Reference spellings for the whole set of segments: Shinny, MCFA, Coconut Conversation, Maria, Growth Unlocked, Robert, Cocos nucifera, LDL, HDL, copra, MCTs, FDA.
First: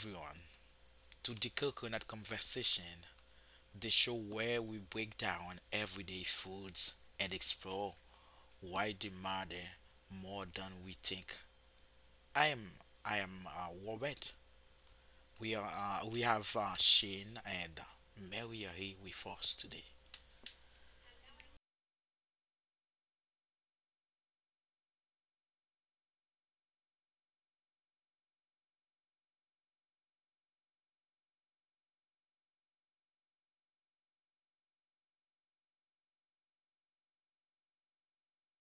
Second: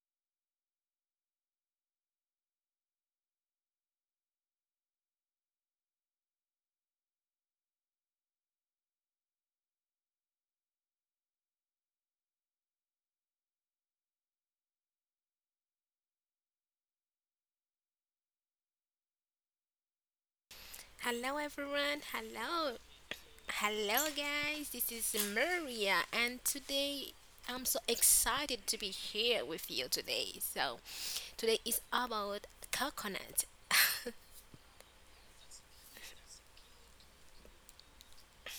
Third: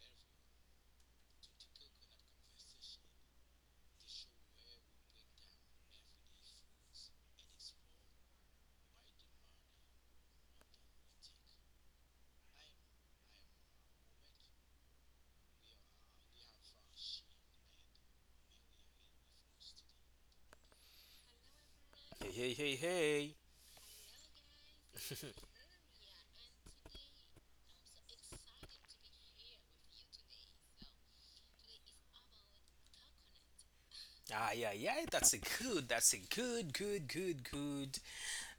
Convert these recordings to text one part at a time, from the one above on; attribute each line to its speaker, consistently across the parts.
Speaker 1: everyone, to the Coconut Conversation, the show where we break down everyday foods and explore why they matter more than we think. I am I am Robert. We have Shane and Mary are here with us today.
Speaker 2: Hello, everyone.
Speaker 3: Hey, hey, hey,
Speaker 2: Hello.
Speaker 3: hey.
Speaker 2: Hello, guys. This is Maria, and today I'm so excited to be here with you today. So, today is about coconut.
Speaker 3: Ah, yeah, yeah, that's a good, that's a good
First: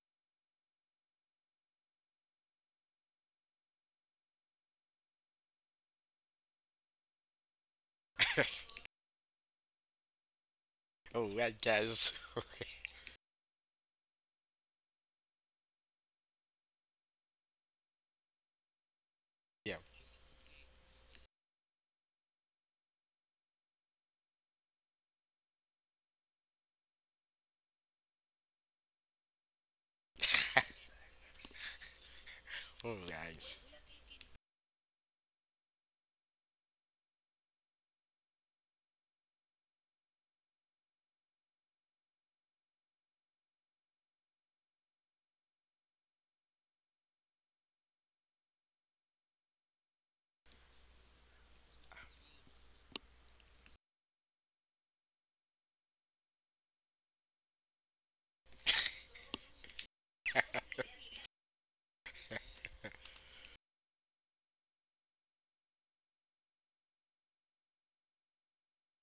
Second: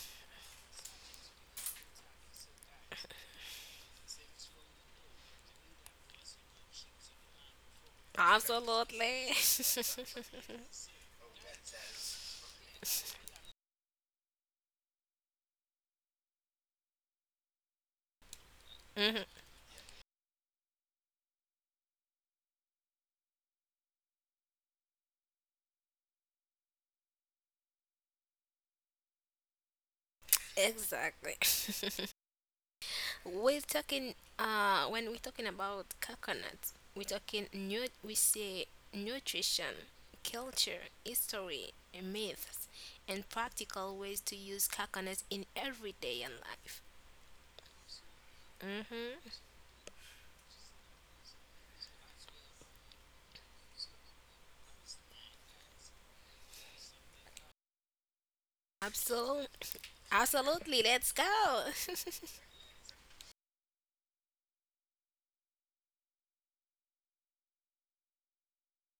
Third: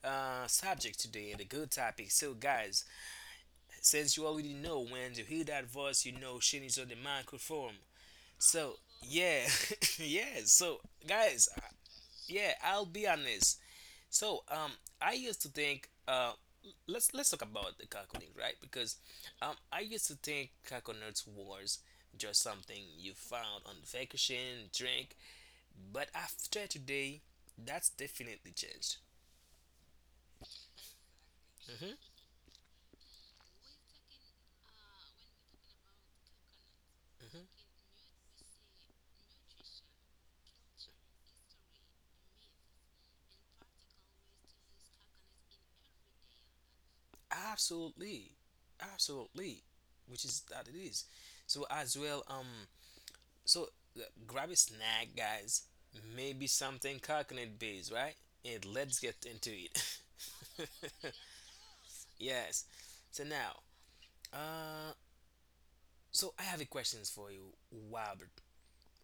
Speaker 3: subject today and a good topic. So, guys, since you already know when you hear that voice, you know she Shinny's on the microphone. So,
Speaker 2: Absolutely.
Speaker 3: yeah, yeah, so,
Speaker 1: All
Speaker 3: guys,
Speaker 1: right,
Speaker 3: uh,
Speaker 1: guys.
Speaker 3: yeah,
Speaker 1: Okay.
Speaker 3: I'll be honest. So I used to think, let's talk about the coconut, right? Because
Speaker 2: Mhm,
Speaker 1: Yeah.
Speaker 3: I used to think coconuts was just something you found on vacation, drink, but after today, that's definitely changed.
Speaker 2: exactly.
Speaker 3: Hmm
Speaker 1: All
Speaker 2: We're
Speaker 1: right.
Speaker 2: talking when we're talking about coconut, we're talking
Speaker 3: hmm
Speaker 2: we say nutrition, culture, history, myths, and practical ways to use coconut in everyday in life.
Speaker 3: Absolutely,
Speaker 2: Mm-hmm.
Speaker 3: absolutely, which is that it is. So as well, so uh, grab a snack, guys. Maybe something coconut based, right? And let's get into
Speaker 2: Absolutely. Absolutely.
Speaker 3: it.
Speaker 2: Let's go.
Speaker 3: Yes. So now, uh, I have a questions for you, Robert.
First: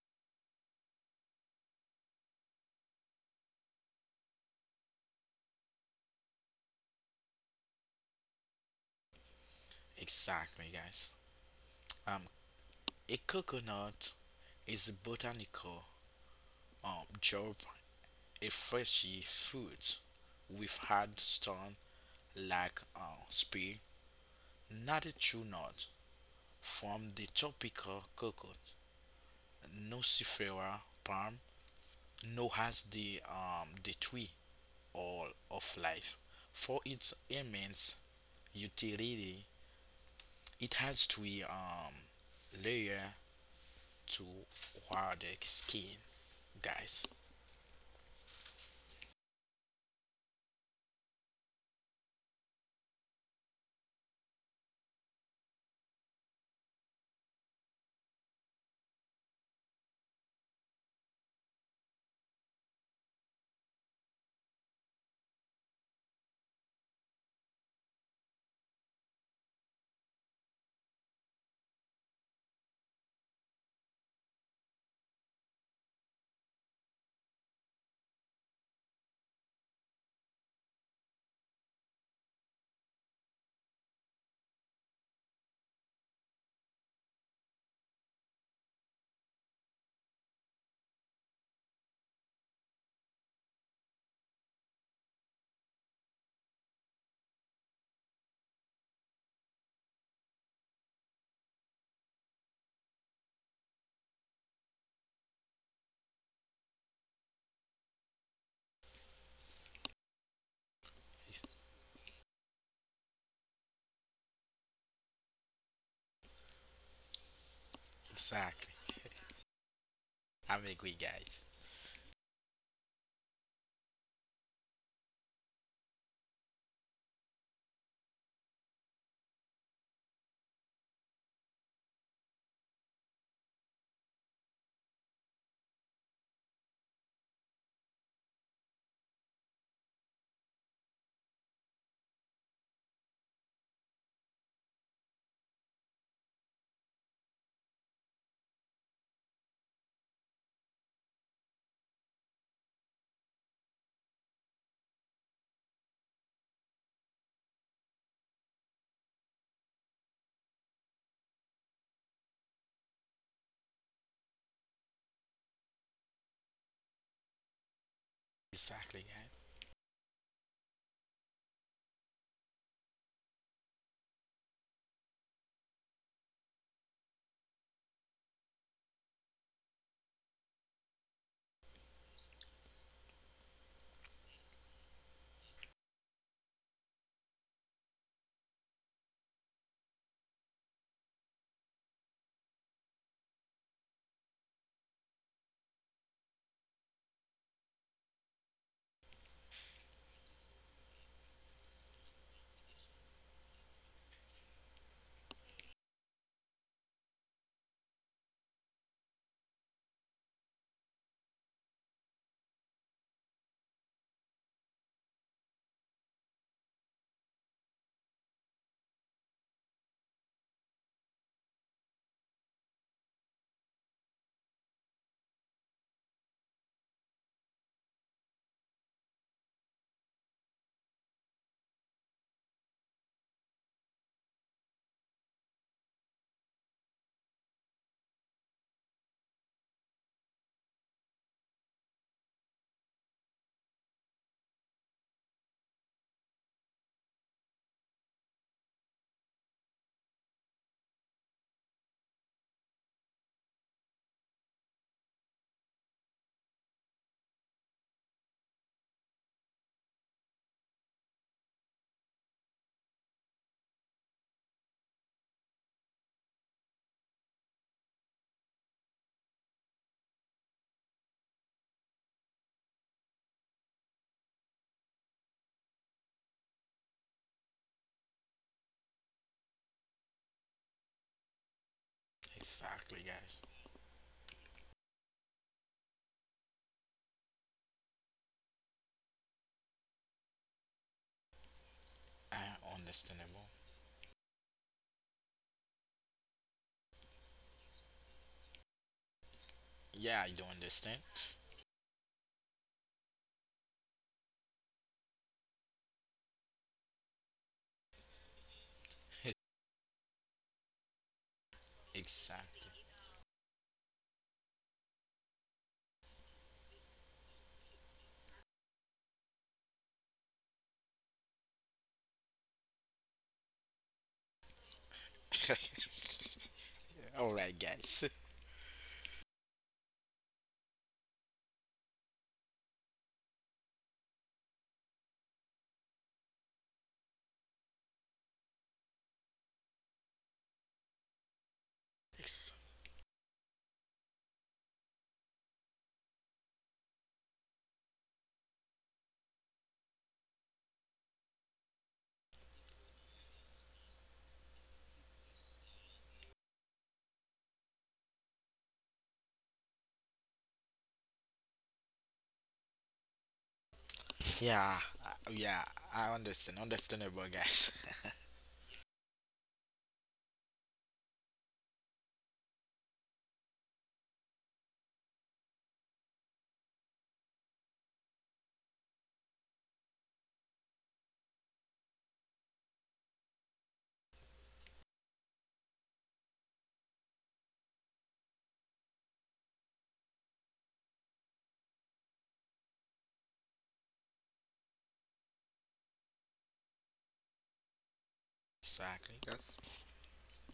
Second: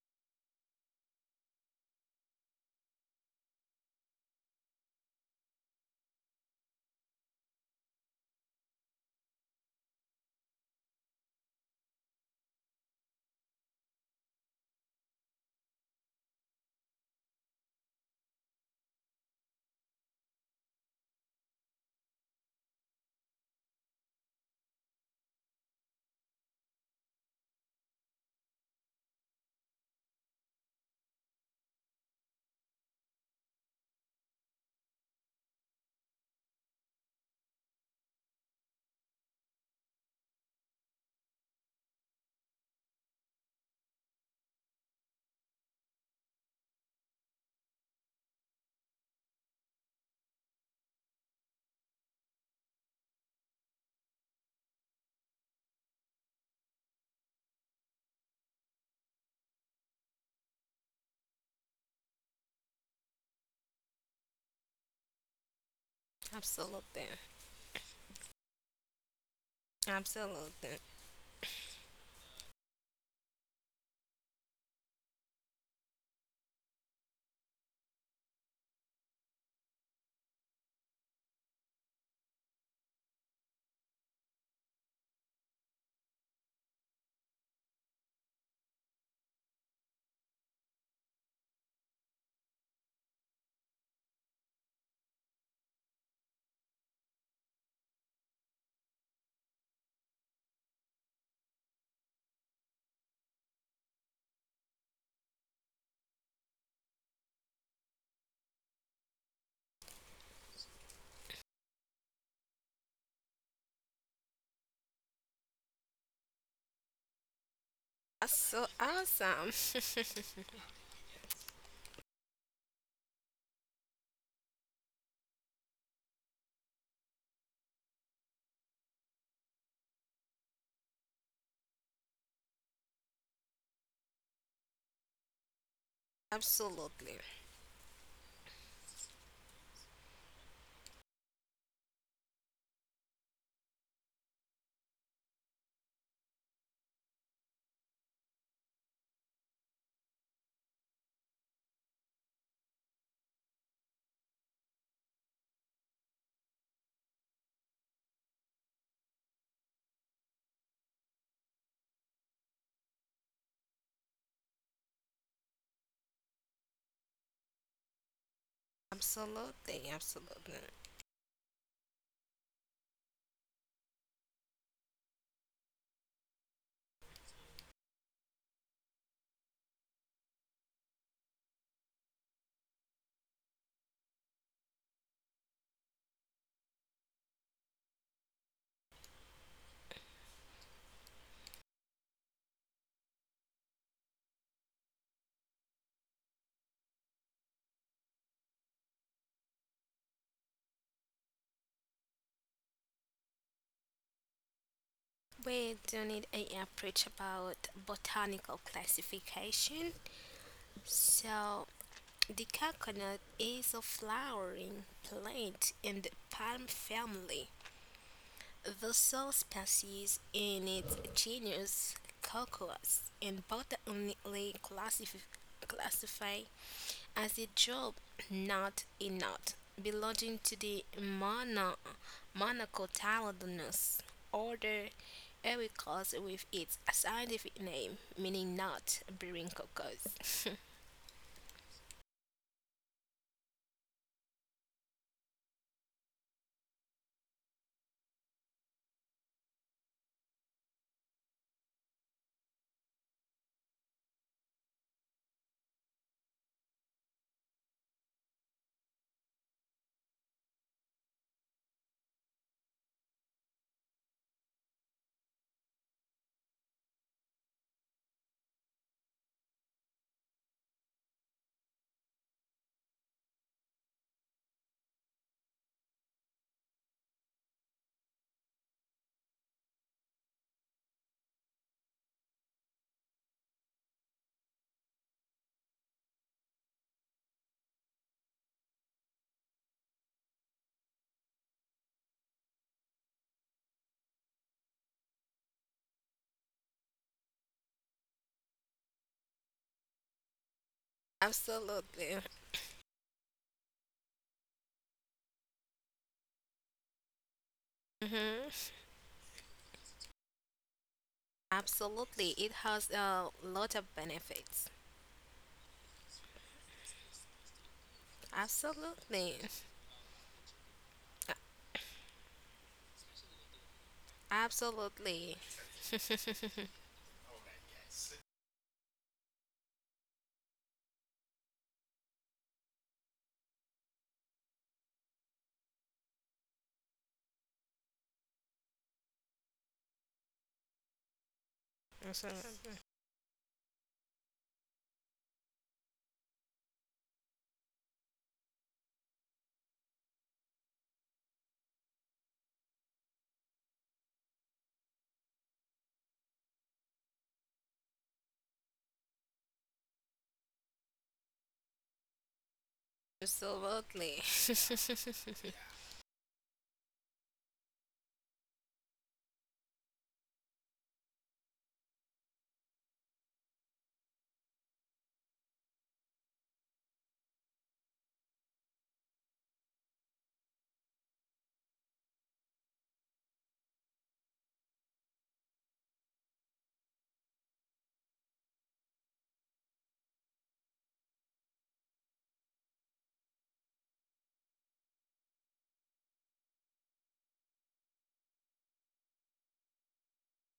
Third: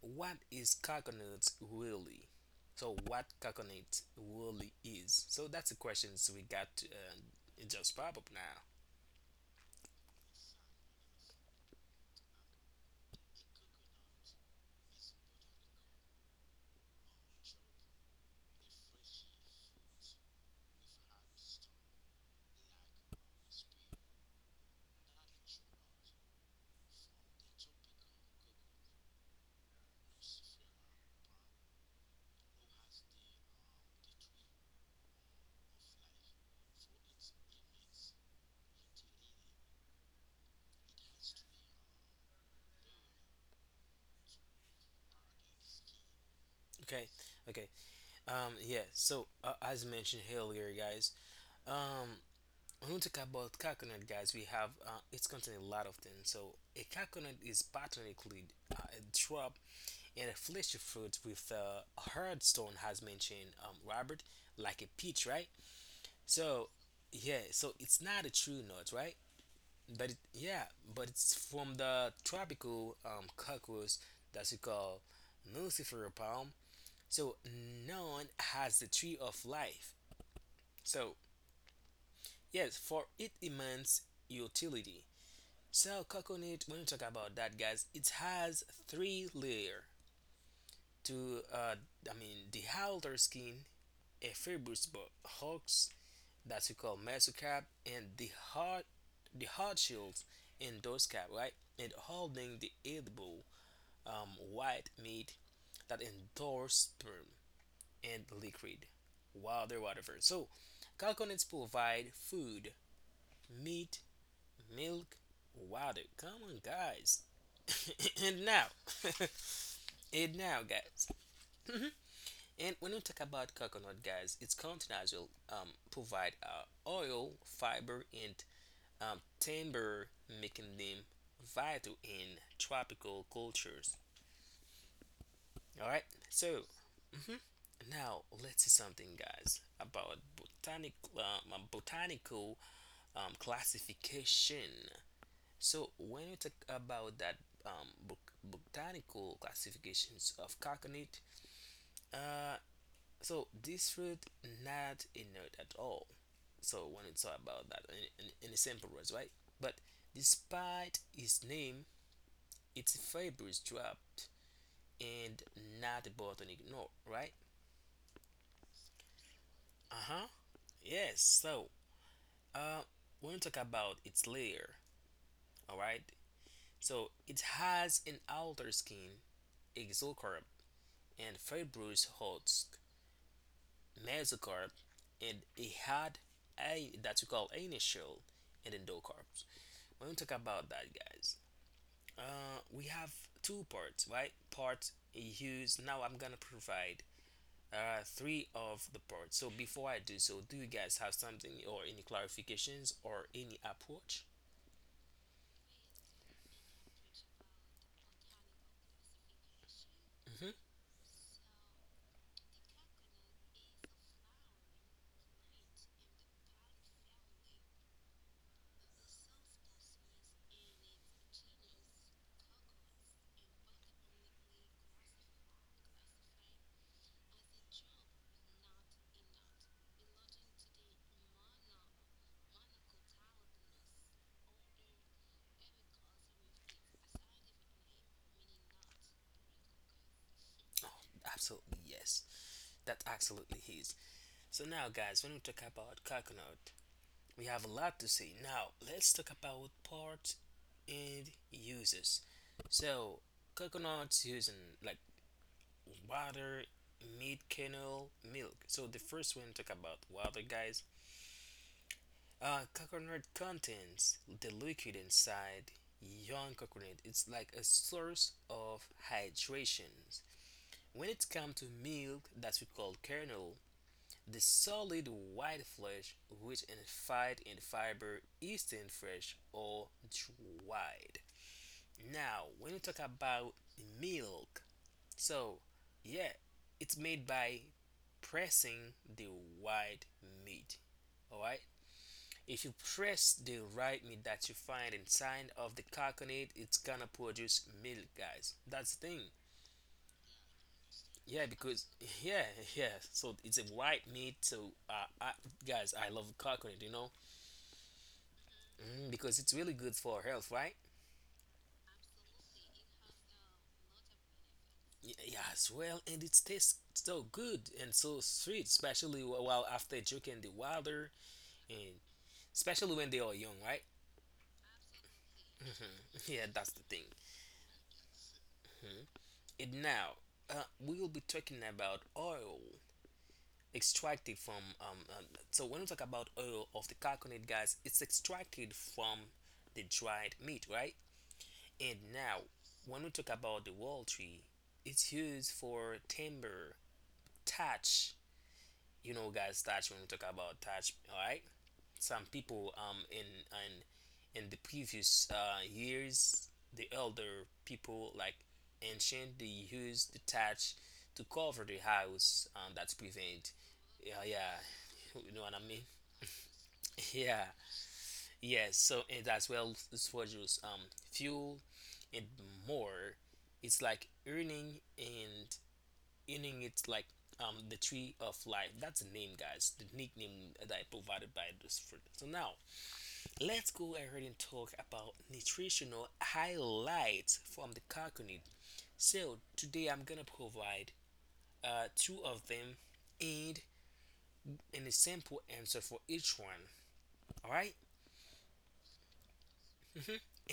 Speaker 3: What is coconut really? So what coconut really is? So that's the questions we got. It just pop up now.
Speaker 1: Exactly, guys. Um, a coconut is a botanical job, a freshy fruit with hard stone like spear, not a true nut from the tropical cocoa, nocifera palm, known as the the tree all of life. For its immense utility, it has three layer to hard skin,
Speaker 3: Okay,
Speaker 1: guys.
Speaker 3: okay. Yeah. So as mentioned earlier, guys. Um, when we talk about coconut, guys, we have it's contain a lot of things. So a coconut is botanically a shrub and a fleshy fruit with hard stone, as mentioned, Robert, like a peach, right? So
Speaker 2: Absolutely.
Speaker 3: yeah, so it's not a true nut, right? But it, yeah,
Speaker 2: Absolutely.
Speaker 3: but it's from the tropical cockroach that we call nucifer palm. So none has the tree of life. So yes, for its immense utility. So coconut, when we talk about that, guys, it has three layer to I mean the outer skin, a hulks that we call mesocap, and the hard shields in those, right? And holding the edible white meat that endorse sperm and liquid, water, whatever. So, coconuts provide food, meat, milk, water. Come on, guys.
Speaker 2: That's
Speaker 3: and now,
Speaker 2: so
Speaker 1: Exactly.
Speaker 2: awesome.
Speaker 3: and now,
Speaker 1: I'm agree,
Speaker 3: guys.
Speaker 1: guys.
Speaker 3: And when we talk about coconut, guys, its content as well provide oil, fiber, and timber, making them vital in tropical cultures. All right. So,
Speaker 2: Absolutely.
Speaker 3: now let's see something, guys, about botanical classification. So when we talk about that um, bo- botanical classifications of coconut, uh, so this fruit not a nut at all. So when we talk about that in a simple words, right? But despite its name, its fiber is dropped and not a botanic nut, right?
Speaker 1: Exactly, guys.
Speaker 2: Absolutely.
Speaker 3: Uh huh.
Speaker 2: Absolutely.
Speaker 3: Yes. So Uh, when we talk about its layer, all right, so it has an outer skin, exocarp, and fibrous husk, mesocarp, and it had a that we call initial and endocarp. When we talk about that, guys, we have two parts, right? Part used. Now I'm gonna provide three of the parts. So before I do so, do you guys have something or any clarifications or any approach?
Speaker 2: We do need a approach about botanical classification.
Speaker 3: Mhm.
Speaker 2: So the coconut is a flowering plant in the palm family. The sole species in its genus Calculus, and both are uniquely classified as a job, not a nut belonging to the monocotyledonous order Ericos with its scientific name, meaning nut bearing cocos.
Speaker 3: Absolutely, yes. That absolutely is. So now, guys, when we talk about coconut, we have a lot to say. Now, let's talk about parts and uses. So, coconuts using like water, meat, kernel, milk. So the first one talk about water, guys. Coconut contains the liquid inside young coconut. It's like a source of hydration. When it comes to milk, that we call kernel, the solid white flesh, rich in fat and fiber, eaten fresh or dried. Now, when we talk
Speaker 1: Exactly, guys.
Speaker 3: about milk, so yeah, it's made by pressing the white meat. Alright?
Speaker 1: I
Speaker 3: If you press
Speaker 1: understandable.
Speaker 3: the right meat that you find inside of the coconut, it's gonna produce milk, guys. That's the thing.
Speaker 1: Yeah, I do understand.
Speaker 3: Yeah, because
Speaker 2: Absolutely.
Speaker 3: yeah, yeah. So it's a white meat. So I, guys, I love coconut. You know,
Speaker 2: Hmm.
Speaker 3: mm, because it's really good for health, right?
Speaker 2: Absolutely. It
Speaker 1: Exactly.
Speaker 2: has a lot of benefits.
Speaker 3: Y- Yes, well, and it tastes so good and so sweet, especially
Speaker 2: Absolutely.
Speaker 3: while after drinking the water, and especially when they are young, right?
Speaker 2: Absolutely.
Speaker 3: hmm Yeah, that's the thing.
Speaker 1: All right, guys.
Speaker 3: Mhm. And now, we will be talking about oil extracted from. So when we talk about oil of the coconut, guys, it's extracted from the dried meat, right? And now,
Speaker 1: Ex-
Speaker 2: Mhm.
Speaker 3: when we talk about the wall tree, it's used for timber touch. You know, guys, touch when we talk about touch. All right, some people in and in in the previous years, the elder people like ancient they used the touch to cover the house that prevent.
Speaker 2: Absolutely.
Speaker 3: Yeah, yeah,
Speaker 1: Yeah,
Speaker 3: you know what
Speaker 1: yeah,
Speaker 3: I mean.
Speaker 1: I understand. Understandable,
Speaker 3: Yeah,
Speaker 1: guys.
Speaker 3: yes. So and as well, it's for just fuel and more. It's like earning and inning it's like the tree of life, that's the name guys, the nickname that I provided by this fruit. So now let's go ahead and talk about nutritional highlights from the coconut. So today I'm gonna provide two of them and a simple answer for each one, all right.
Speaker 1: Exactly. Yes.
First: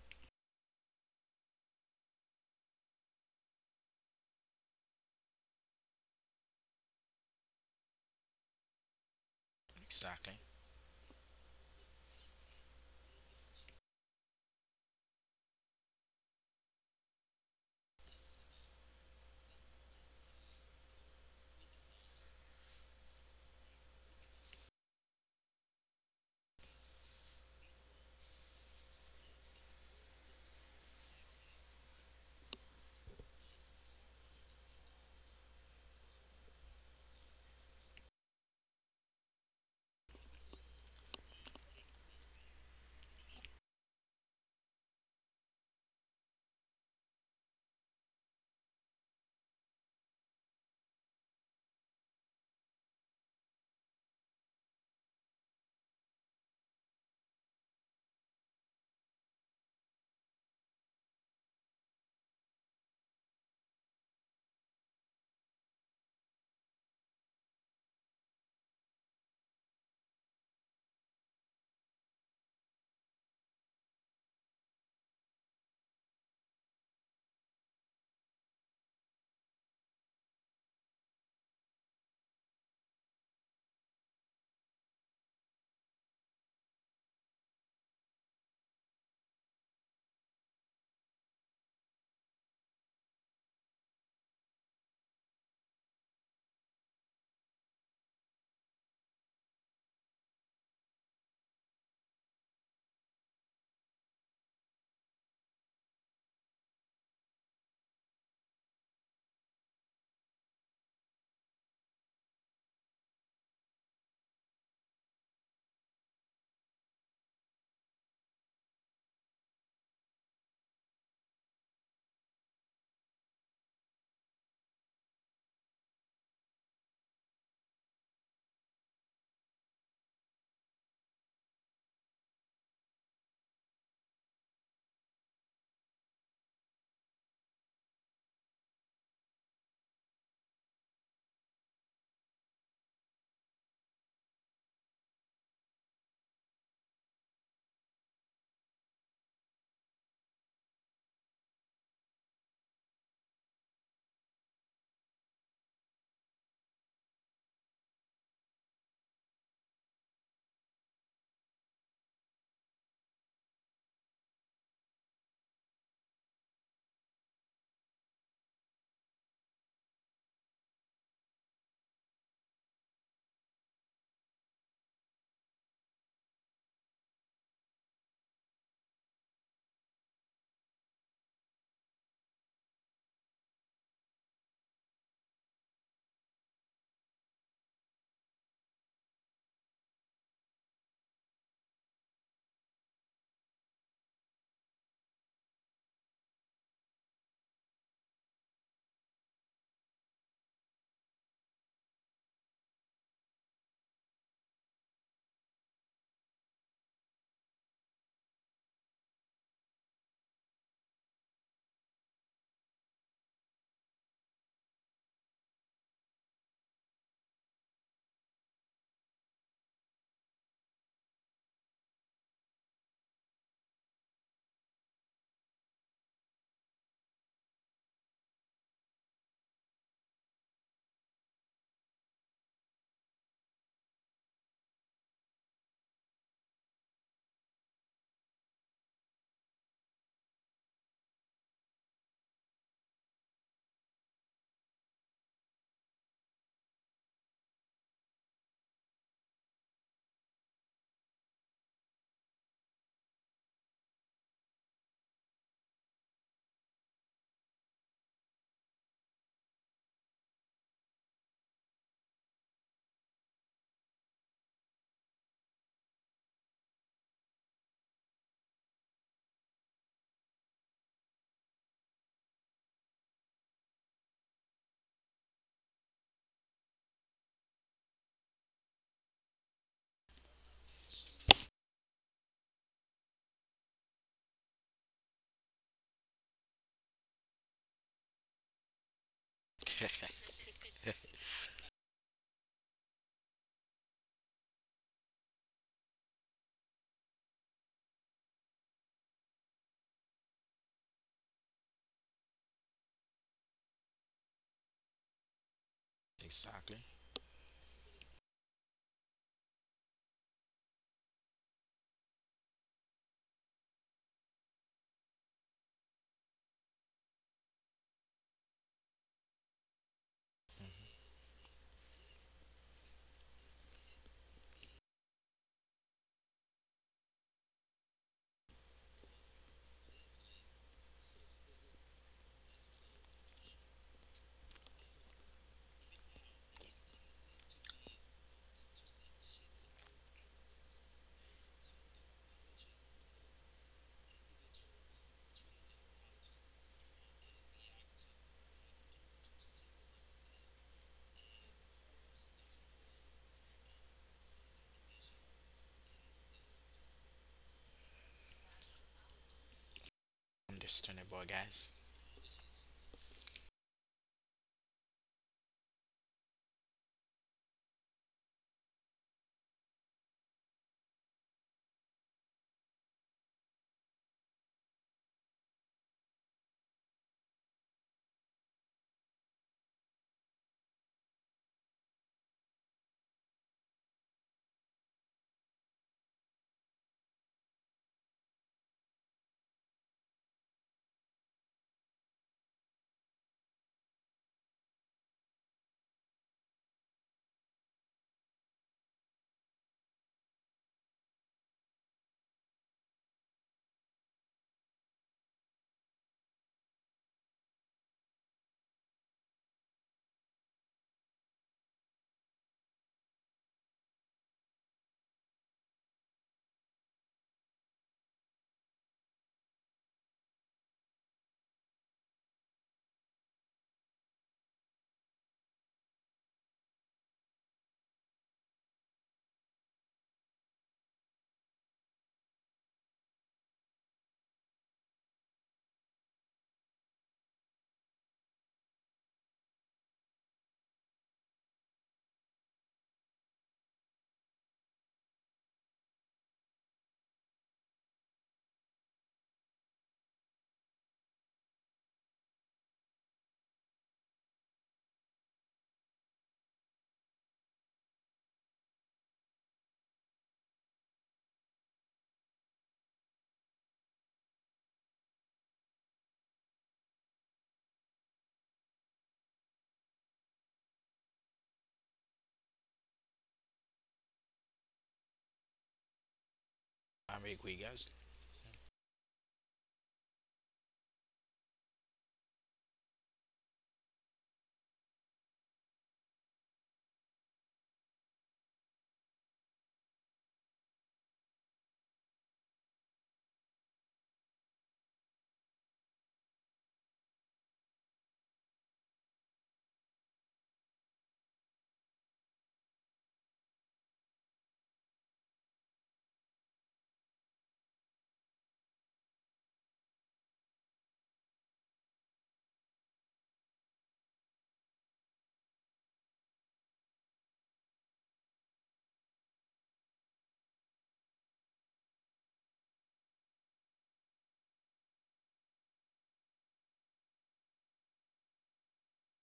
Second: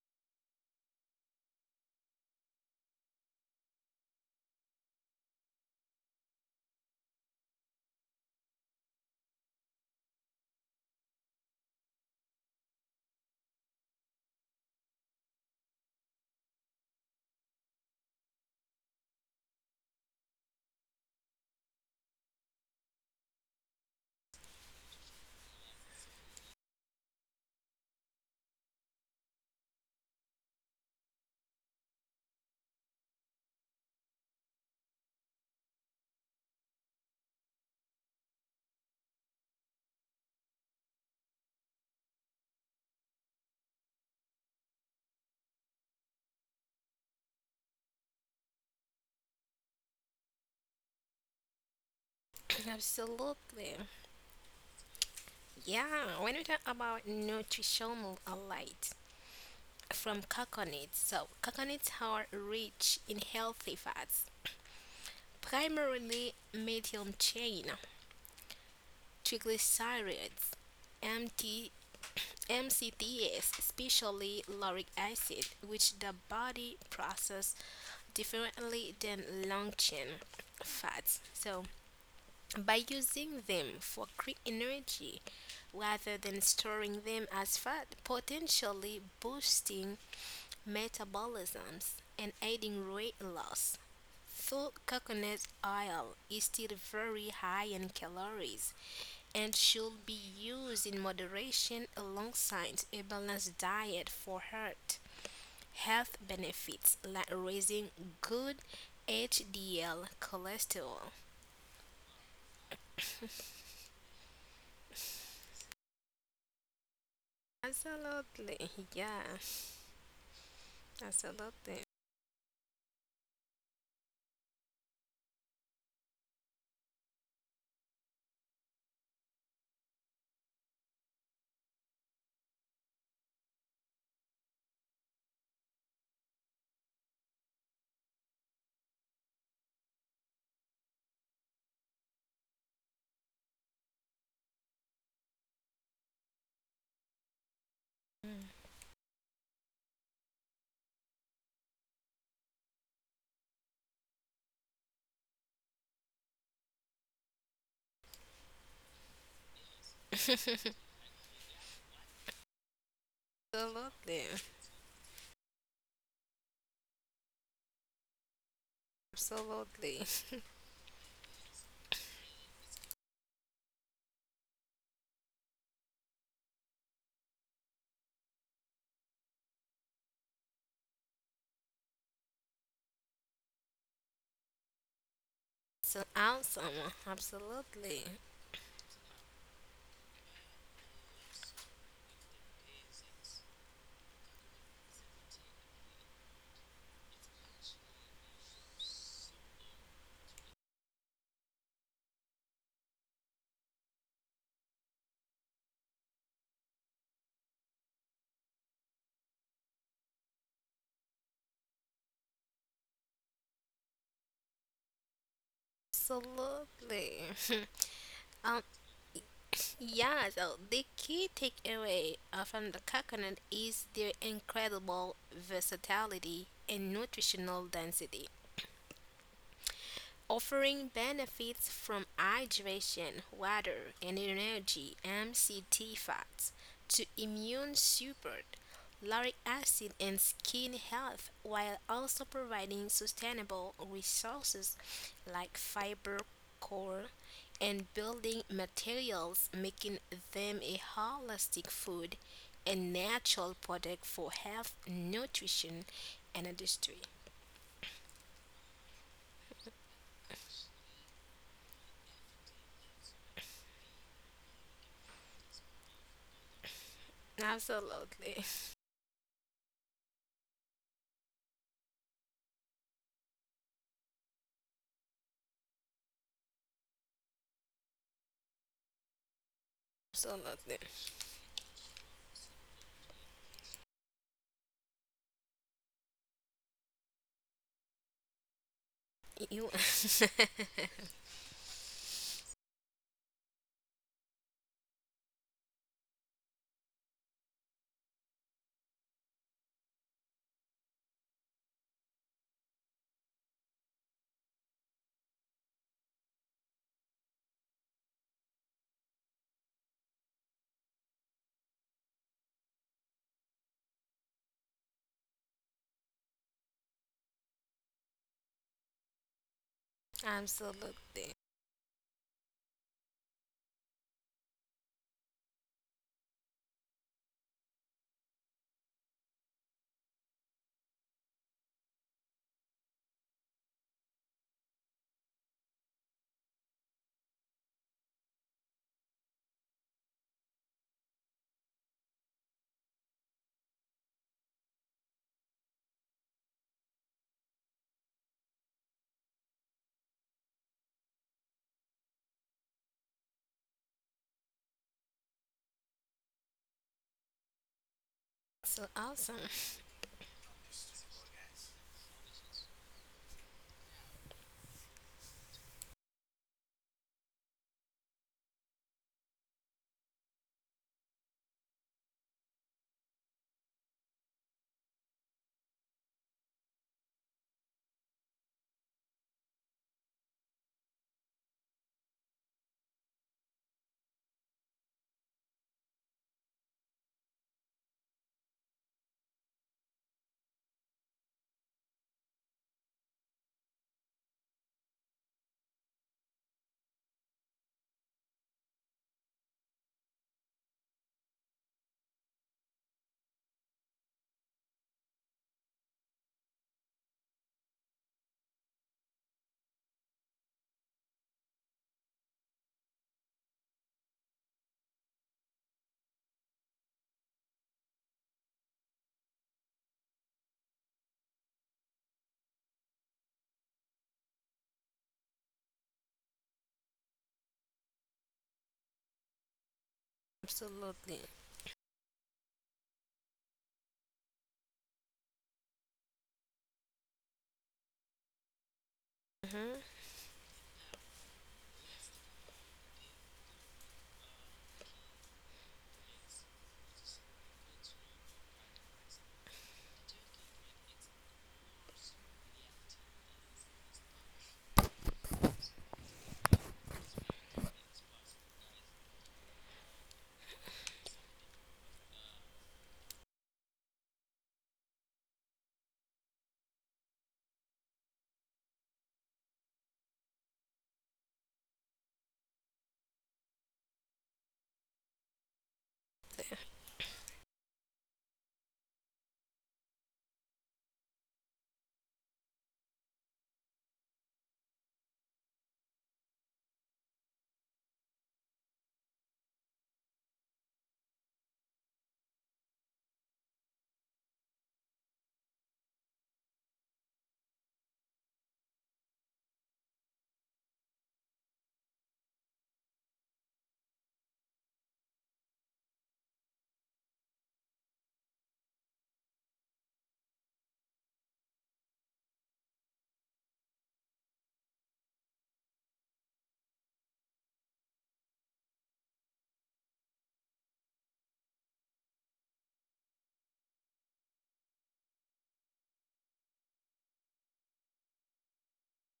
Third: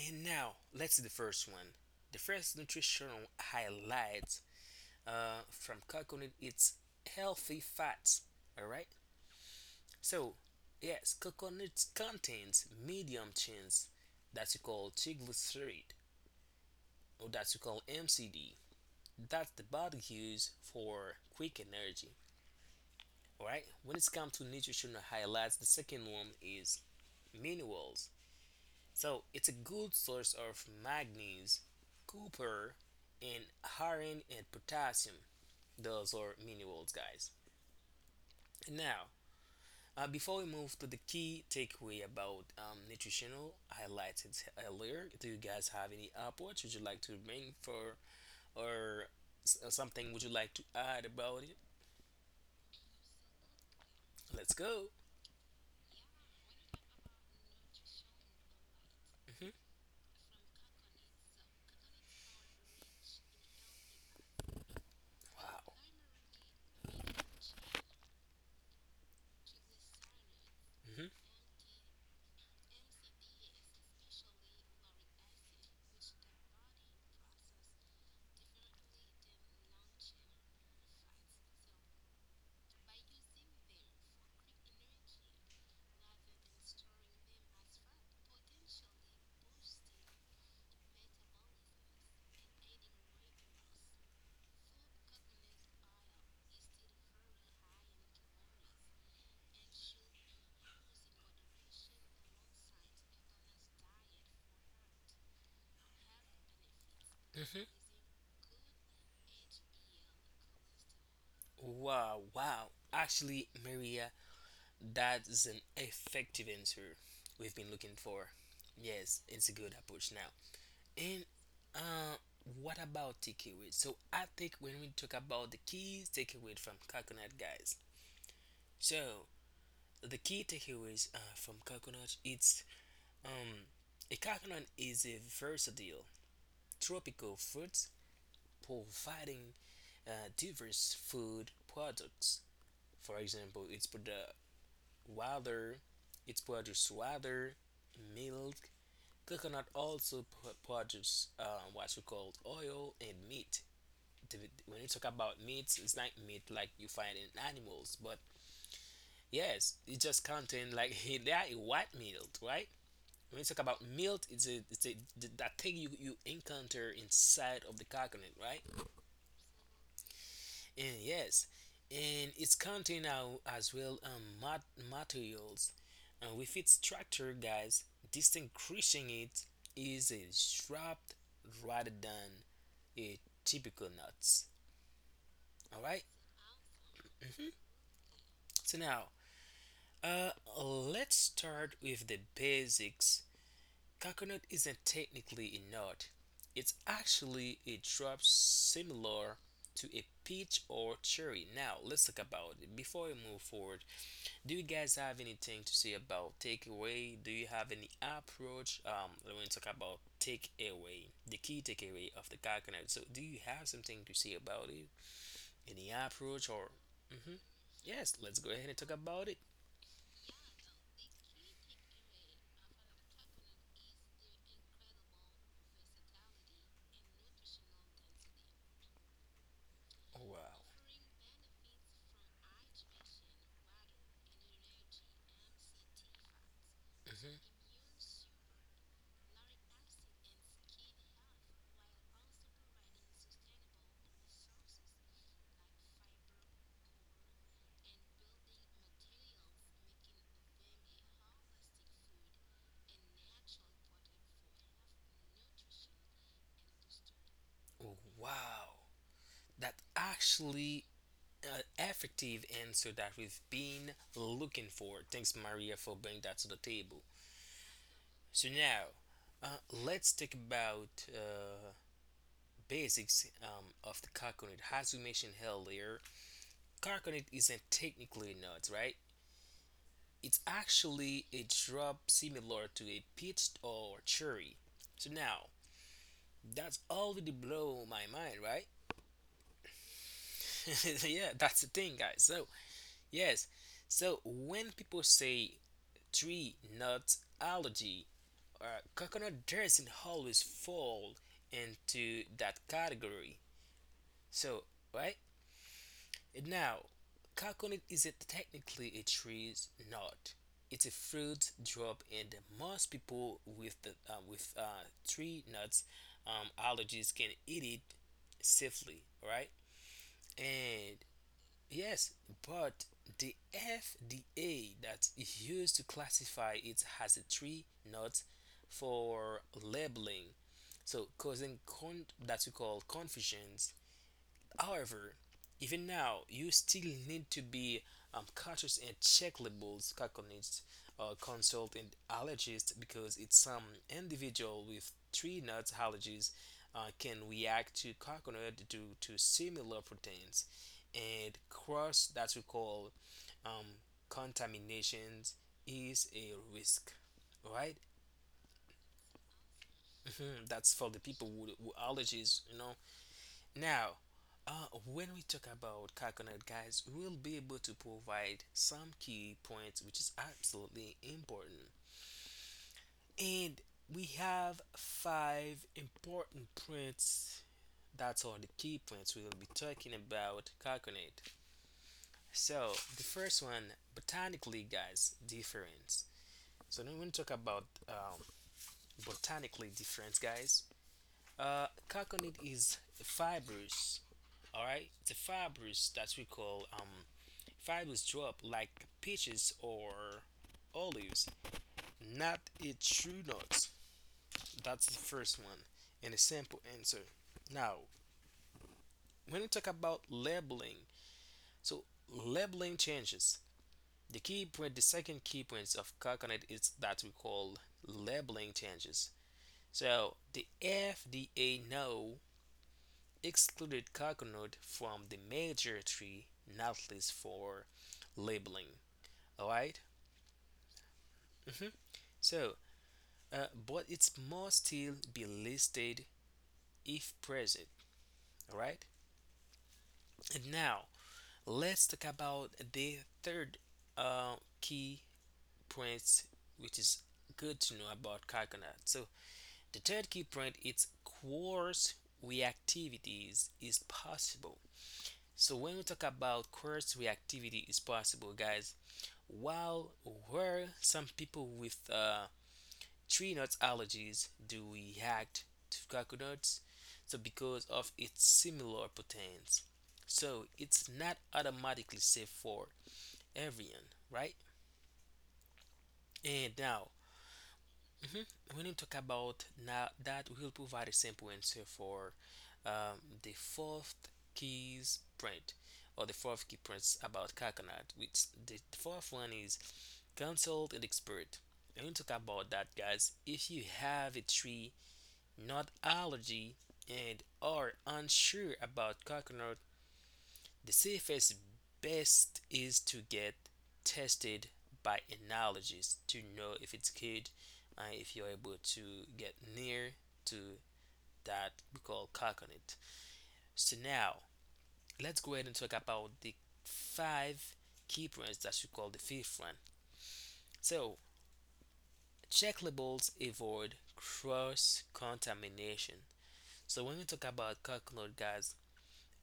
Speaker 3: And now let's see the first one, the first nutritional highlight from coconut, it's healthy fats, all right. So,
Speaker 1: Exactly.
Speaker 3: yes, coconut contains medium chains that you call triglyceride or that you call MCD that the body uses for quick energy. Alright, when it's come to nutritional highlights, the second one is minerals. So, it's a good source of manganese, copper, and iron and potassium. Those are minerals, guys. Now, before we move to the key takeaway about nutritional highlighted earlier, do you guys have any upwards? Would you like to bring for or something? Would you like to add about it?
Speaker 2: Absolutely.
Speaker 3: Let's go.
Speaker 2: Yeah, when we talk about nutritional alight
Speaker 3: Hmm
Speaker 2: from coconuts, so coconuts are rich in healthy fats,
Speaker 3: Wow.
Speaker 2: primarily medium chain, triglycerides,
Speaker 3: hmm
Speaker 2: MT, MCTs, especially lauric acid, which the body process differently than long chain fats. So by using them for quick energy rather than storing them as fat, potentially boosting metabolisms and aiding weight loss. Though coconut oil is still very high in calories and should be used in moderation alongside a balanced diet for heart health benefits like
Speaker 3: hmm
Speaker 2: raising good HDL cholesterol.
Speaker 3: Wow. Wow. Actually, Maria, that's an effective answer we've been looking for.
Speaker 2: Absolutely,
Speaker 3: Yes,
Speaker 2: yeah.
Speaker 3: it's a good approach now. And
Speaker 2: Absolutely.
Speaker 3: uh, what about takeaway? So I think when we talk about the keys takeaway from coconut guys, so the key takeaways from coconut it's um, a coconut is a versatile tropical fruit providing diverse food products. For example, water, it's produce water, milk.
Speaker 2: Mm.
Speaker 3: Coconut also produce what we call oil and meat. The- When you talk about meat, it's not meat like you find in animals, but yes, it just contain like they are a white meat, right? When we talk about milk,
Speaker 2: Absolutely.
Speaker 3: it's a that thing you encounter inside of the coconut, right?
Speaker 2: Absolutely.
Speaker 3: And yes, and it's contain out as well materials, and with its structure, guys, distinguishing it is a shrubs rather than a typical nuts. All right.
Speaker 2: So awesome. Absolutely.
Speaker 3: So now, uh, let's start with the basics. Coconut isn't technically a nut. It's actually a drop similar to a peach or cherry. Now, let's talk about it. Before we move forward, do you guys have anything to say about takeaway? Do you have any approach? When we talk about takeaway, the key takeaway of the coconut. So, do you have something to say about it? Any approach or?
Speaker 2: Absolutely.
Speaker 3: Hmm Yes, let's go
Speaker 2: um
Speaker 3: ahead and talk about it.
Speaker 2: yeah, so the key takeaway from the coconut is their incredible versatility and nutritional density.
Speaker 3: Oh, wow.
Speaker 2: Offering benefits from hydration, water, and energy (MCT fats) to
Speaker 3: hmm
Speaker 2: immune support, lauric acid, and skin health, while also providing sustainable resources like fiber, core, and building materials, making them a holistic food and natural product for health, nutrition, and industry.
Speaker 3: Wow. That actually effective answer that we've been looking for. Thanks, Maria, for bringing that to the table. So
Speaker 2: Absolutely.
Speaker 3: now, let's talk about basics of the coconut. As we mentioned earlier, coconut isn't technically a nut, right? It's
Speaker 2: Absolutely.
Speaker 3: actually a drop similar to a peach or cherry. So now, that's already blow my mind, right?
Speaker 2: You
Speaker 3: Yeah, that's the thing, guys. So yes, so when people say tree nut allergy or coconut doesn't always fall into that category. So, right?
Speaker 1: exactly.
Speaker 3: Now, coconut isn't technically a tree's nut. It's a fruit drop, and most people with the with tree nuts allergies can eat it safely, right? And
Speaker 2: absolutely
Speaker 3: yes, but the FDA that is used to classify it has a tree nut for labeling, so causing that we call confusions. However, even now, you still need to be cautious and check labels, caconists, consult an allergist because it's some individual with tree nuts allergies can react to coconut due to similar proteins and cross that we call um, contaminations is a risk, right?
Speaker 2: so awesome.
Speaker 3: Mhm, that's for the
Speaker 1: Understandable,
Speaker 3: people who
Speaker 1: guys.
Speaker 3: allergies, you know, now, when we talk about coconut, guys, we'll be able to provide some key points, which is absolutely important. And we have 5 important points. That's all the key points we will be talking about coconut. So the first one, botanically, guys, difference. So now when we talk about botanically difference, guys, coconut is fibrous. All right, it's a fibrous that we call fibers drop like peaches or olives, not its true nuts. That's the first one and a simple answer. Now, when we talk about labeling, so labeling changes. The key point, the second key point of coconut is that we call labeling changes. So the FDA now excluded coconut from the major tree nut list for labeling. All right.
Speaker 2: Absolutely.
Speaker 3: So but it must still be listed if present. All right.
Speaker 2: Hmm.
Speaker 3: And now let's talk about the third uh, key point, which is good to know about coconut. So the third key point is coarse reactivities is possible. So when we talk about coarse reactivity is possible, guys. While where some people with tree nuts allergies do react to coconuts, so because of its similar proteins, so it's not automatically safe for everyone, right? And now
Speaker 1: I'm agree, guys.
Speaker 3: when you talk about, now that we will provide a simple answer for the fourth keys print or the fourth key prints about coconut, which the fourth one is consult an expert. And we talk about that, guys, if you have a tree not allergy, and are unsure about coconut, the safest best is to get tested by allergist to know if it's good, and if you're able to get near to that we call coconut. So now let's go ahead and talk about the five key points that we call the fifth one. So check labels avoid cross contamination. So when we talk about coconut, guys,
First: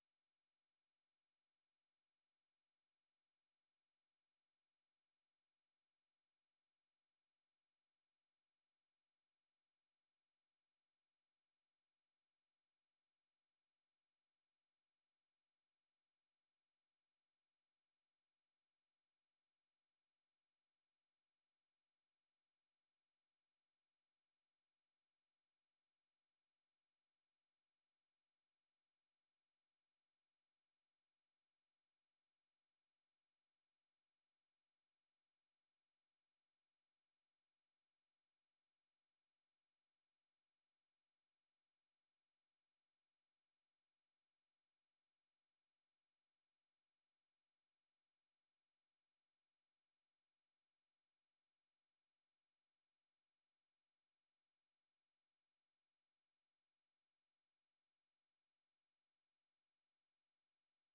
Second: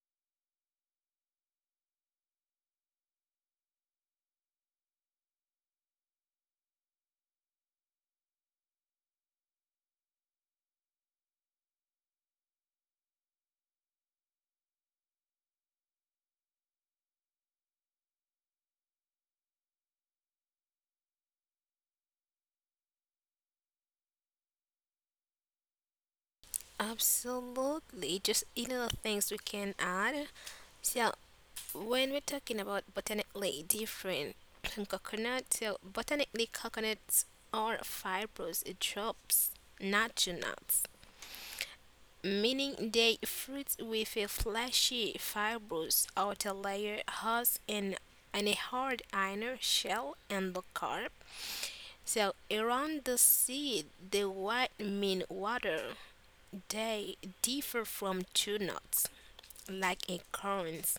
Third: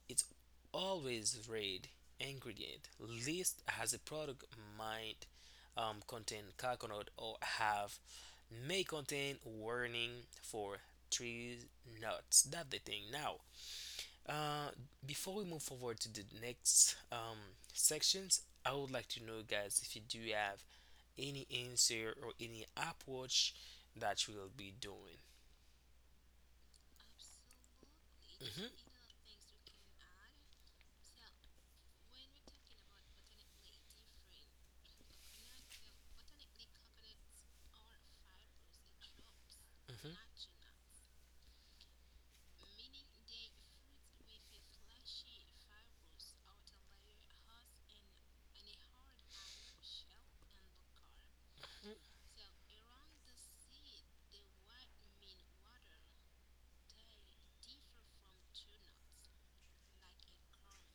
Speaker 3: it's always read ingredient list as a product might contain coconut or have may contain warning for tree nuts. That's the thing now. uh, Before we move forward to the next sections, I would like to know, guys, if you do have any answer or any approach that you will be doing.
Speaker 2: Absolutely. Just
Speaker 3: Hmm.
Speaker 2: little things we can add. So when we're talking about botanically different from coconut, so botanically coconuts are fibrous drops, not two nuts, meaning they fruit with a fleshy, fibrous outer layer has an, and a hard inner shell and the carp. So around the seed, the white mean water. They differ from two nuts like a current,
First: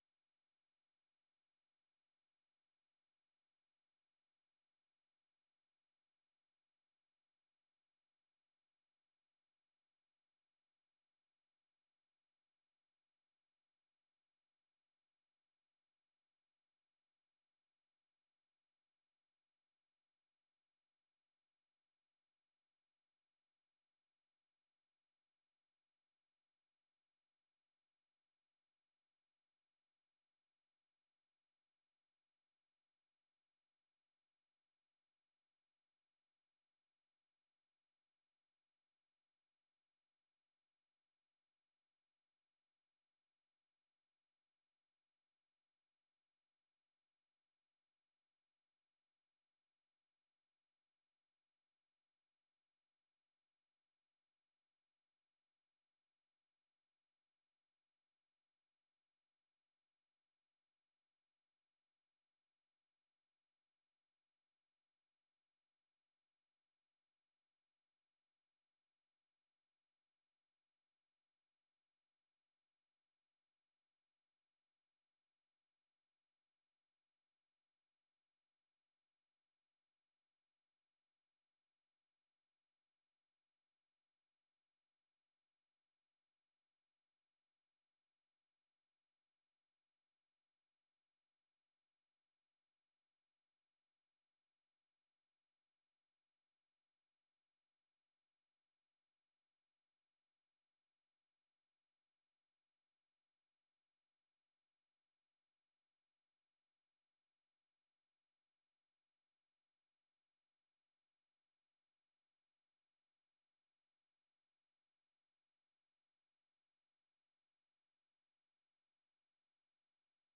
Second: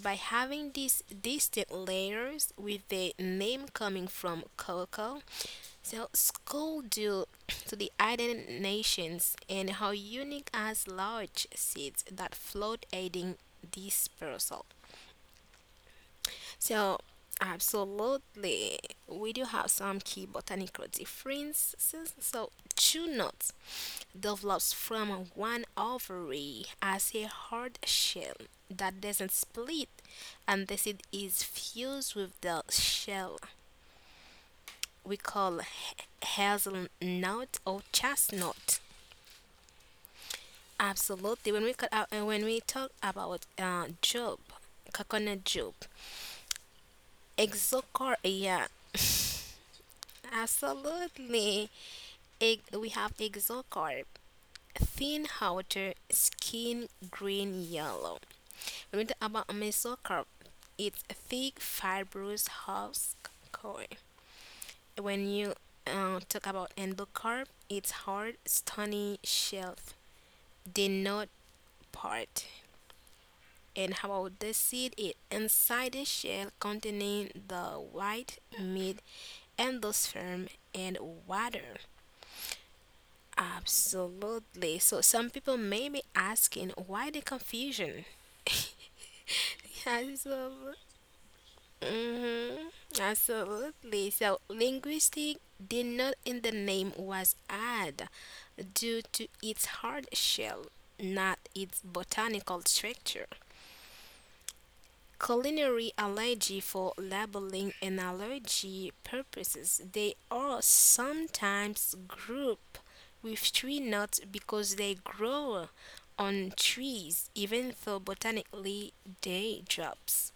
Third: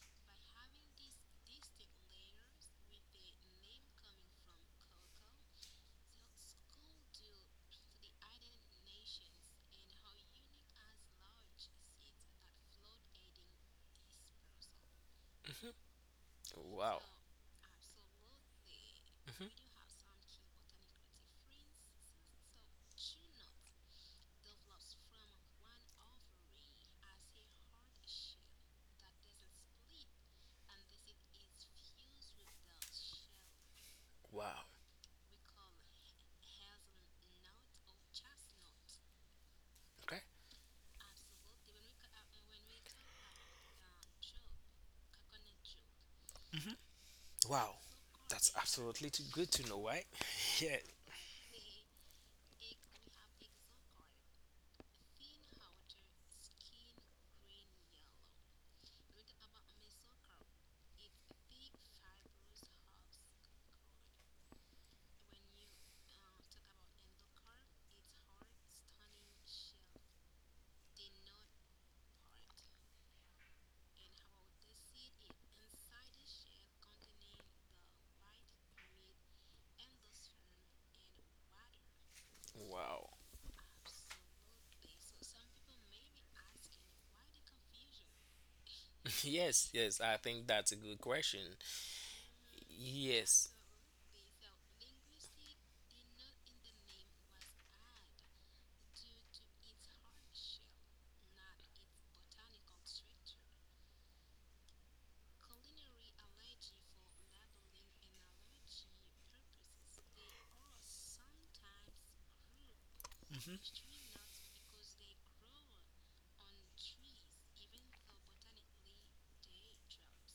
Speaker 2: by having these distinct layers with the name coming from Coco, so school due to the island nations and how unique as large seeds that float aiding dispersal.
Speaker 3: Mhm.
Speaker 2: So,
Speaker 3: Wow.
Speaker 2: absolutely, we do
Speaker 3: Mhm.
Speaker 2: have some key botanical differences. So, true nut develops from one ovary as a hard shell that doesn't split, and the seed is fused with the shell
Speaker 3: Wow.
Speaker 2: we call hazelnut or chestnut.
Speaker 3: Okay.
Speaker 2: Absolutely. When we talk about job, coconut job,
Speaker 3: Wow.
Speaker 2: exocarp.
Speaker 3: That's
Speaker 2: Yeah,
Speaker 3: absolutely too good to know, right? Yeah.
Speaker 2: absolutely. Egg, we have exocarp, thin outer skin green yellow. When we talk about mesocarp, it's a thick fibrous husk core. When you talk about endocarp, it's hard, stony shell. The not part. And how about the seed? It inside the shell containing the white meat, endosperm, and water.
Speaker 3: Wow.
Speaker 2: Absolutely. So some people may be asking why the confusion.
Speaker 3: Yes. Yes. I think that's
Speaker 2: Absolutely.
Speaker 3: a good question.
Speaker 2: Mm-hmm.
Speaker 3: Yes.
Speaker 2: Absolutely. So linguistic did not in the name was added due to its hard shell, not its botanical structure. Culinary allergy for labeling and allergy purposes. They are sometimes grouped with tree nuts because they grow on trees, even though botanically they drops.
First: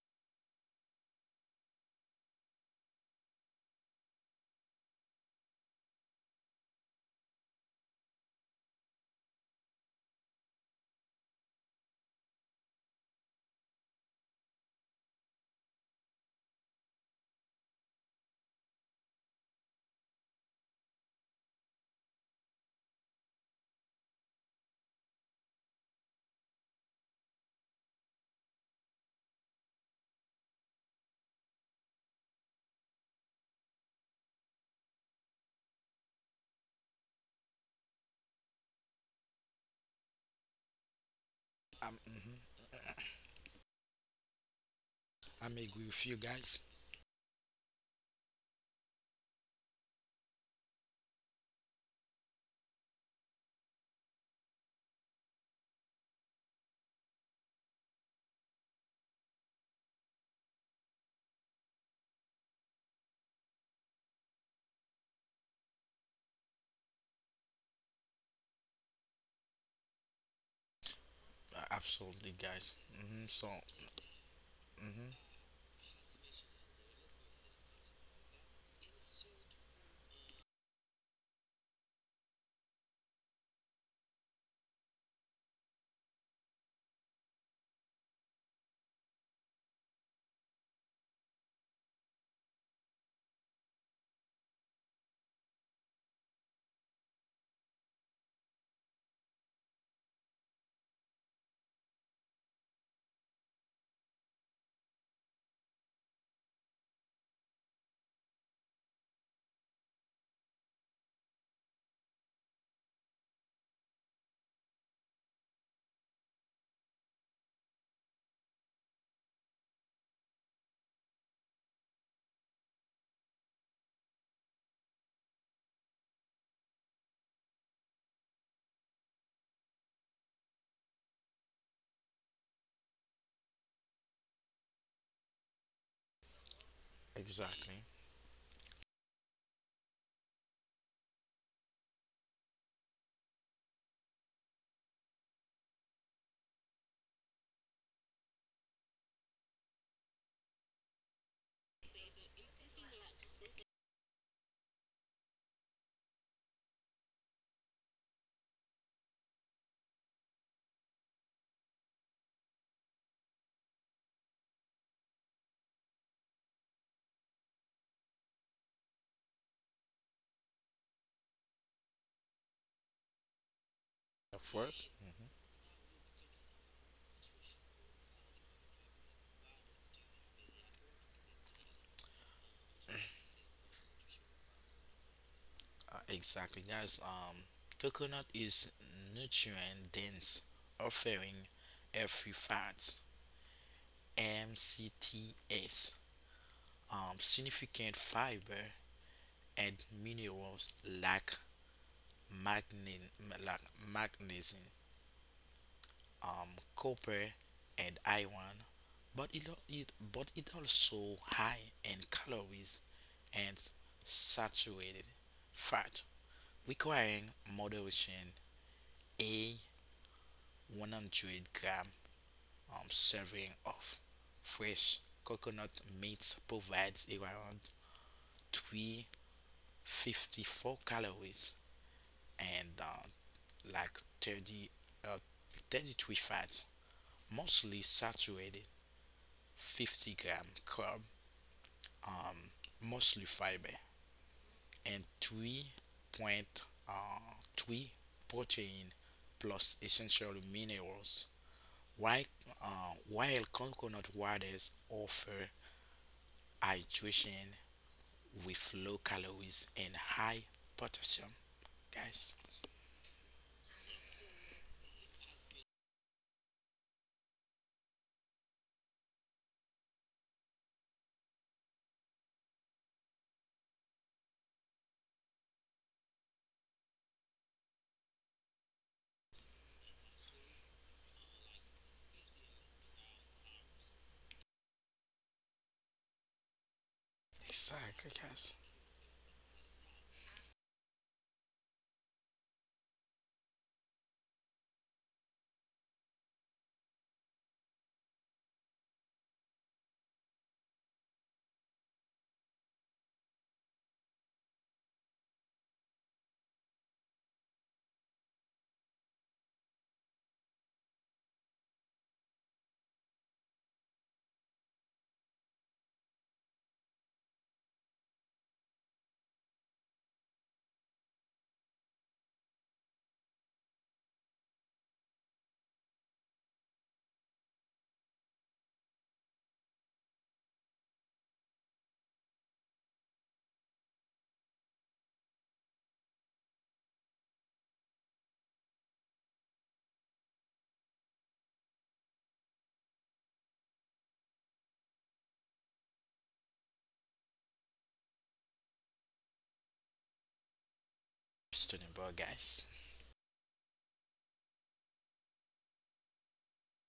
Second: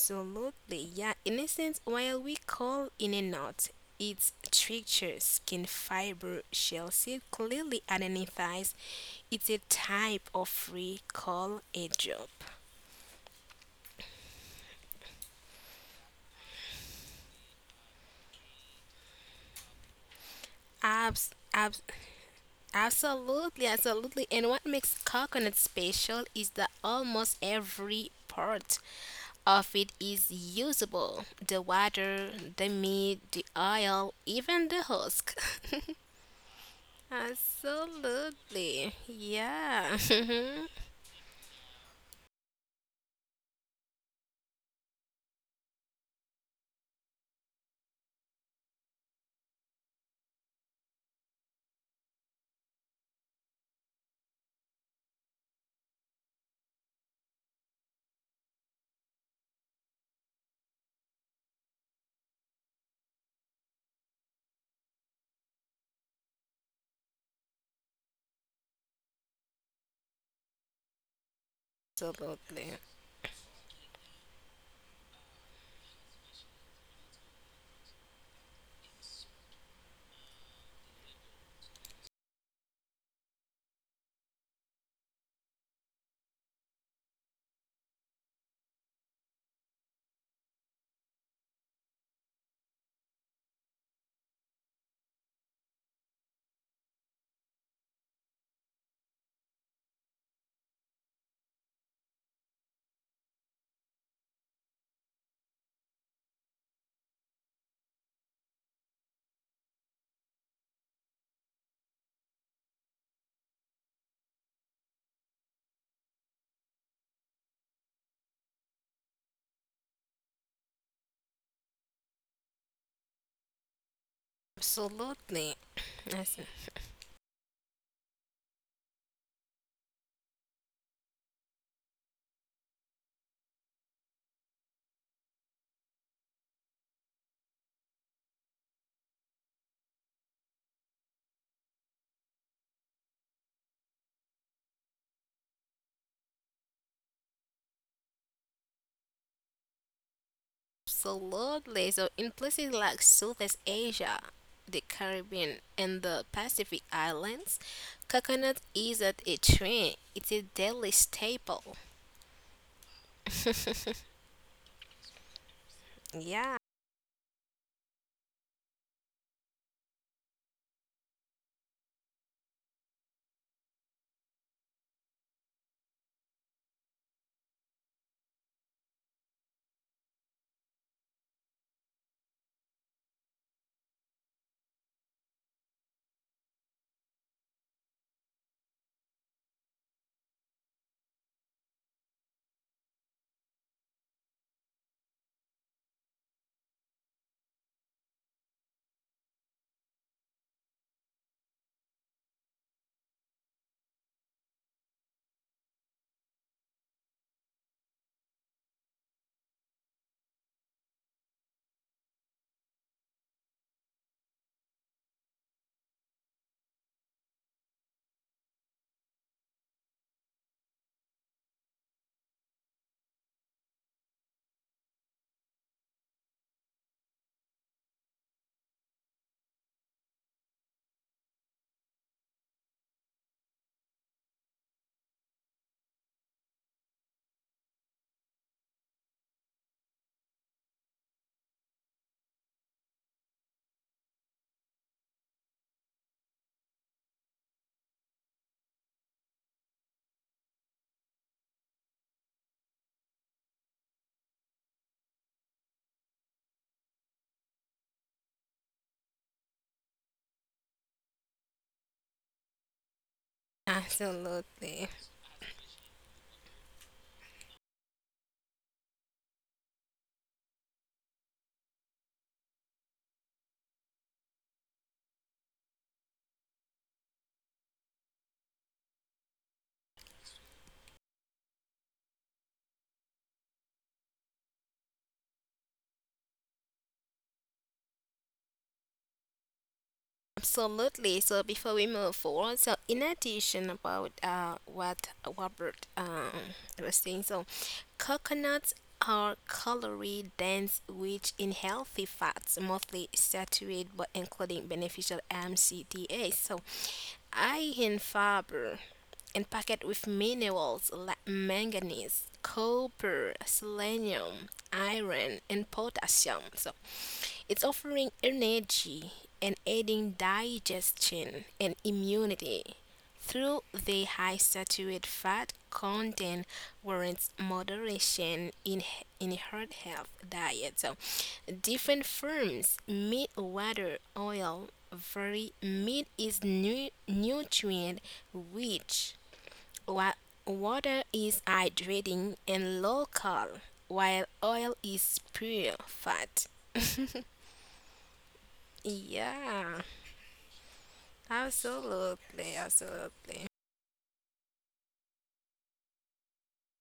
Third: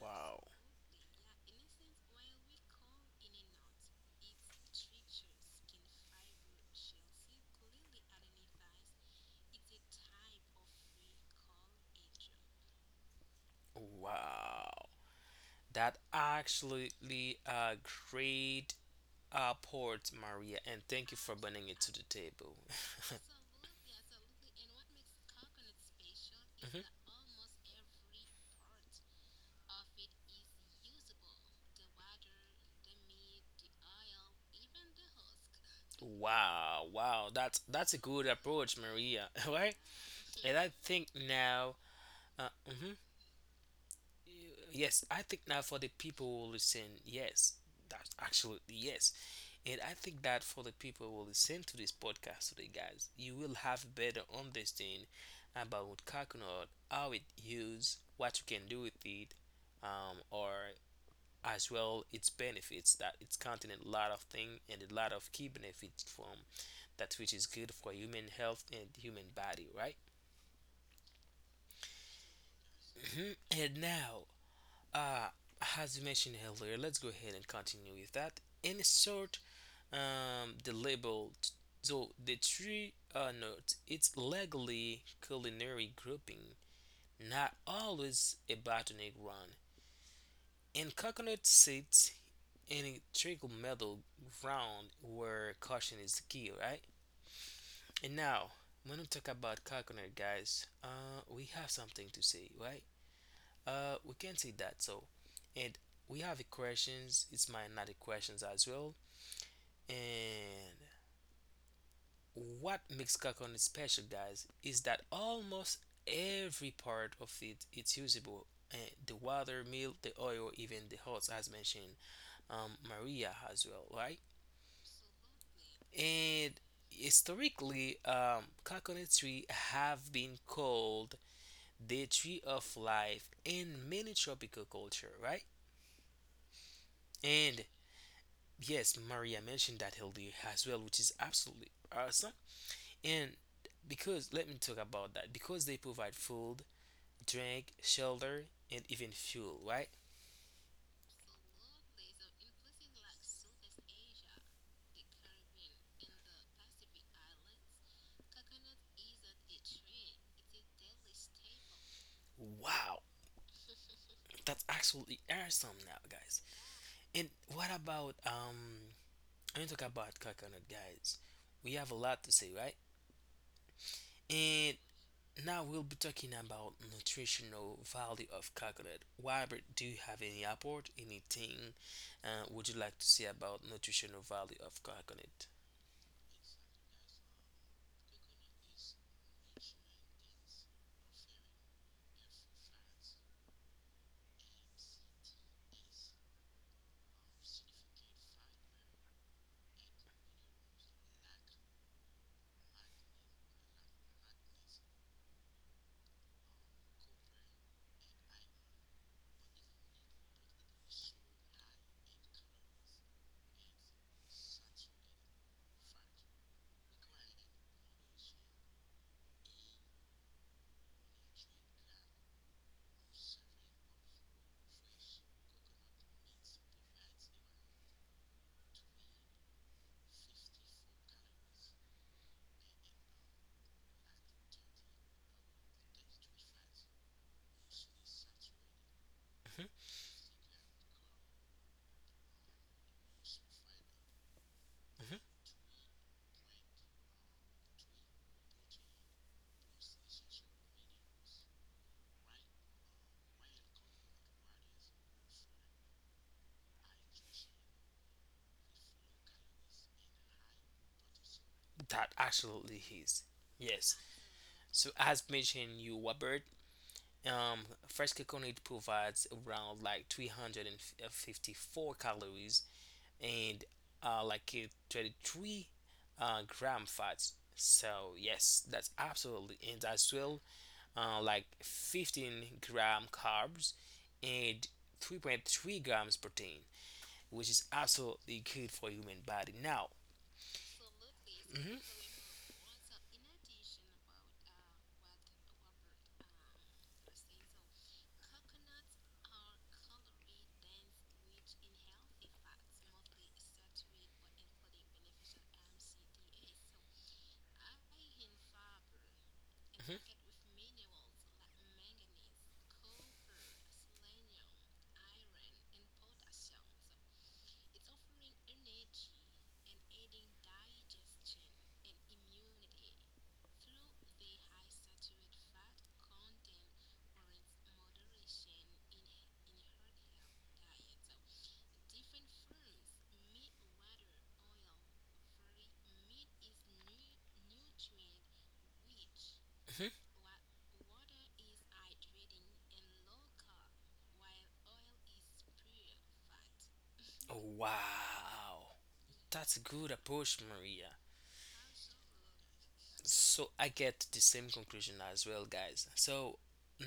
Speaker 3: Wow.
Speaker 2: yeah. In essence, while we call in a nut, its structure, skin fiber, shell seed clearly identifies it's a type of free call a drop.
Speaker 3: Wow. That actually a great port, Maria, and thank you
Speaker 2: Abs,
Speaker 3: for bringing it
Speaker 2: abs,
Speaker 3: to the table.
Speaker 2: Absolutely, absolutely. And what makes coconut special is that
Speaker 3: Mhm.
Speaker 2: almost every part of it is usable. The water, the meat, the oil, even the husk.
Speaker 3: Wow, wow, that's a good approach,
Speaker 2: Absolutely.
Speaker 3: Maria. Right?
Speaker 2: Yeah.
Speaker 3: And I think now,
Speaker 1: I'm. Hmm
Speaker 3: uh, mhm. yes, I think
Speaker 1: I'm
Speaker 3: now for
Speaker 1: agree
Speaker 3: the
Speaker 1: with you,
Speaker 3: people who
Speaker 1: guys.
Speaker 3: listen, yes, that's absolutely yes. And I think that for the people who will listen to this podcast today, guys, you will have a better understanding about coconut, how it used, what you can do with it, or as well its benefits that it's contain a lot of things and a lot of key benefits from that which is good for human health and human body, right?
Speaker 1: Absolutely, guys.
Speaker 2: Absolutely.
Speaker 3: Mhm.
Speaker 1: So.
Speaker 3: And now,
Speaker 1: hmm
Speaker 3: uh, as you mentioned earlier, let's go ahead and continue with that. In short, the label. So the tree note, it's legally culinary grouping, not always a botanic ground. And coconut seeds in a trickle metal ground where caution is the key, right? And now, when we talk about coconut, guys, we have something to say, right? We can say that. So, and we have a questions. It's my another questions as well. And what makes coconut special, guys, is that almost every part of it it's usable. Uh, the water, milk, the oil, even the husk, as mentioned, Maria as well, right?
Speaker 2: Absolutely. Yes.
Speaker 3: And historically, coconut tree have been called the tree of life in many tropical culture, right? And
Speaker 1: Exactly.
Speaker 3: yes, Maria mentioned that healthy as well, which is absolutely awesome. And because let me talk about that because they provide food drink, shelter, and even fuel, right?
Speaker 2: Absolutely. So, in places like Southeast Asia, the Caribbean, and the Pacific Islands, coconut isn't a trend, it's a daily staple.
Speaker 3: Wow, that's absolutely awesome now, guys.
Speaker 2: Yeah,
Speaker 3: And what about um? I'm gonna talk about coconut, guys. We have a lot to say, right?
Speaker 1: Of
Speaker 3: And
Speaker 1: course.
Speaker 3: now we'll be talking about nutritional value of coconut. Robert, do you have any apport, anything would you like to say about nutritional value of coconut?
Speaker 1: Exactly, guys. Coconut is nutrient dense, offering healthy fats (MCTs), significant fiber and minerals like magne- like magnesium, copper, and iron. But it, al- it but it also high in calories and saturated fat, requiring moderation. 100 gram serving of fresh coconut meat provides around 354 calories and like 30, uh, 33 fats, mostly saturated, 50-gram carb, um, mostly fiber, and
Speaker 3: Hmm.
Speaker 1: 3. Three protein plus essential minerals. While, while coconut waters offer hydration with low calories and high potassium,
Speaker 3: That
Speaker 1: guys.
Speaker 3: absolutely is. Yes.
Speaker 2: absolutely.
Speaker 3: So as mentioned you Robert, Um, fresh coconut provides around like 354 calories and 23 gram fats. So yes, that's absolutely, and as well 15-gram carbs and 3.3 grams protein, which is
Speaker 1: Exactly,
Speaker 3: absolutely
Speaker 1: guys.
Speaker 3: good for human body. Now,
Speaker 2: Absolutely. So before
Speaker 3: hmm
Speaker 2: we move forward, so in addition about what Robert was saying, so coconuts are calorie dense, rich in healthy fats, mostly saturated, but including beneficial MCTAs. So iron fiber and packed with minerals like manganese, copper, selenium, iron, and potassium. So it's offering energy and aiding digestion and immunity through the high saturated fat content warrants moderation in heart health diet, so different firms meat water oil very meat is nutrient rich.
Speaker 3: hmm
Speaker 2: Wa- Water is hydrating and local, while oil is pure fat.
Speaker 3: oh wow. That's a
Speaker 2: Yeah,
Speaker 3: good approach, Maria.
Speaker 1: Student board,
Speaker 2: absolutely,
Speaker 1: guys.
Speaker 3: So
Speaker 2: absolutely.
Speaker 3: I get the same conclusion as well, guys. So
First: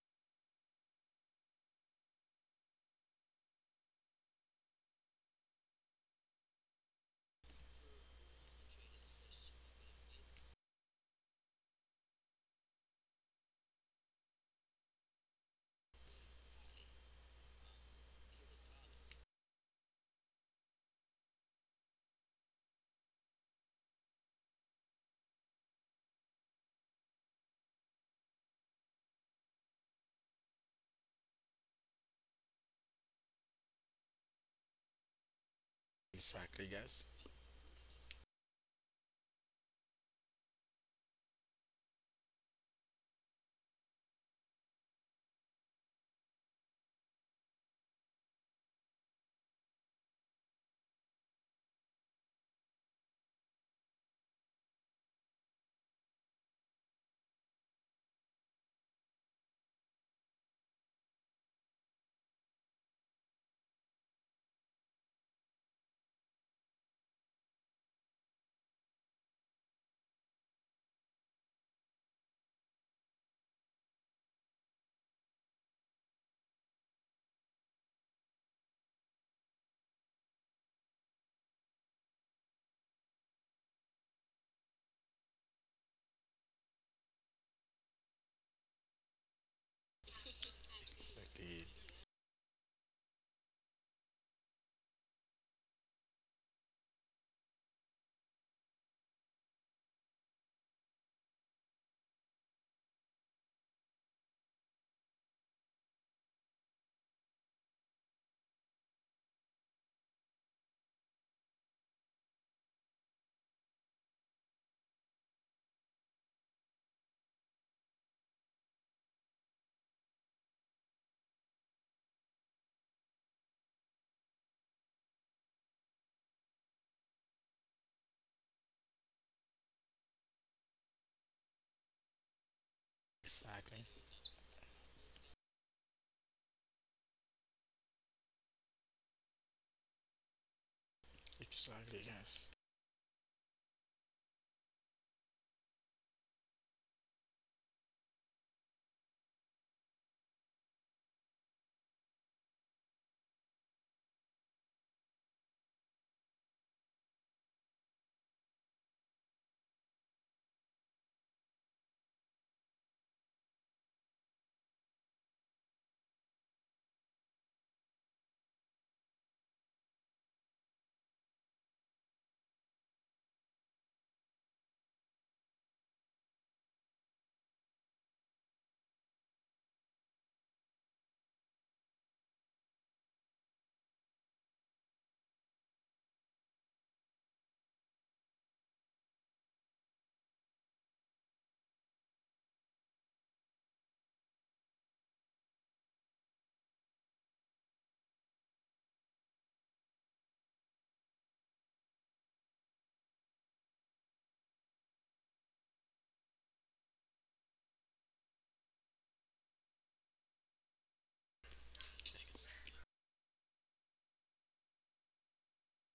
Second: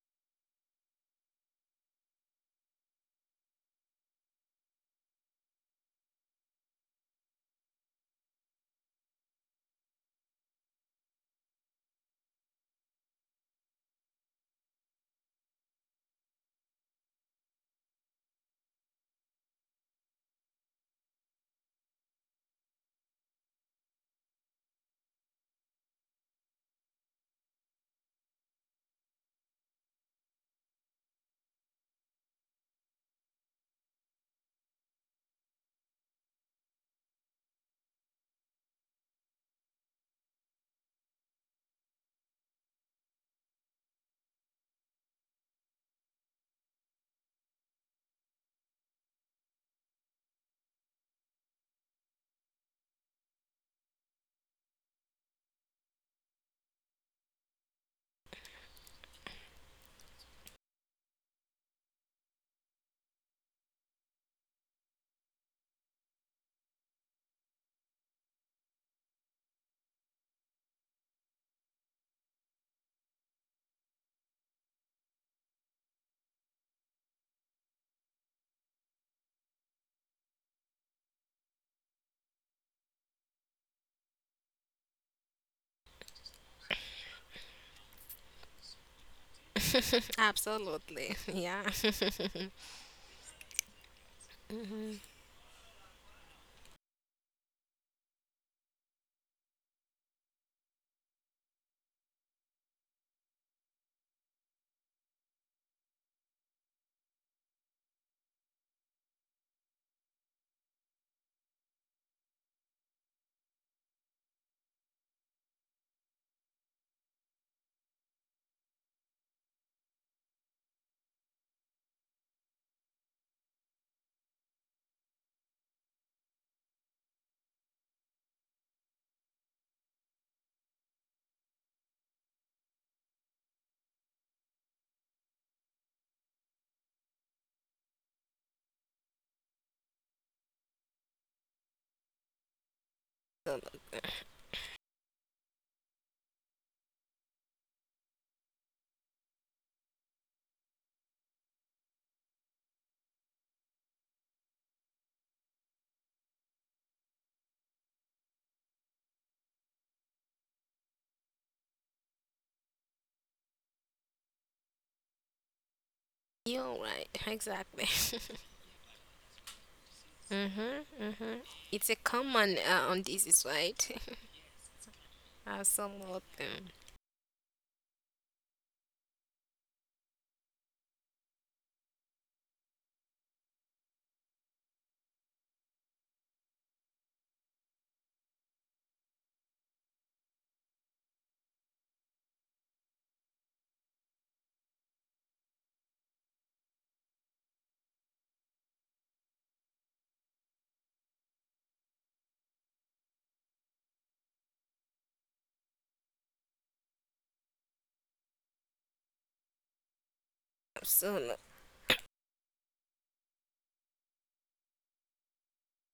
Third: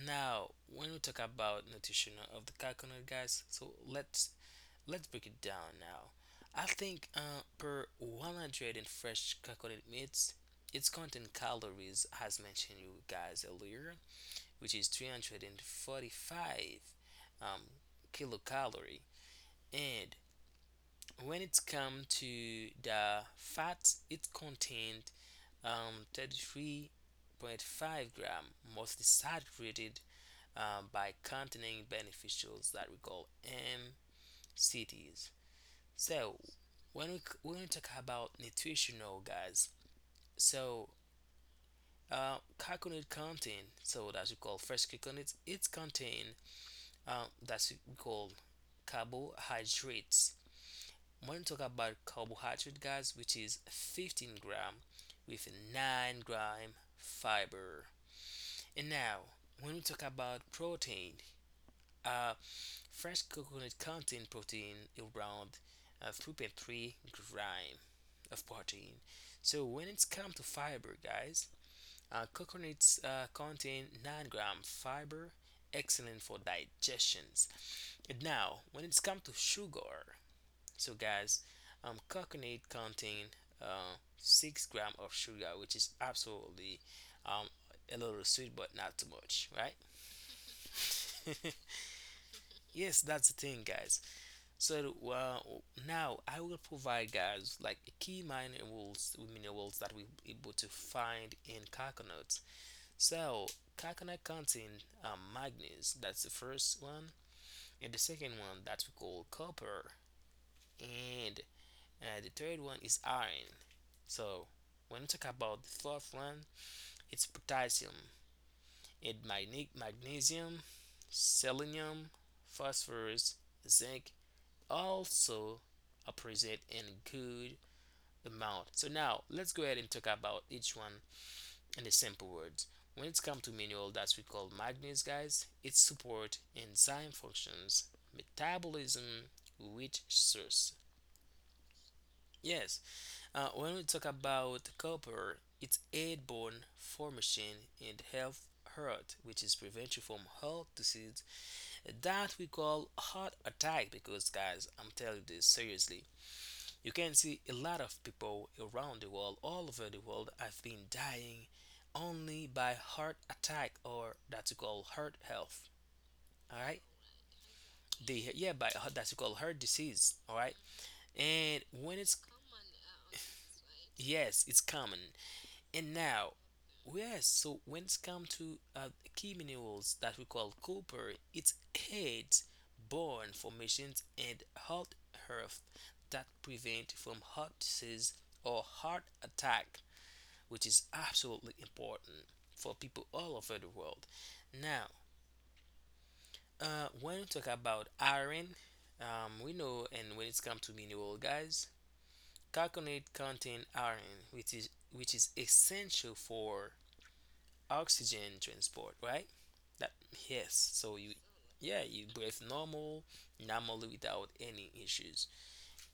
Speaker 3: now when we talk about nutrition of the coconut, guys, so let's break it down now. I think per 100 in fresh coconut meats, its content calories, as mentioned you guys earlier, which is 345 um, kilocalorie. And when it's come to the fats, it contains 33.5-gram, mostly saturated by containing beneficials that we call MCTs. So
Speaker 1: Exactly, guys.
Speaker 3: when when we talk about nutritional, guys, so coconut contain, so that's we call fresh coconut, it's contain that's we call carbohydrates. When we talk about carbohydrate, guys, which is 15-gram with 9-gram fiber. And now, when we talk about protein, uh, fresh coconut contains protein around 3.3 gram of protein. So when it's come to fiber, guys, coconuts contain 9-gram fiber, excellent for digestions. And now, when it's come to sugar, so guys, coconut contain 6 gram of sugar, which is absolutely um, a little sweet, but not too much,
Speaker 2: Absolutely,
Speaker 3: right?
Speaker 1: Exactly.
Speaker 2: yeah.
Speaker 3: Yes, that's the thing, guys. So now I will provide, guys, like key mining rules, minerals that we able to find in coconuts. So coconut contain manganese. That's the first one, and the second one that we call copper, and the third one is iron. So when we talk about the fourth one, it's potassium, and magnesium, selenium, phosphorus, zinc, also appreciate in good amount. So now let's go ahead and talk about each one in the simple words. When it's come to
Speaker 1: Exactly.
Speaker 3: mineral that we call manganese, guys, it support enzyme functions, metabolism, rich source.
Speaker 1: Exactly, guys.
Speaker 3: Yes, when we talk
Speaker 2: Absolutely.
Speaker 3: about copper, it's aid bone formation and health heart, which is prevention from heart disease that we call heart attack, because, guys, I'm telling you this seriously. You can see a lot of people around the world, all over the world, have been dying only by heart attack or that you call heart health. All
Speaker 2: You're
Speaker 3: right,
Speaker 2: right, exactly.
Speaker 3: the yeah, by that you call heart disease. All right,
Speaker 2: Mm-hmm, mm-hmm.
Speaker 3: and
Speaker 2: It's a
Speaker 3: when it's
Speaker 2: common on this is right.
Speaker 3: yes, it's common, and
Speaker 2: Absolutely,
Speaker 3: now, yes, so when it's come to key minerals that we call copper, it's aids bone formations and hot earth that prevent from heart disease or heart attack, which is absolutely important for people all over the world. Now, when we talk about iron, we know, and when it's come to mineral, guys, coconut contain iron, which is essential for oxygen transport, right? That yes. So you,
Speaker 2: absolutely,
Speaker 3: yeah, you breathe normal, normally without any issues.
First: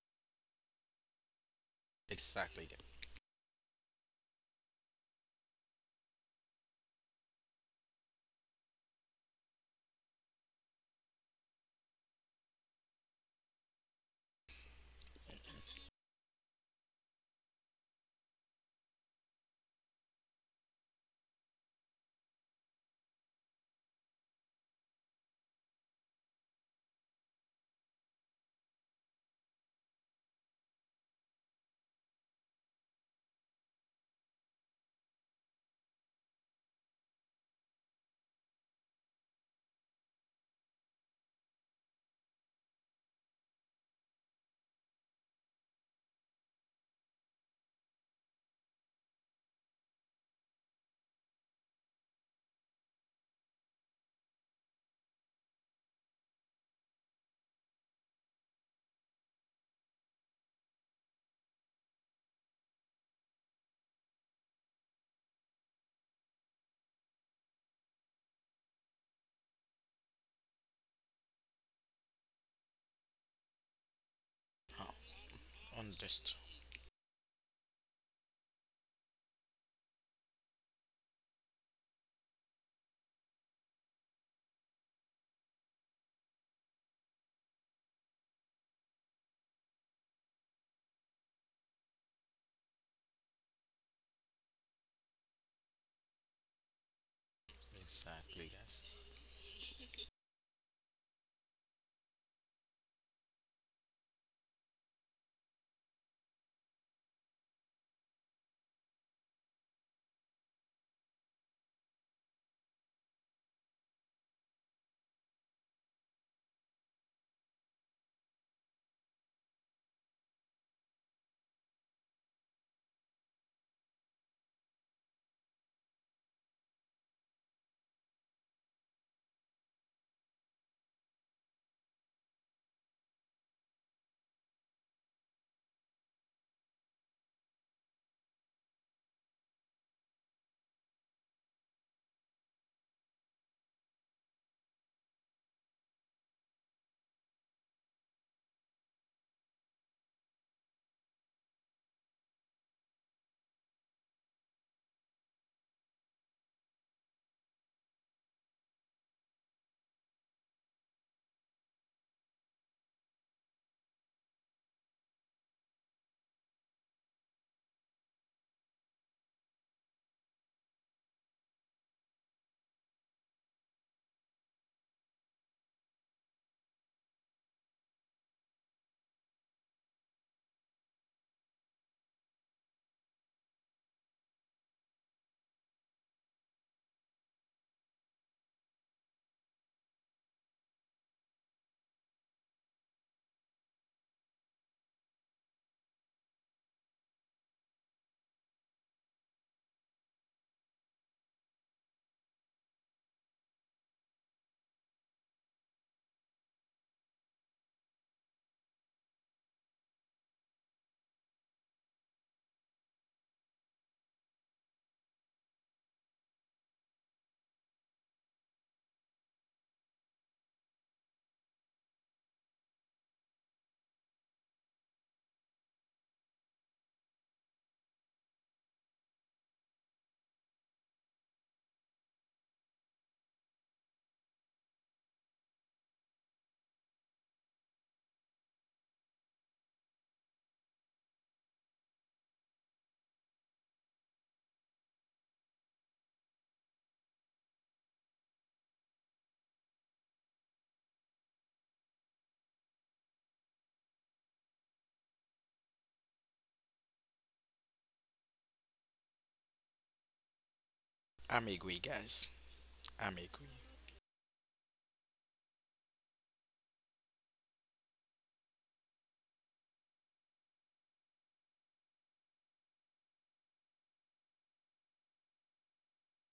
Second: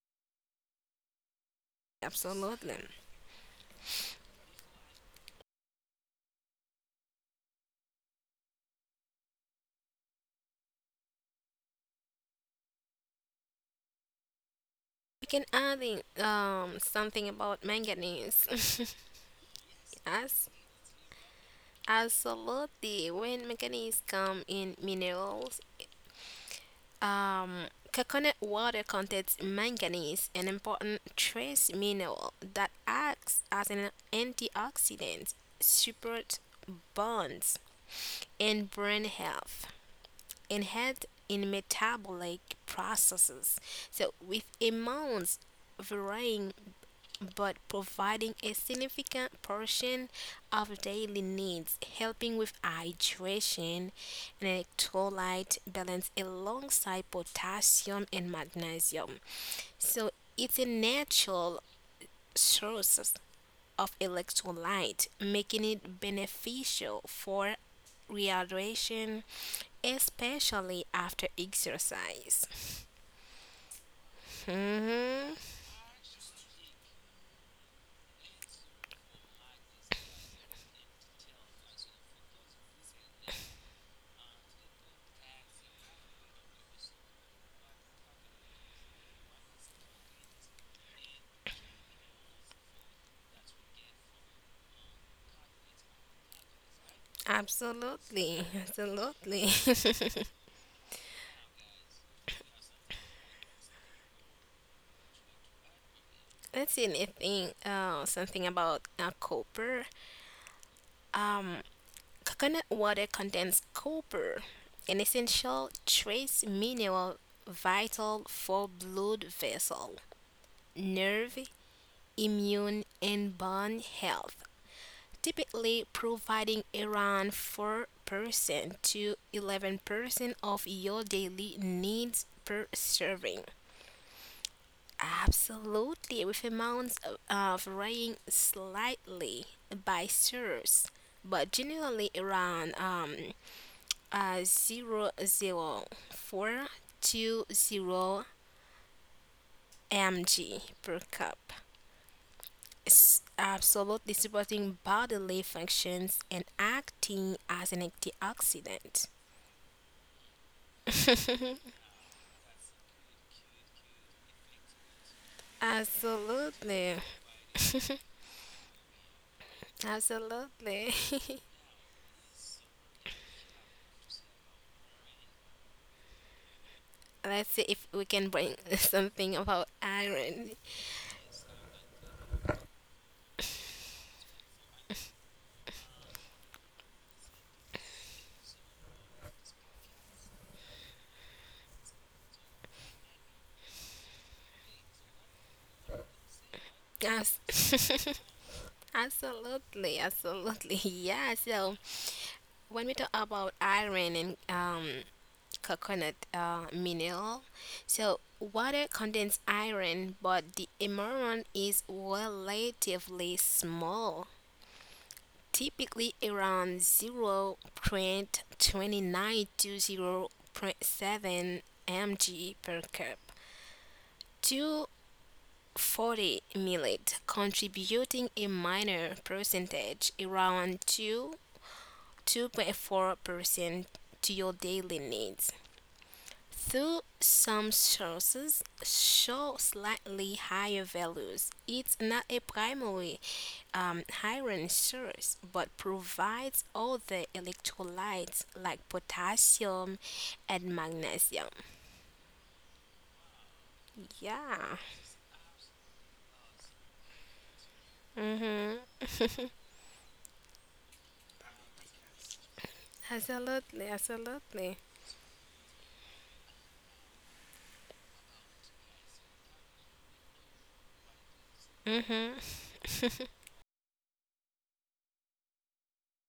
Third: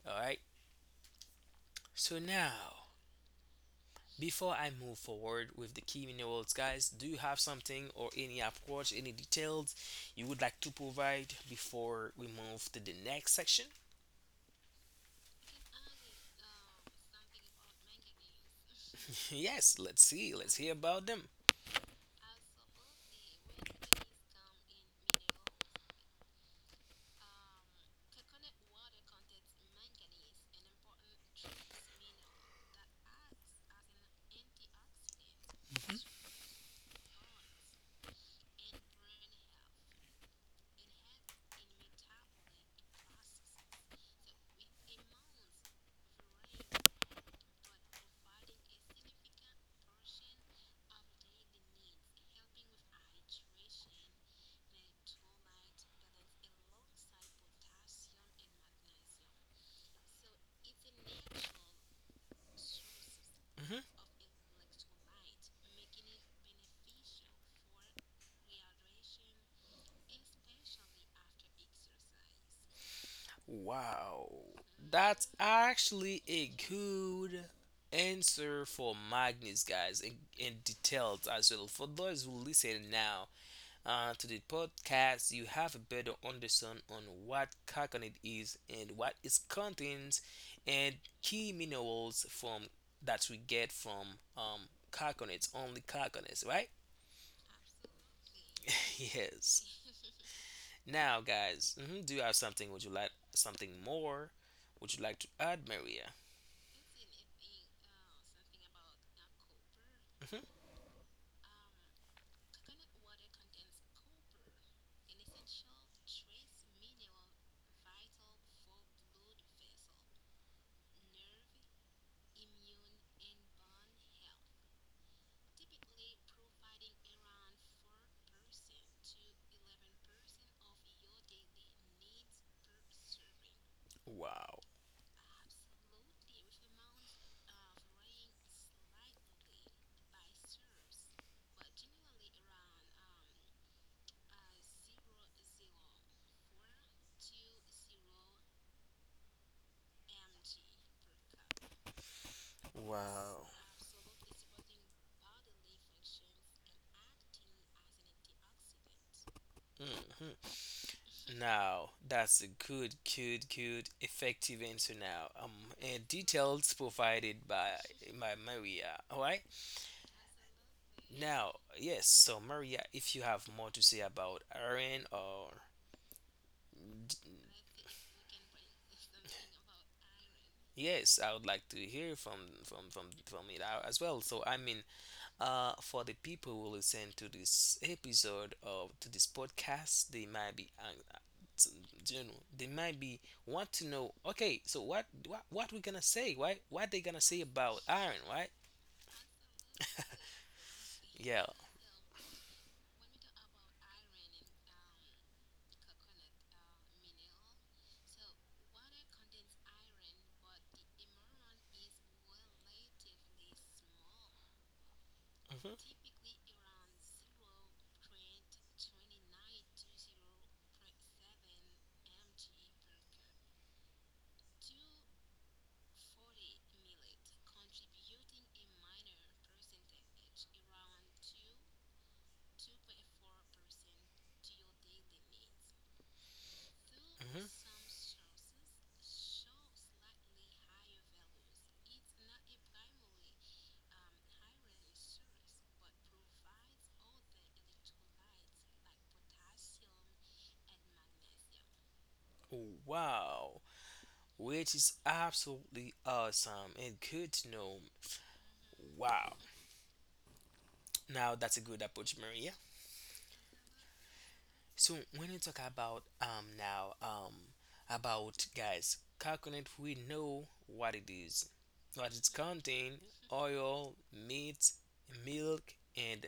Speaker 3: All right. So
Speaker 1: Exactly,
Speaker 3: now,
Speaker 2: absolutely.
Speaker 1: guys.
Speaker 3: before I move forward with the key minerals, guys, do you have something or any approach, any details you would like to provide before we move to the next section?
Speaker 2: You can add in something about manganese.
Speaker 3: Yes. Let's see.
Speaker 2: Yes,
Speaker 3: Let's hear about them.
Speaker 2: absolutely. When manganese come in minerals, um, coconut water contains manganese, an important trace mineral that acts as an antioxidant, supports bonds and brain health, and head in metabolic processes. So with amounts varying but providing a significant portion of daily needs, helping with hydration and electrolyte balance alongside potassium and magnesium. So it's a natural source
Speaker 3: Mhm.
Speaker 2: of electrolyte, making it beneficial for rehydration, especially after exercise.
Speaker 3: Wow,
Speaker 1: Oh,
Speaker 3: that's
Speaker 2: Mhm.
Speaker 3: actually
Speaker 1: understood.
Speaker 3: a good answer for Magnus, guys, and details as well. For those who listen now to the podcast, you have a better understand on what coconut is and what it contains, and key minerals from that we get from coconuts, only coconuts, right?
Speaker 2: Absolutely,
Speaker 1: Exactly, guys.
Speaker 2: absolutely.
Speaker 3: Yes. Now, guys, do you have something? Would you like something more? Would you like to add, Maria?
Speaker 2: Let's see anything, something about copper.
Speaker 3: Hmm.
Speaker 2: Um, Coconut water contains copper, an essential trace mineral vital for blood vessel, nerve, immune, and bone health, typically providing around 4% to 11% of your daily needs per serving.
Speaker 3: Wow.
Speaker 2: Absolutely, with amounts of, varying slightly by source, but generally around 0.0420 mg per cup. It's
Speaker 3: Wow.
Speaker 2: absolutely supporting bodily functions and acting as an antioxidant.
Speaker 3: Hmm. Now, that's a good, good, good, effective answer now. And details
Speaker 2: Absolutely,
Speaker 3: provided by Maria. All right.
Speaker 2: absolutely.
Speaker 3: Now, yes. So, Maria, if you have more to say about Aaron or d-
Speaker 2: Let's see if we can bring something about iron.
Speaker 3: yes, I would like to hear from it out as well. So, I mean, for the people who listen to this episode of to this podcast, they might be, t- you know, they might be want to know. Okay, so what we gonna say? Right? What they gonna
Speaker 2: Yes.
Speaker 3: say about iron? Right?
Speaker 2: Absolutely, absolutely. Yeah,
Speaker 3: Yeah.
Speaker 2: so when we talk about iron and coconut mineral, so water contains iron, but the amount is relatively small,
Speaker 3: hmm
Speaker 2: typically around 0.29 to zero point 0.7 mg per cup. 240 millet, contributing a minor percentage around 2 2.4% to your daily needs, though
Speaker 3: hmm
Speaker 2: some sources show slightly higher values. It's not a primary iron source, but provides all the electrolytes like potassium and magnesium.
Speaker 3: Wow, which
Speaker 2: Yeah,
Speaker 3: is absolutely awesome and good to know.
Speaker 2: Mm,
Speaker 3: Wow, now
Speaker 1: I'm
Speaker 3: that's a
Speaker 1: agree,
Speaker 3: good approach,
Speaker 1: guys.
Speaker 3: Maria.
Speaker 1: I'm agree.
Speaker 2: absolutely, absolutely.
Speaker 3: So when you talk about now about, guys, coconut, we know what it is, what it's
Speaker 2: Mm-hmm.
Speaker 3: contain: oil, meat, milk, and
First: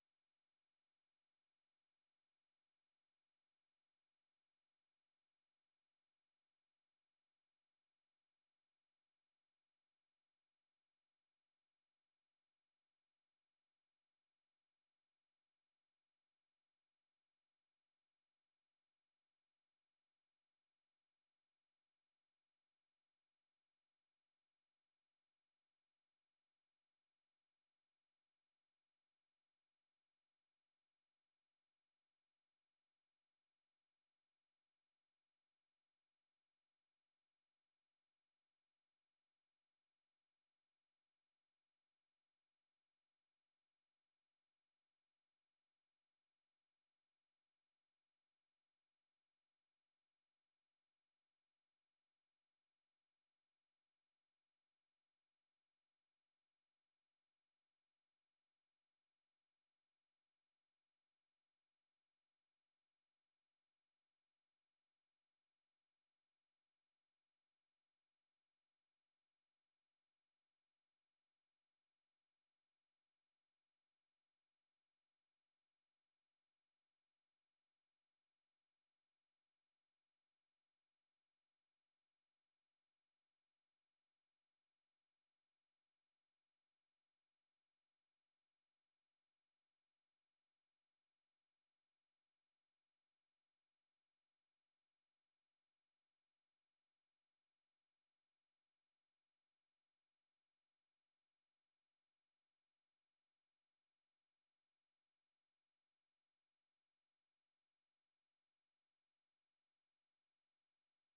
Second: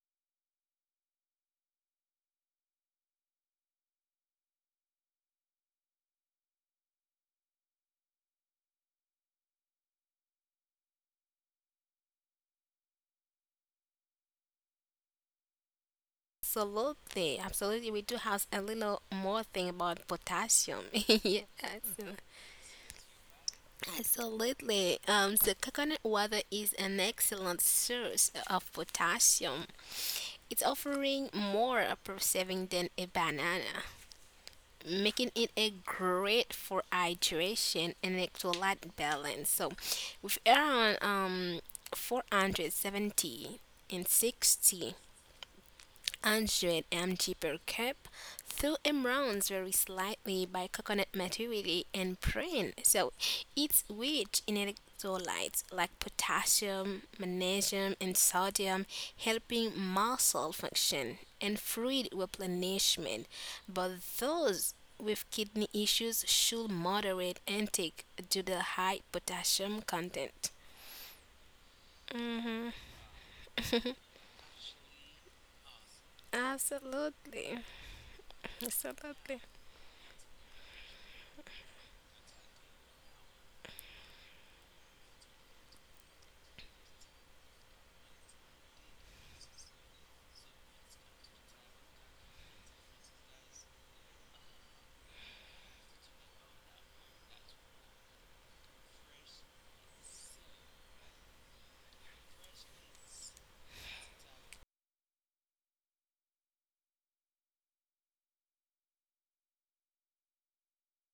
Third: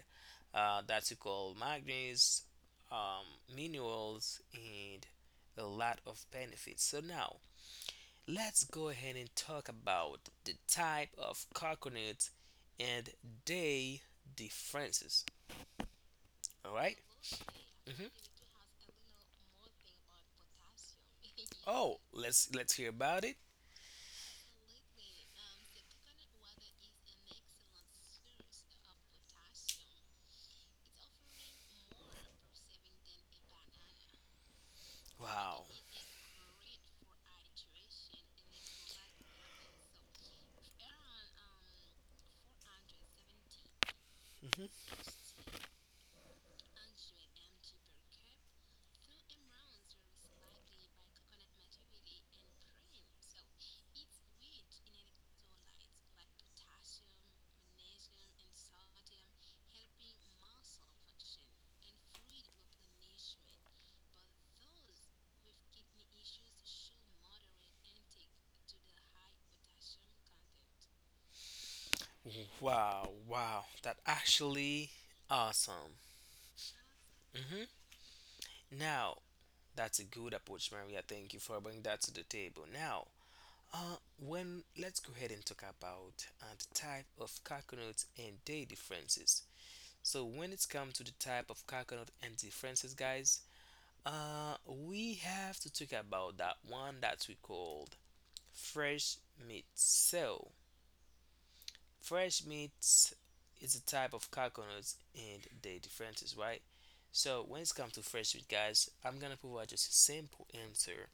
Speaker 3: that's called manganese, um, minerals, and a lot of benefits. So now let's go ahead and talk about the type of coconut and their differences. All right.
Speaker 2: Absolutely, absolutely. We
Speaker 3: Mm-hmm.
Speaker 2: do have a little more thing about potassium. Yes.
Speaker 3: Oh, let's hear about it.
Speaker 2: Absolutely. The coconut water is an excellent source of potassium. It's offering more per serving than a banana, making it
Speaker 3: Wow.
Speaker 2: a great for hydration and electrolyte balance. So, with around 470 and
Speaker 3: Mhm.
Speaker 2: 60 100 mg per cup. Fill and rounds very slightly by coconut material and prune. So it's rich in electrolytes like potassium, magnesium, and sodium, helping muscle function and fluid replenishment. But those with kidney issues should moderate intake due to the high potassium content.
Speaker 3: Wow. Wow. That actually awesome.
Speaker 2: Absolutely.
Speaker 3: Hmm. Now
Speaker 2: Absolutely.
Speaker 3: that's a good approach, Maria. Thank you for bringing that to the table. Now, when let's go ahead and talk about the type of coconuts and their differences. So when it's come to the type of coconut and differences, guys, we have to talk about that one that we called fresh meat. So, fresh meat is a type of coconuts and the differences, right? So, when it comes to fresh meat, guys, I'm gonna provide just a simple answer,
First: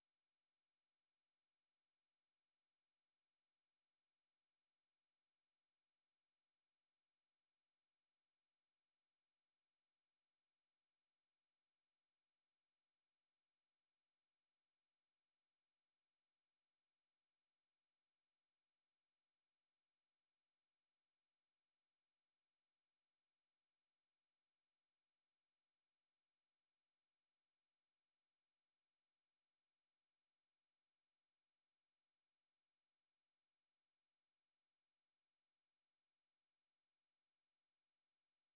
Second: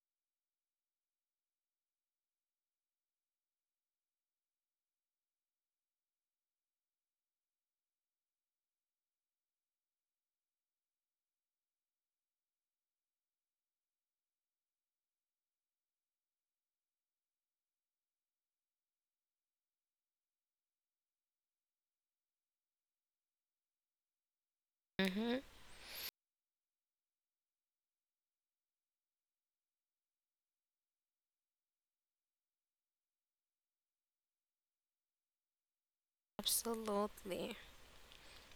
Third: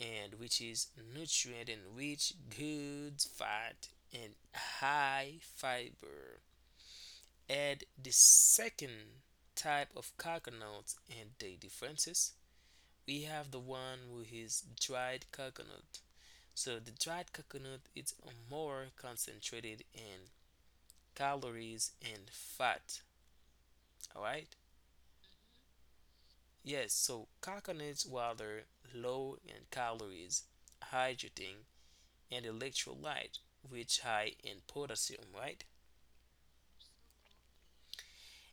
Speaker 3: and which is nutrient and rich, good fat, and high fiber. Add the second type of coconuts and the differences we have the one with his dried coconut. So the dried coconut it's more concentrated in calories and fat. All right.
Speaker 2: Hmm.
Speaker 3: Yes. So coconuts while they're low in calories, hydrating and electrolyte, which high in potassium. Right.
Speaker 2: Absolutely.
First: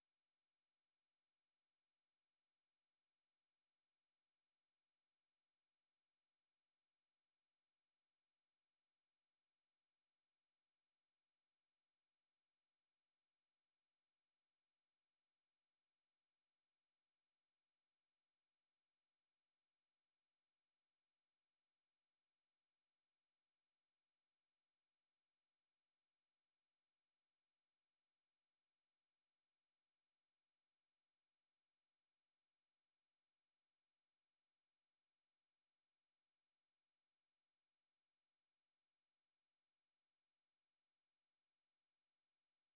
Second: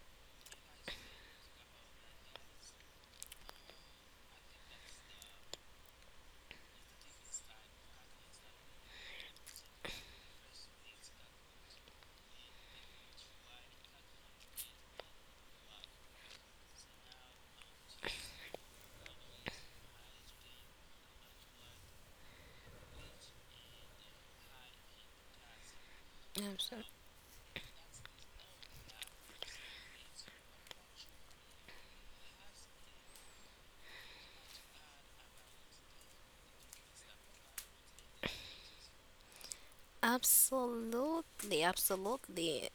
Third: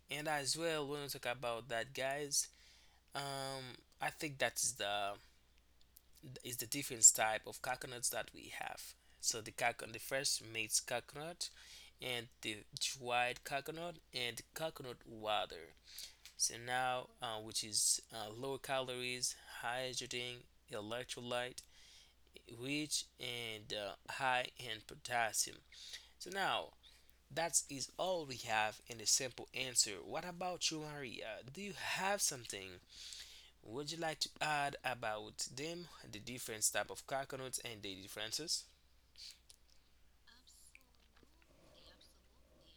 Speaker 3: And as well, when we talk about that, guys, um, I think that's the is the different type of coconuts that we have. So the coconut, the first mixed coconut, and the dried coconut and coconut water. So now, which is low calories, high hydrogen, electrolyte, rich and high in potassium. So now.
Speaker 2: Absolutely.
Speaker 3: That is all we have in a simple answer. What about you, Maria? Do you have something would you like to add about them, the different type of coconuts and the differences?
Speaker 2: Absolutely, absolutely.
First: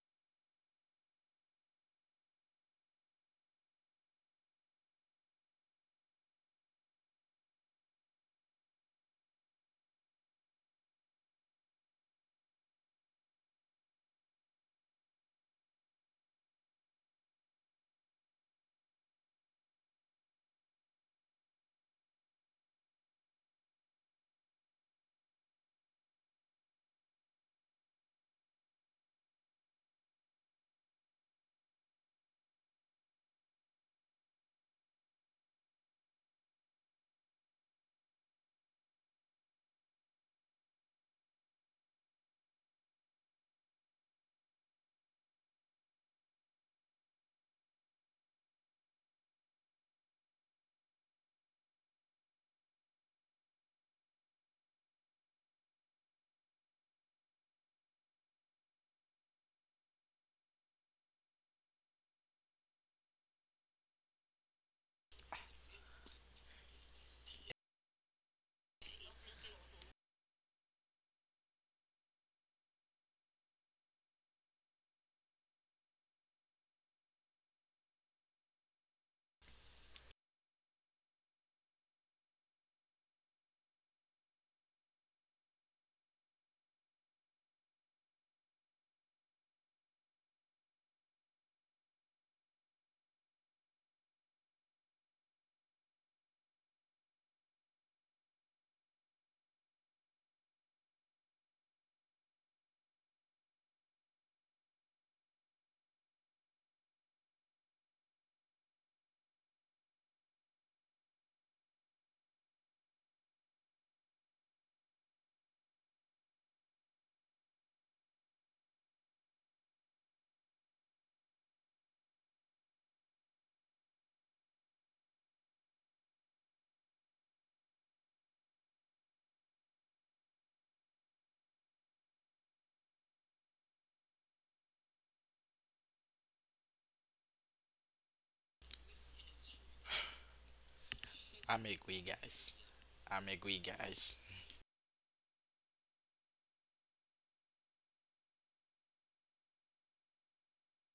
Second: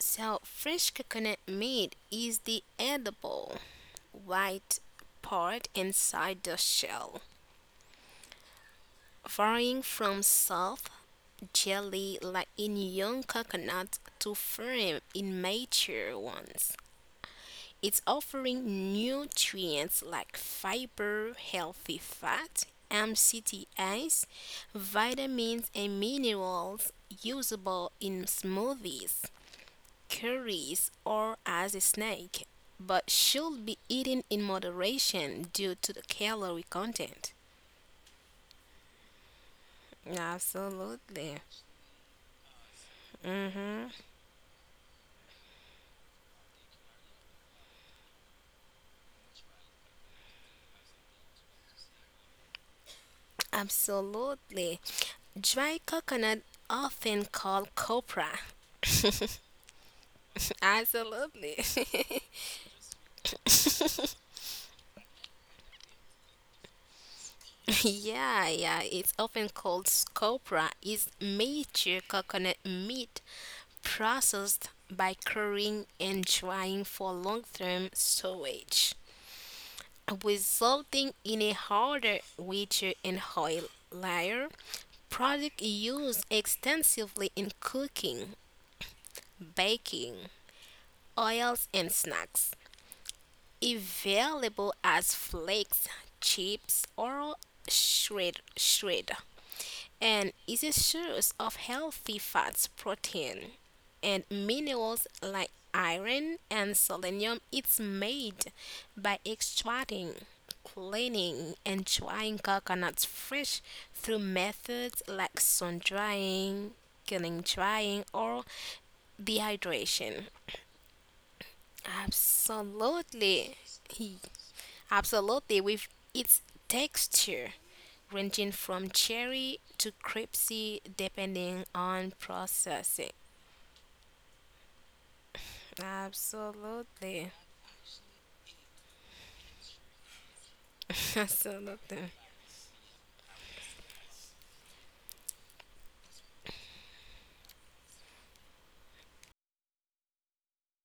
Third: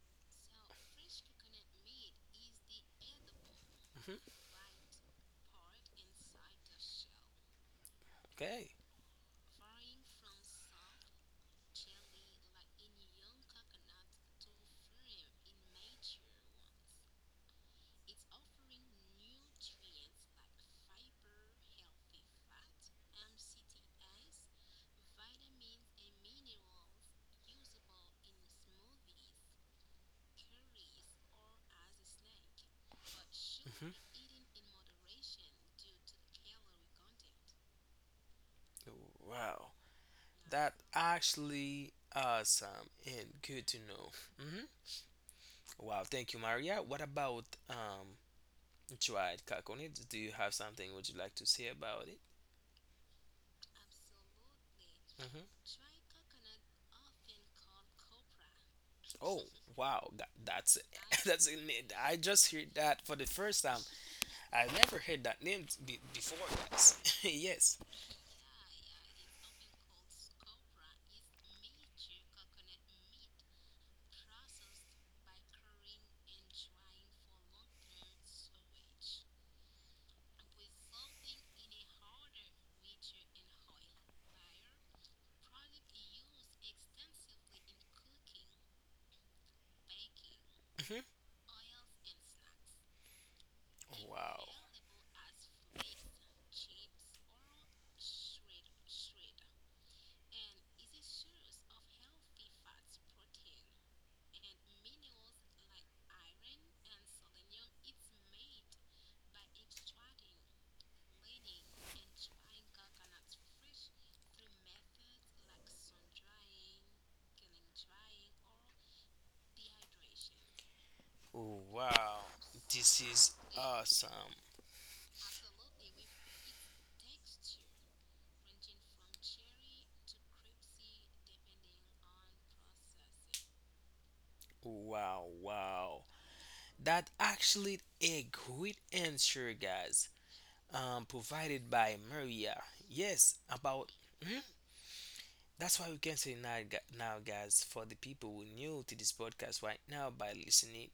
Speaker 2: So, fresh coconut meat is the edible
Speaker 3: Hmm
Speaker 2: white part inside the shell,
Speaker 3: Okay.
Speaker 2: varying from soft jelly like in young coconut to firm in mature ones. It's offering nutrients like fiber, healthy fat, MCTAs, vitamins, and minerals usable in smoothies, curries or as a snack, but should be
Speaker 3: hmm
Speaker 2: eaten in moderation due to the calorie content.
Speaker 3: Wow, that
Speaker 2: Absolutely.
Speaker 3: actually awesome and good to
Speaker 2: Hmm.
Speaker 3: know. Hmm Wow, thank you, Maria. What about dried coconuts? Do you have something would you like to say about it?
Speaker 2: Absolutely.
Speaker 3: Hmm
Speaker 2: Dry coconut, often called copra.
Speaker 3: Oh, wow, that, that's that's
Speaker 2: Absolutely.
Speaker 3: I just heard that for the first time. I never heard that name before, guys. Yes.
Speaker 2: Yeah, yeah. It's often called copra. Is mature coconut meat processed by curing and drying for long-term storage, resulting in a harder, richer, and oil layer. Product used extensively in cooking, baking,
Speaker 3: hmm
Speaker 2: oils, and snacks.
Speaker 3: Wow.
Speaker 2: Available as flakes, chips, or shred and is a source of healthy fats, protein, and minerals like iron and selenium. It's made by extracting, cleaning, and drying coconuts fresh through methods like sun drying, killing drying, or dehydration.
Speaker 3: Wow. This is
Speaker 2: Absolutely.
Speaker 3: awesome.
Speaker 2: Absolutely. With its texture ranging from cherry to crepesy depending on processing.
Speaker 3: Wow, wow. That
Speaker 2: Absolutely.
Speaker 3: actually a great answer, guys.
Speaker 1: I'm
Speaker 3: Provided
Speaker 1: agree,
Speaker 3: by
Speaker 2: Absolutely.
Speaker 1: guys.
Speaker 3: Maria.
Speaker 1: I'm
Speaker 3: Yes,
Speaker 1: agree,
Speaker 3: about.
Speaker 1: guys.
Speaker 3: Mhm. That's why we can say now, now, guys, for the people who new to this podcast right now by listening.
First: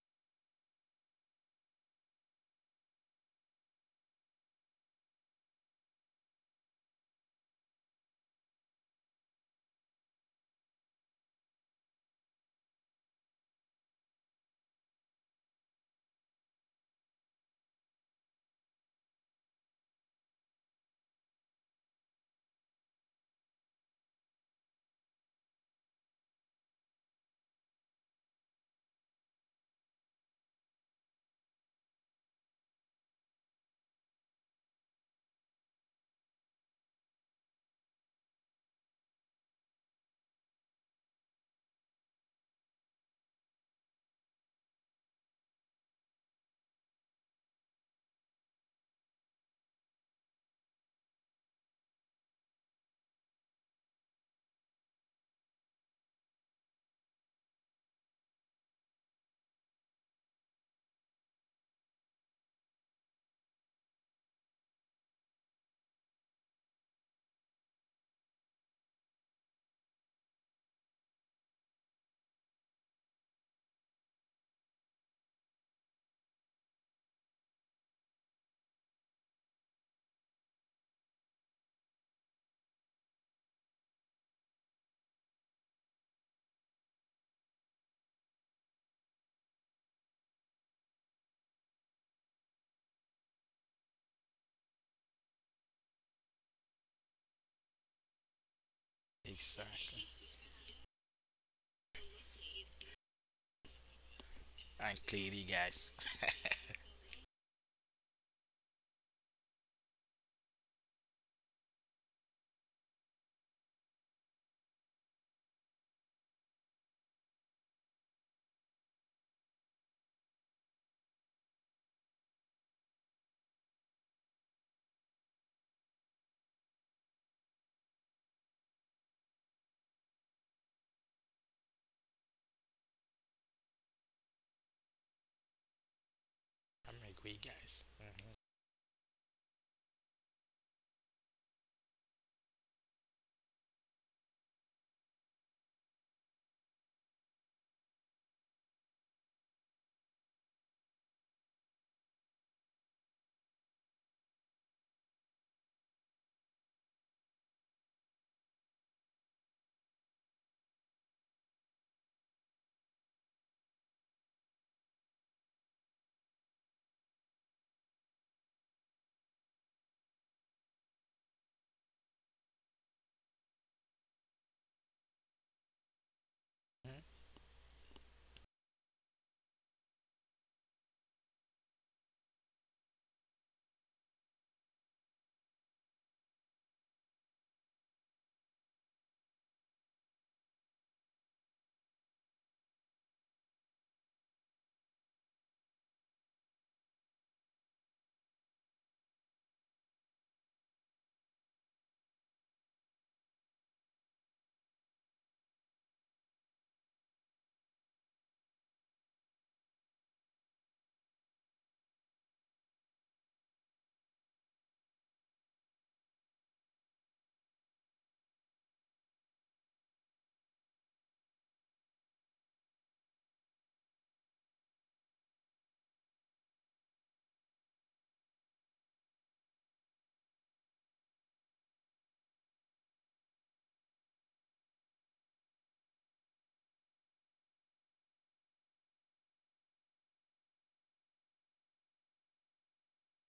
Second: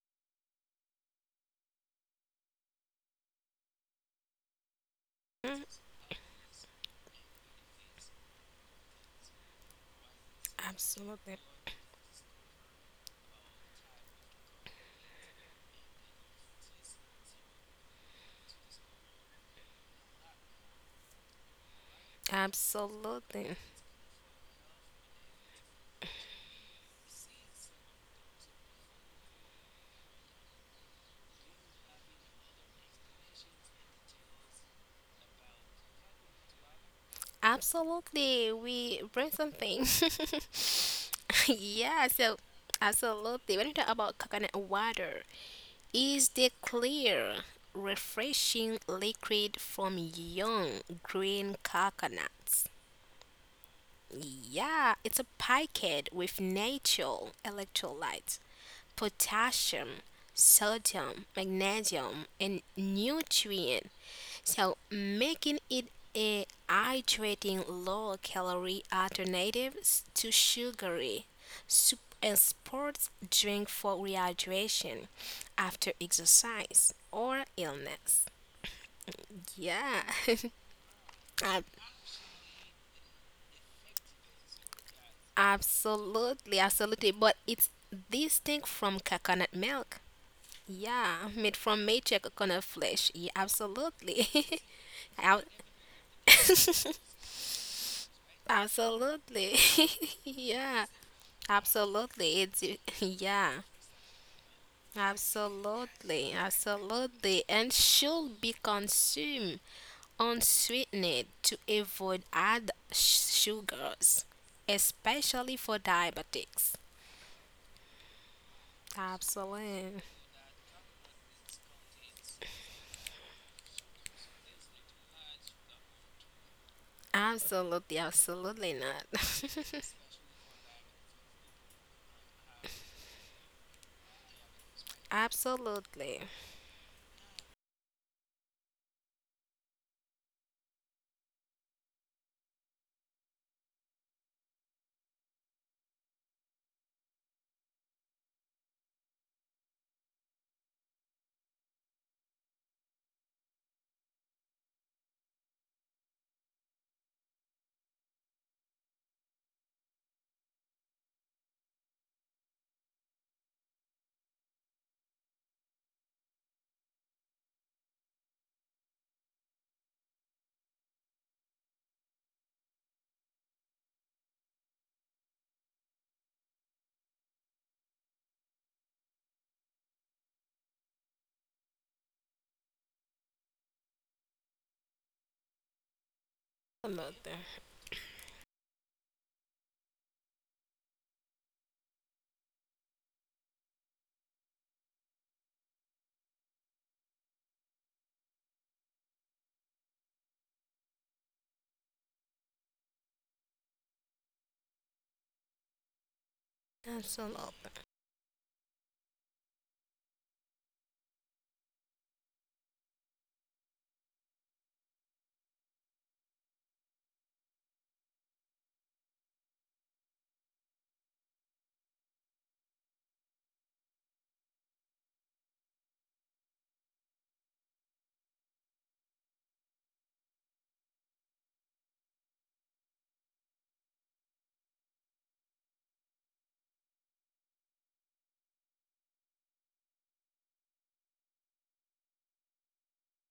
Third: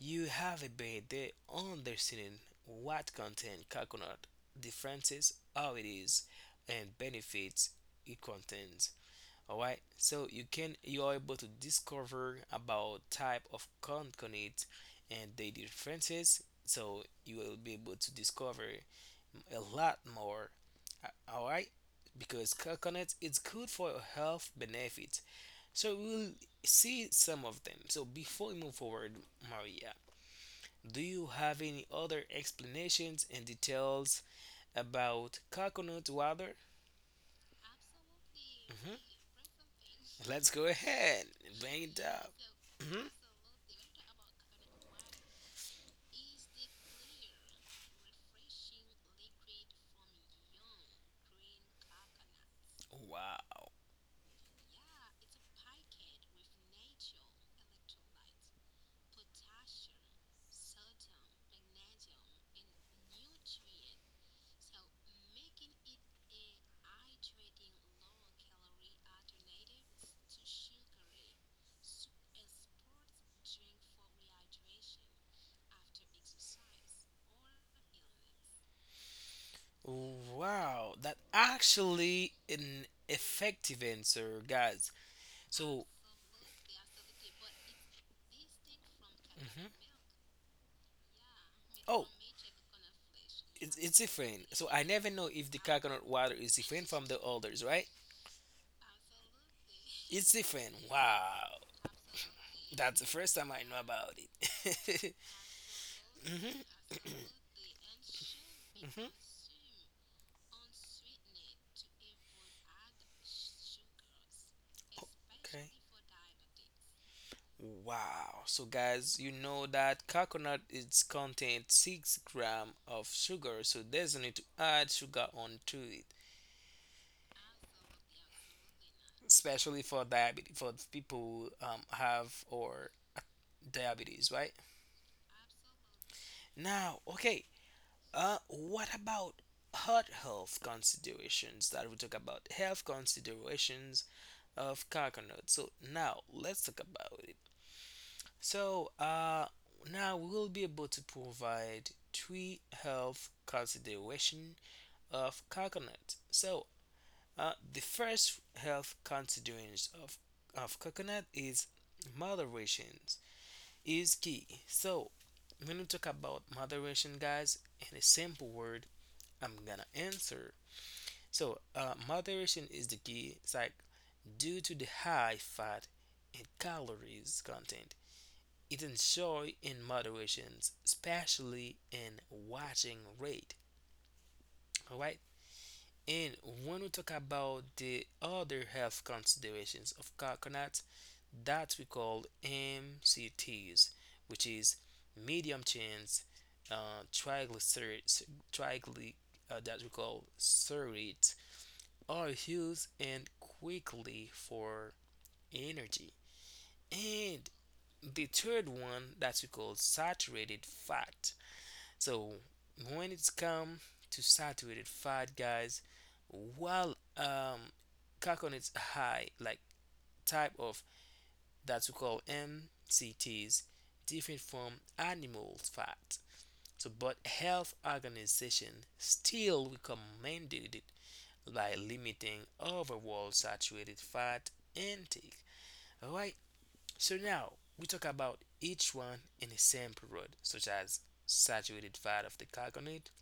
Speaker 3: You have a better understanding what content coconut differences,
Speaker 2: Mm,
Speaker 3: how it is, and benefits it contains. Alright, so you are able
Speaker 2: absolutely.
Speaker 3: to discover about type of coconut and the differences. So you will be able to discover a lot more. Alright, because coconut is
Speaker 2: Absolutely.
Speaker 3: good for health benefits. So we'll see some of them. So before we move forward, Maria, do you have any other explanations and details about coconut water?
Speaker 2: Absolutely.
Speaker 3: Mhm.
Speaker 2: We bring something.
Speaker 3: Let's go ahead and bring it
Speaker 2: Yeah,
Speaker 3: up.
Speaker 2: so
Speaker 3: Mhm.
Speaker 2: absolutely. When you talk about coconut water, is the clear, refreshing liquid from young green coconuts.
Speaker 3: Wow.
Speaker 2: Yeah, it's a packet with natural electrolytes, potassium, sodium, magnesium, and nutrient. So making it a hydrating low calorie alternative to sugary soup and sports drink for rehydration after exercise or illness. Yeah,
Speaker 3: Wow, that
Speaker 2: I
Speaker 3: actually an effective answer, guys. So,
Speaker 2: absolutely, absolutely. But it's distinct from coconut
Speaker 3: mhm.
Speaker 2: milk. Yeah, made from
Speaker 3: Oh,
Speaker 2: mature coconut flesh. Yeah,
Speaker 3: it's
Speaker 2: absolutely.
Speaker 3: different. So I never know if
Speaker 2: Ab-
Speaker 3: the coconut water is different from the others, right?
Speaker 2: absolutely.
Speaker 1: Exactly.
Speaker 3: It's different.
Speaker 2: Yeah,
Speaker 3: Wow.
Speaker 2: absolutely. It's
Speaker 3: That's the first time I
Speaker 2: Yeah,
Speaker 3: know about
Speaker 1: I'm
Speaker 3: it.
Speaker 1: clearly, guys.
Speaker 2: absolutely,
Speaker 3: hmm
Speaker 2: absolutely, and should be
Speaker 3: hmm
Speaker 2: consumed unsweetened to avoid add sugars, especially
Speaker 3: Okay.
Speaker 2: for diabetics.
Speaker 3: Wow. So guys, you know
Speaker 2: Absolutely.
Speaker 3: that coconut is contain 6 gram of sugar, so there's no need to add sugar onto it,
Speaker 2: Absolutely, absolutely not.
Speaker 3: especially for diabetes for people who have or diabetes, right?
Speaker 2: Absolutely.
Speaker 1: I'm
Speaker 3: Now,
Speaker 1: agree,
Speaker 3: okay.
Speaker 1: guys.
Speaker 3: What about heart health considerations that we talk about health considerations of coconut? So now let's talk about it. So now we will be able to provide three health consideration of coconut. So the first health considerations of coconut is moderation is key. So when we talk about moderation, guys, in a simple word, I'm gonna answer. So, moderation is the key. It's like due to the high fat and
Speaker 1: hmm
Speaker 3: calories content, it enjoy in moderations, especially in watching rate. All right. And when we talk
Speaker 2: Absolutely.
Speaker 3: about the other health considerations of coconut, that we call MCTs, which is medium chains triglycerides, trigly, that we call serate are used and quickly for energy. And
Speaker 2: Absolutely.
Speaker 3: the third one that we call saturated fat. So when it's come to saturated fat, guys, while coconut's high like type of that we call MCTs different from animal fat. So, but health organization still recommended by limiting overall saturated fat intake. All right, so now we talk about each one in a sample road, such as saturated fat of the carbonate.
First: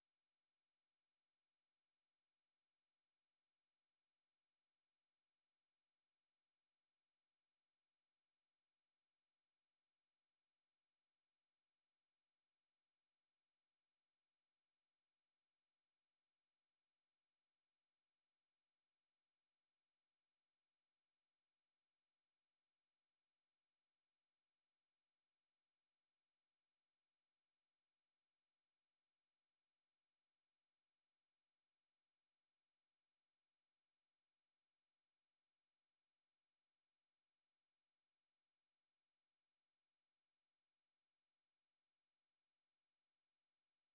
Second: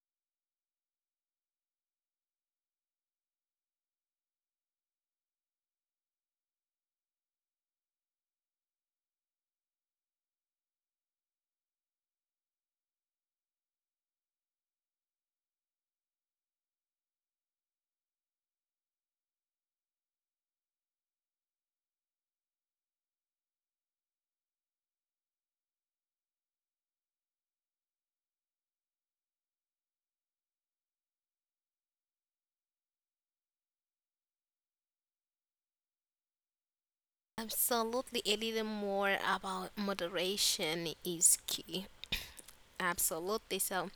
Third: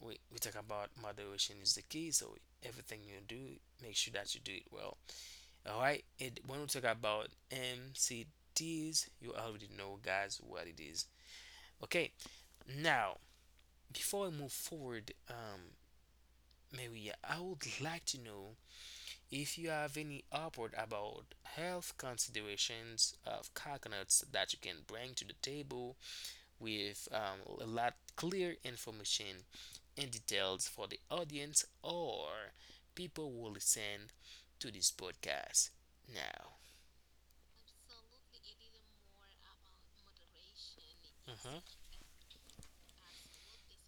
Speaker 3: We talk about moderation is the key, so everything you do, make sure that you do it well. All right, and when we talk about MCTs, you already know, guys, what it is. Okay, now before I move forward, Maria, I would like to know if you have any upward about health considerations of coconuts that you can bring to the table with a lot clear information and details for the audience or people who listen to this podcast now.
Speaker 2: Absolutely. A little
Speaker 3: Absolutely, it is
Speaker 2: more
Speaker 3: more about
Speaker 2: about moderation
Speaker 3: moderation.
Speaker 2: is
Speaker 3: It's-
Speaker 2: key. Absolutely. So,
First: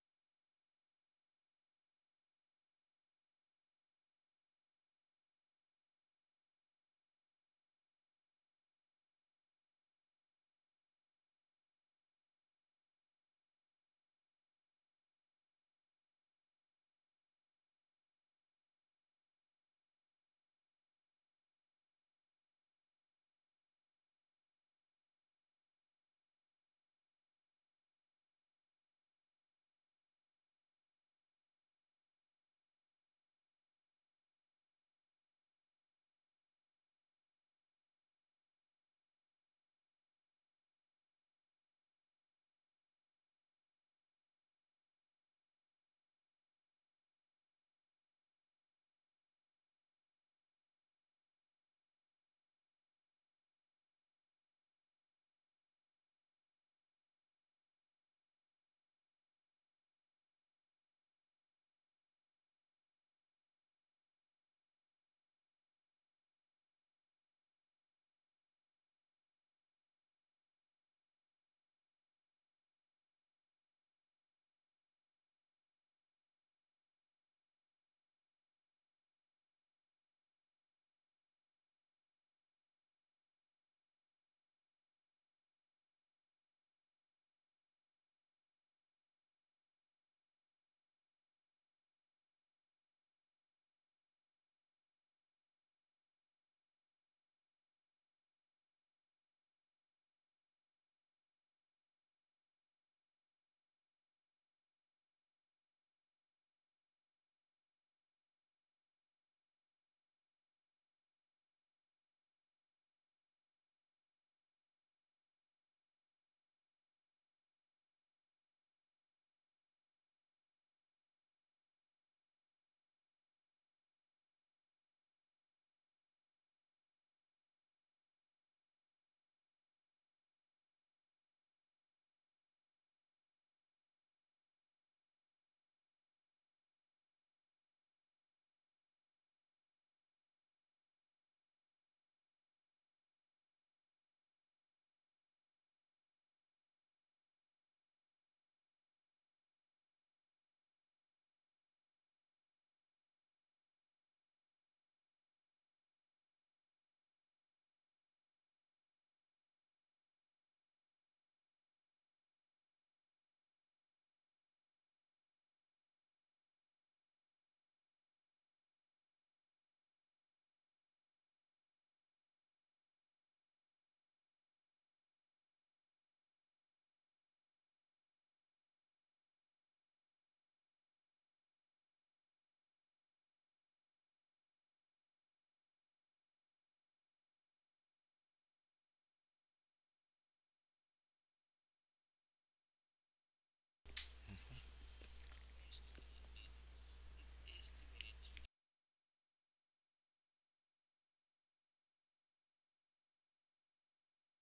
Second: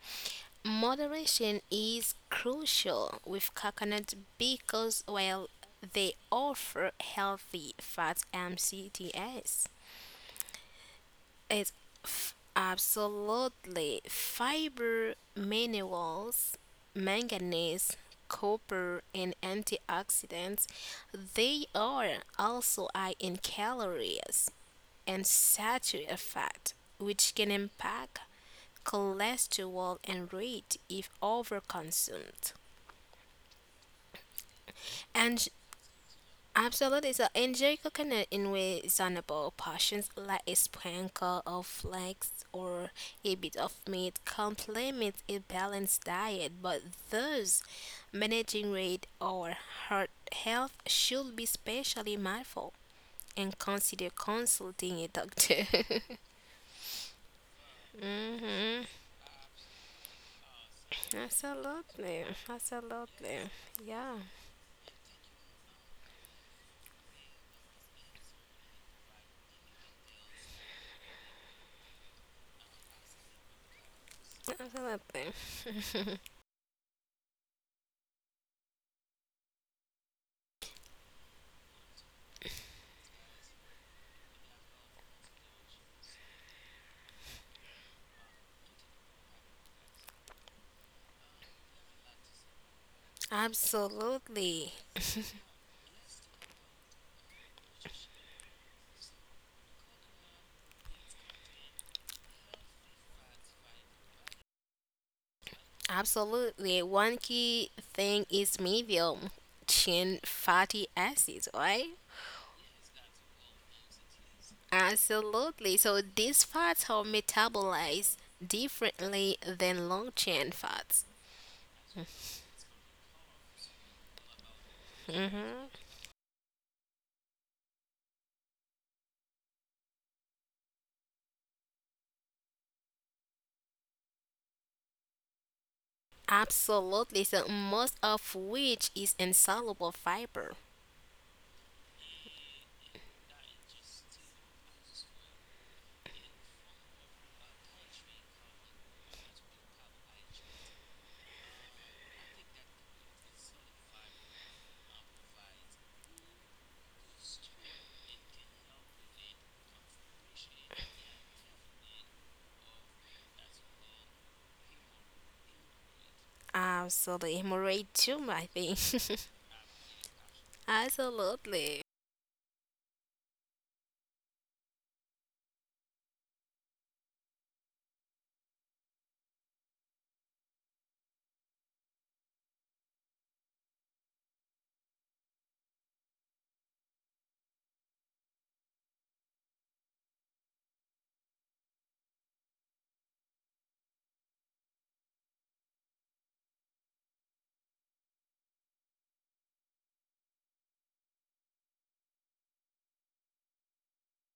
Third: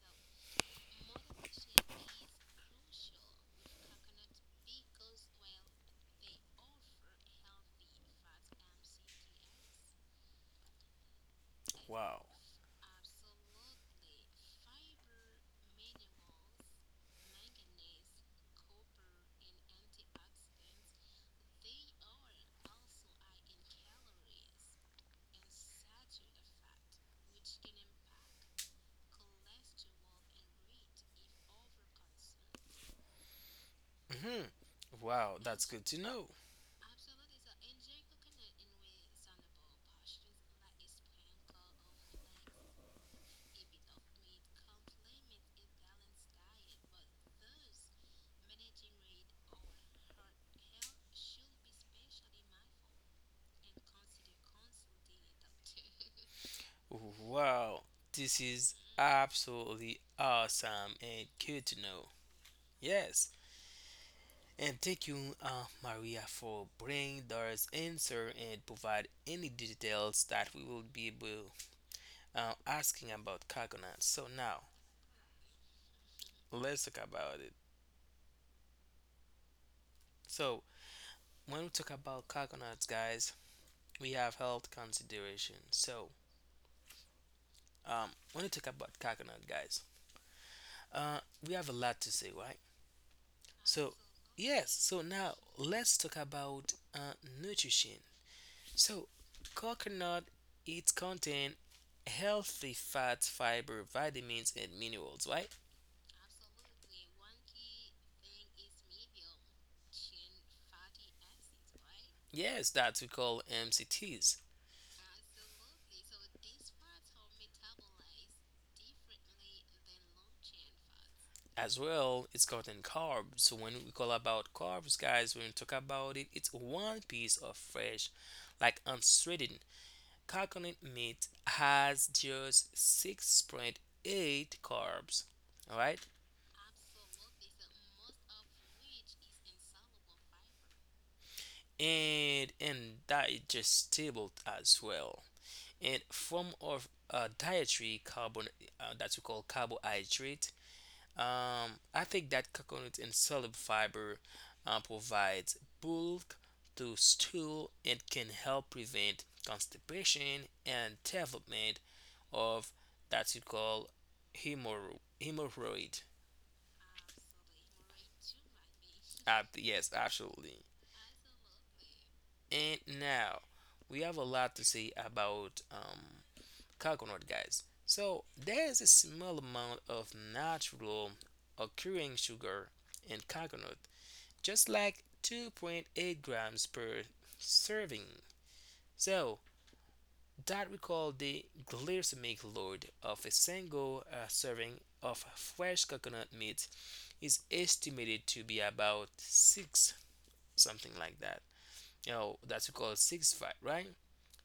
Speaker 2: moderation is crucial with coconut because, well, they offer healthy fats and CTS. It's
Speaker 3: Mhm. Wow.
Speaker 2: Absolutely fiber, minerals, manganese, copper, and antioxidants. They are also high in calories and saturated fat, which can impact cholesterol and rate if overconsumed.
Speaker 3: hmm Wow,
Speaker 2: And
Speaker 3: that's good to know.
Speaker 2: absolutely. So Angelico can inway zonable portions like a sprinkle of flax or a bit of meat complement a balanced diet, but those managing weight or heart health should be specially mindful and consider consulting a doctor.
Speaker 3: Wow, this is absolutely awesome and good to know.
Speaker 2: Absolutely.
Speaker 3: Yes,
Speaker 2: Absolutely. Yeah.
Speaker 3: and thank you, Maria, for bringing those answer and provide any details that we will be able asking about coconuts. So now
Speaker 2: Absolutely.
Speaker 3: let's talk about it. So when we talk about coconuts, guys, we have health consideration. So when we talk about coconut, guys, uh, we have a lot to say, right? So, yes,
Speaker 2: Absolutely.
Speaker 3: so now let's talk about nutrition. So, coconut it contain healthy fats, fiber, vitamins, and minerals, right?
Speaker 2: Absolutely. One key thing is medium chain fatty acids, right?
Speaker 3: Yes, that we call MCTs.
Speaker 2: Absolutely. So these fats are metabolized differently than long chain fats.
Speaker 3: As well, it's contain carbs. So when we call about carbs, guys, when we talk
Speaker 2: Hmm.
Speaker 3: about it, it's one piece of fresh, like unshredded coconut meat has just 6.8 carbs. All right.
Speaker 2: Absolutely. So most of which is insoluble fiber.
Speaker 3: And indigestible as well. And form of dietary carbon that we call carbohydrate. I think that coconut and soluble fiber provides bulk to stool and can help prevent constipation and development of that we call hemorrhoid.
Speaker 2: Absolutely. Hemorrhoid tumor, I think.
Speaker 3: Yes, absolutely.
Speaker 2: Absolutely.
Speaker 3: And now we have a lot to say about coconut, guys. So there is a small amount of natural occurring sugar in coconut, just like 2.8 grams per serving. So that we call the glycemic load of a single serving of fresh coconut meat is estimated to be about six something like that. You know, that's what we call 6.5, right?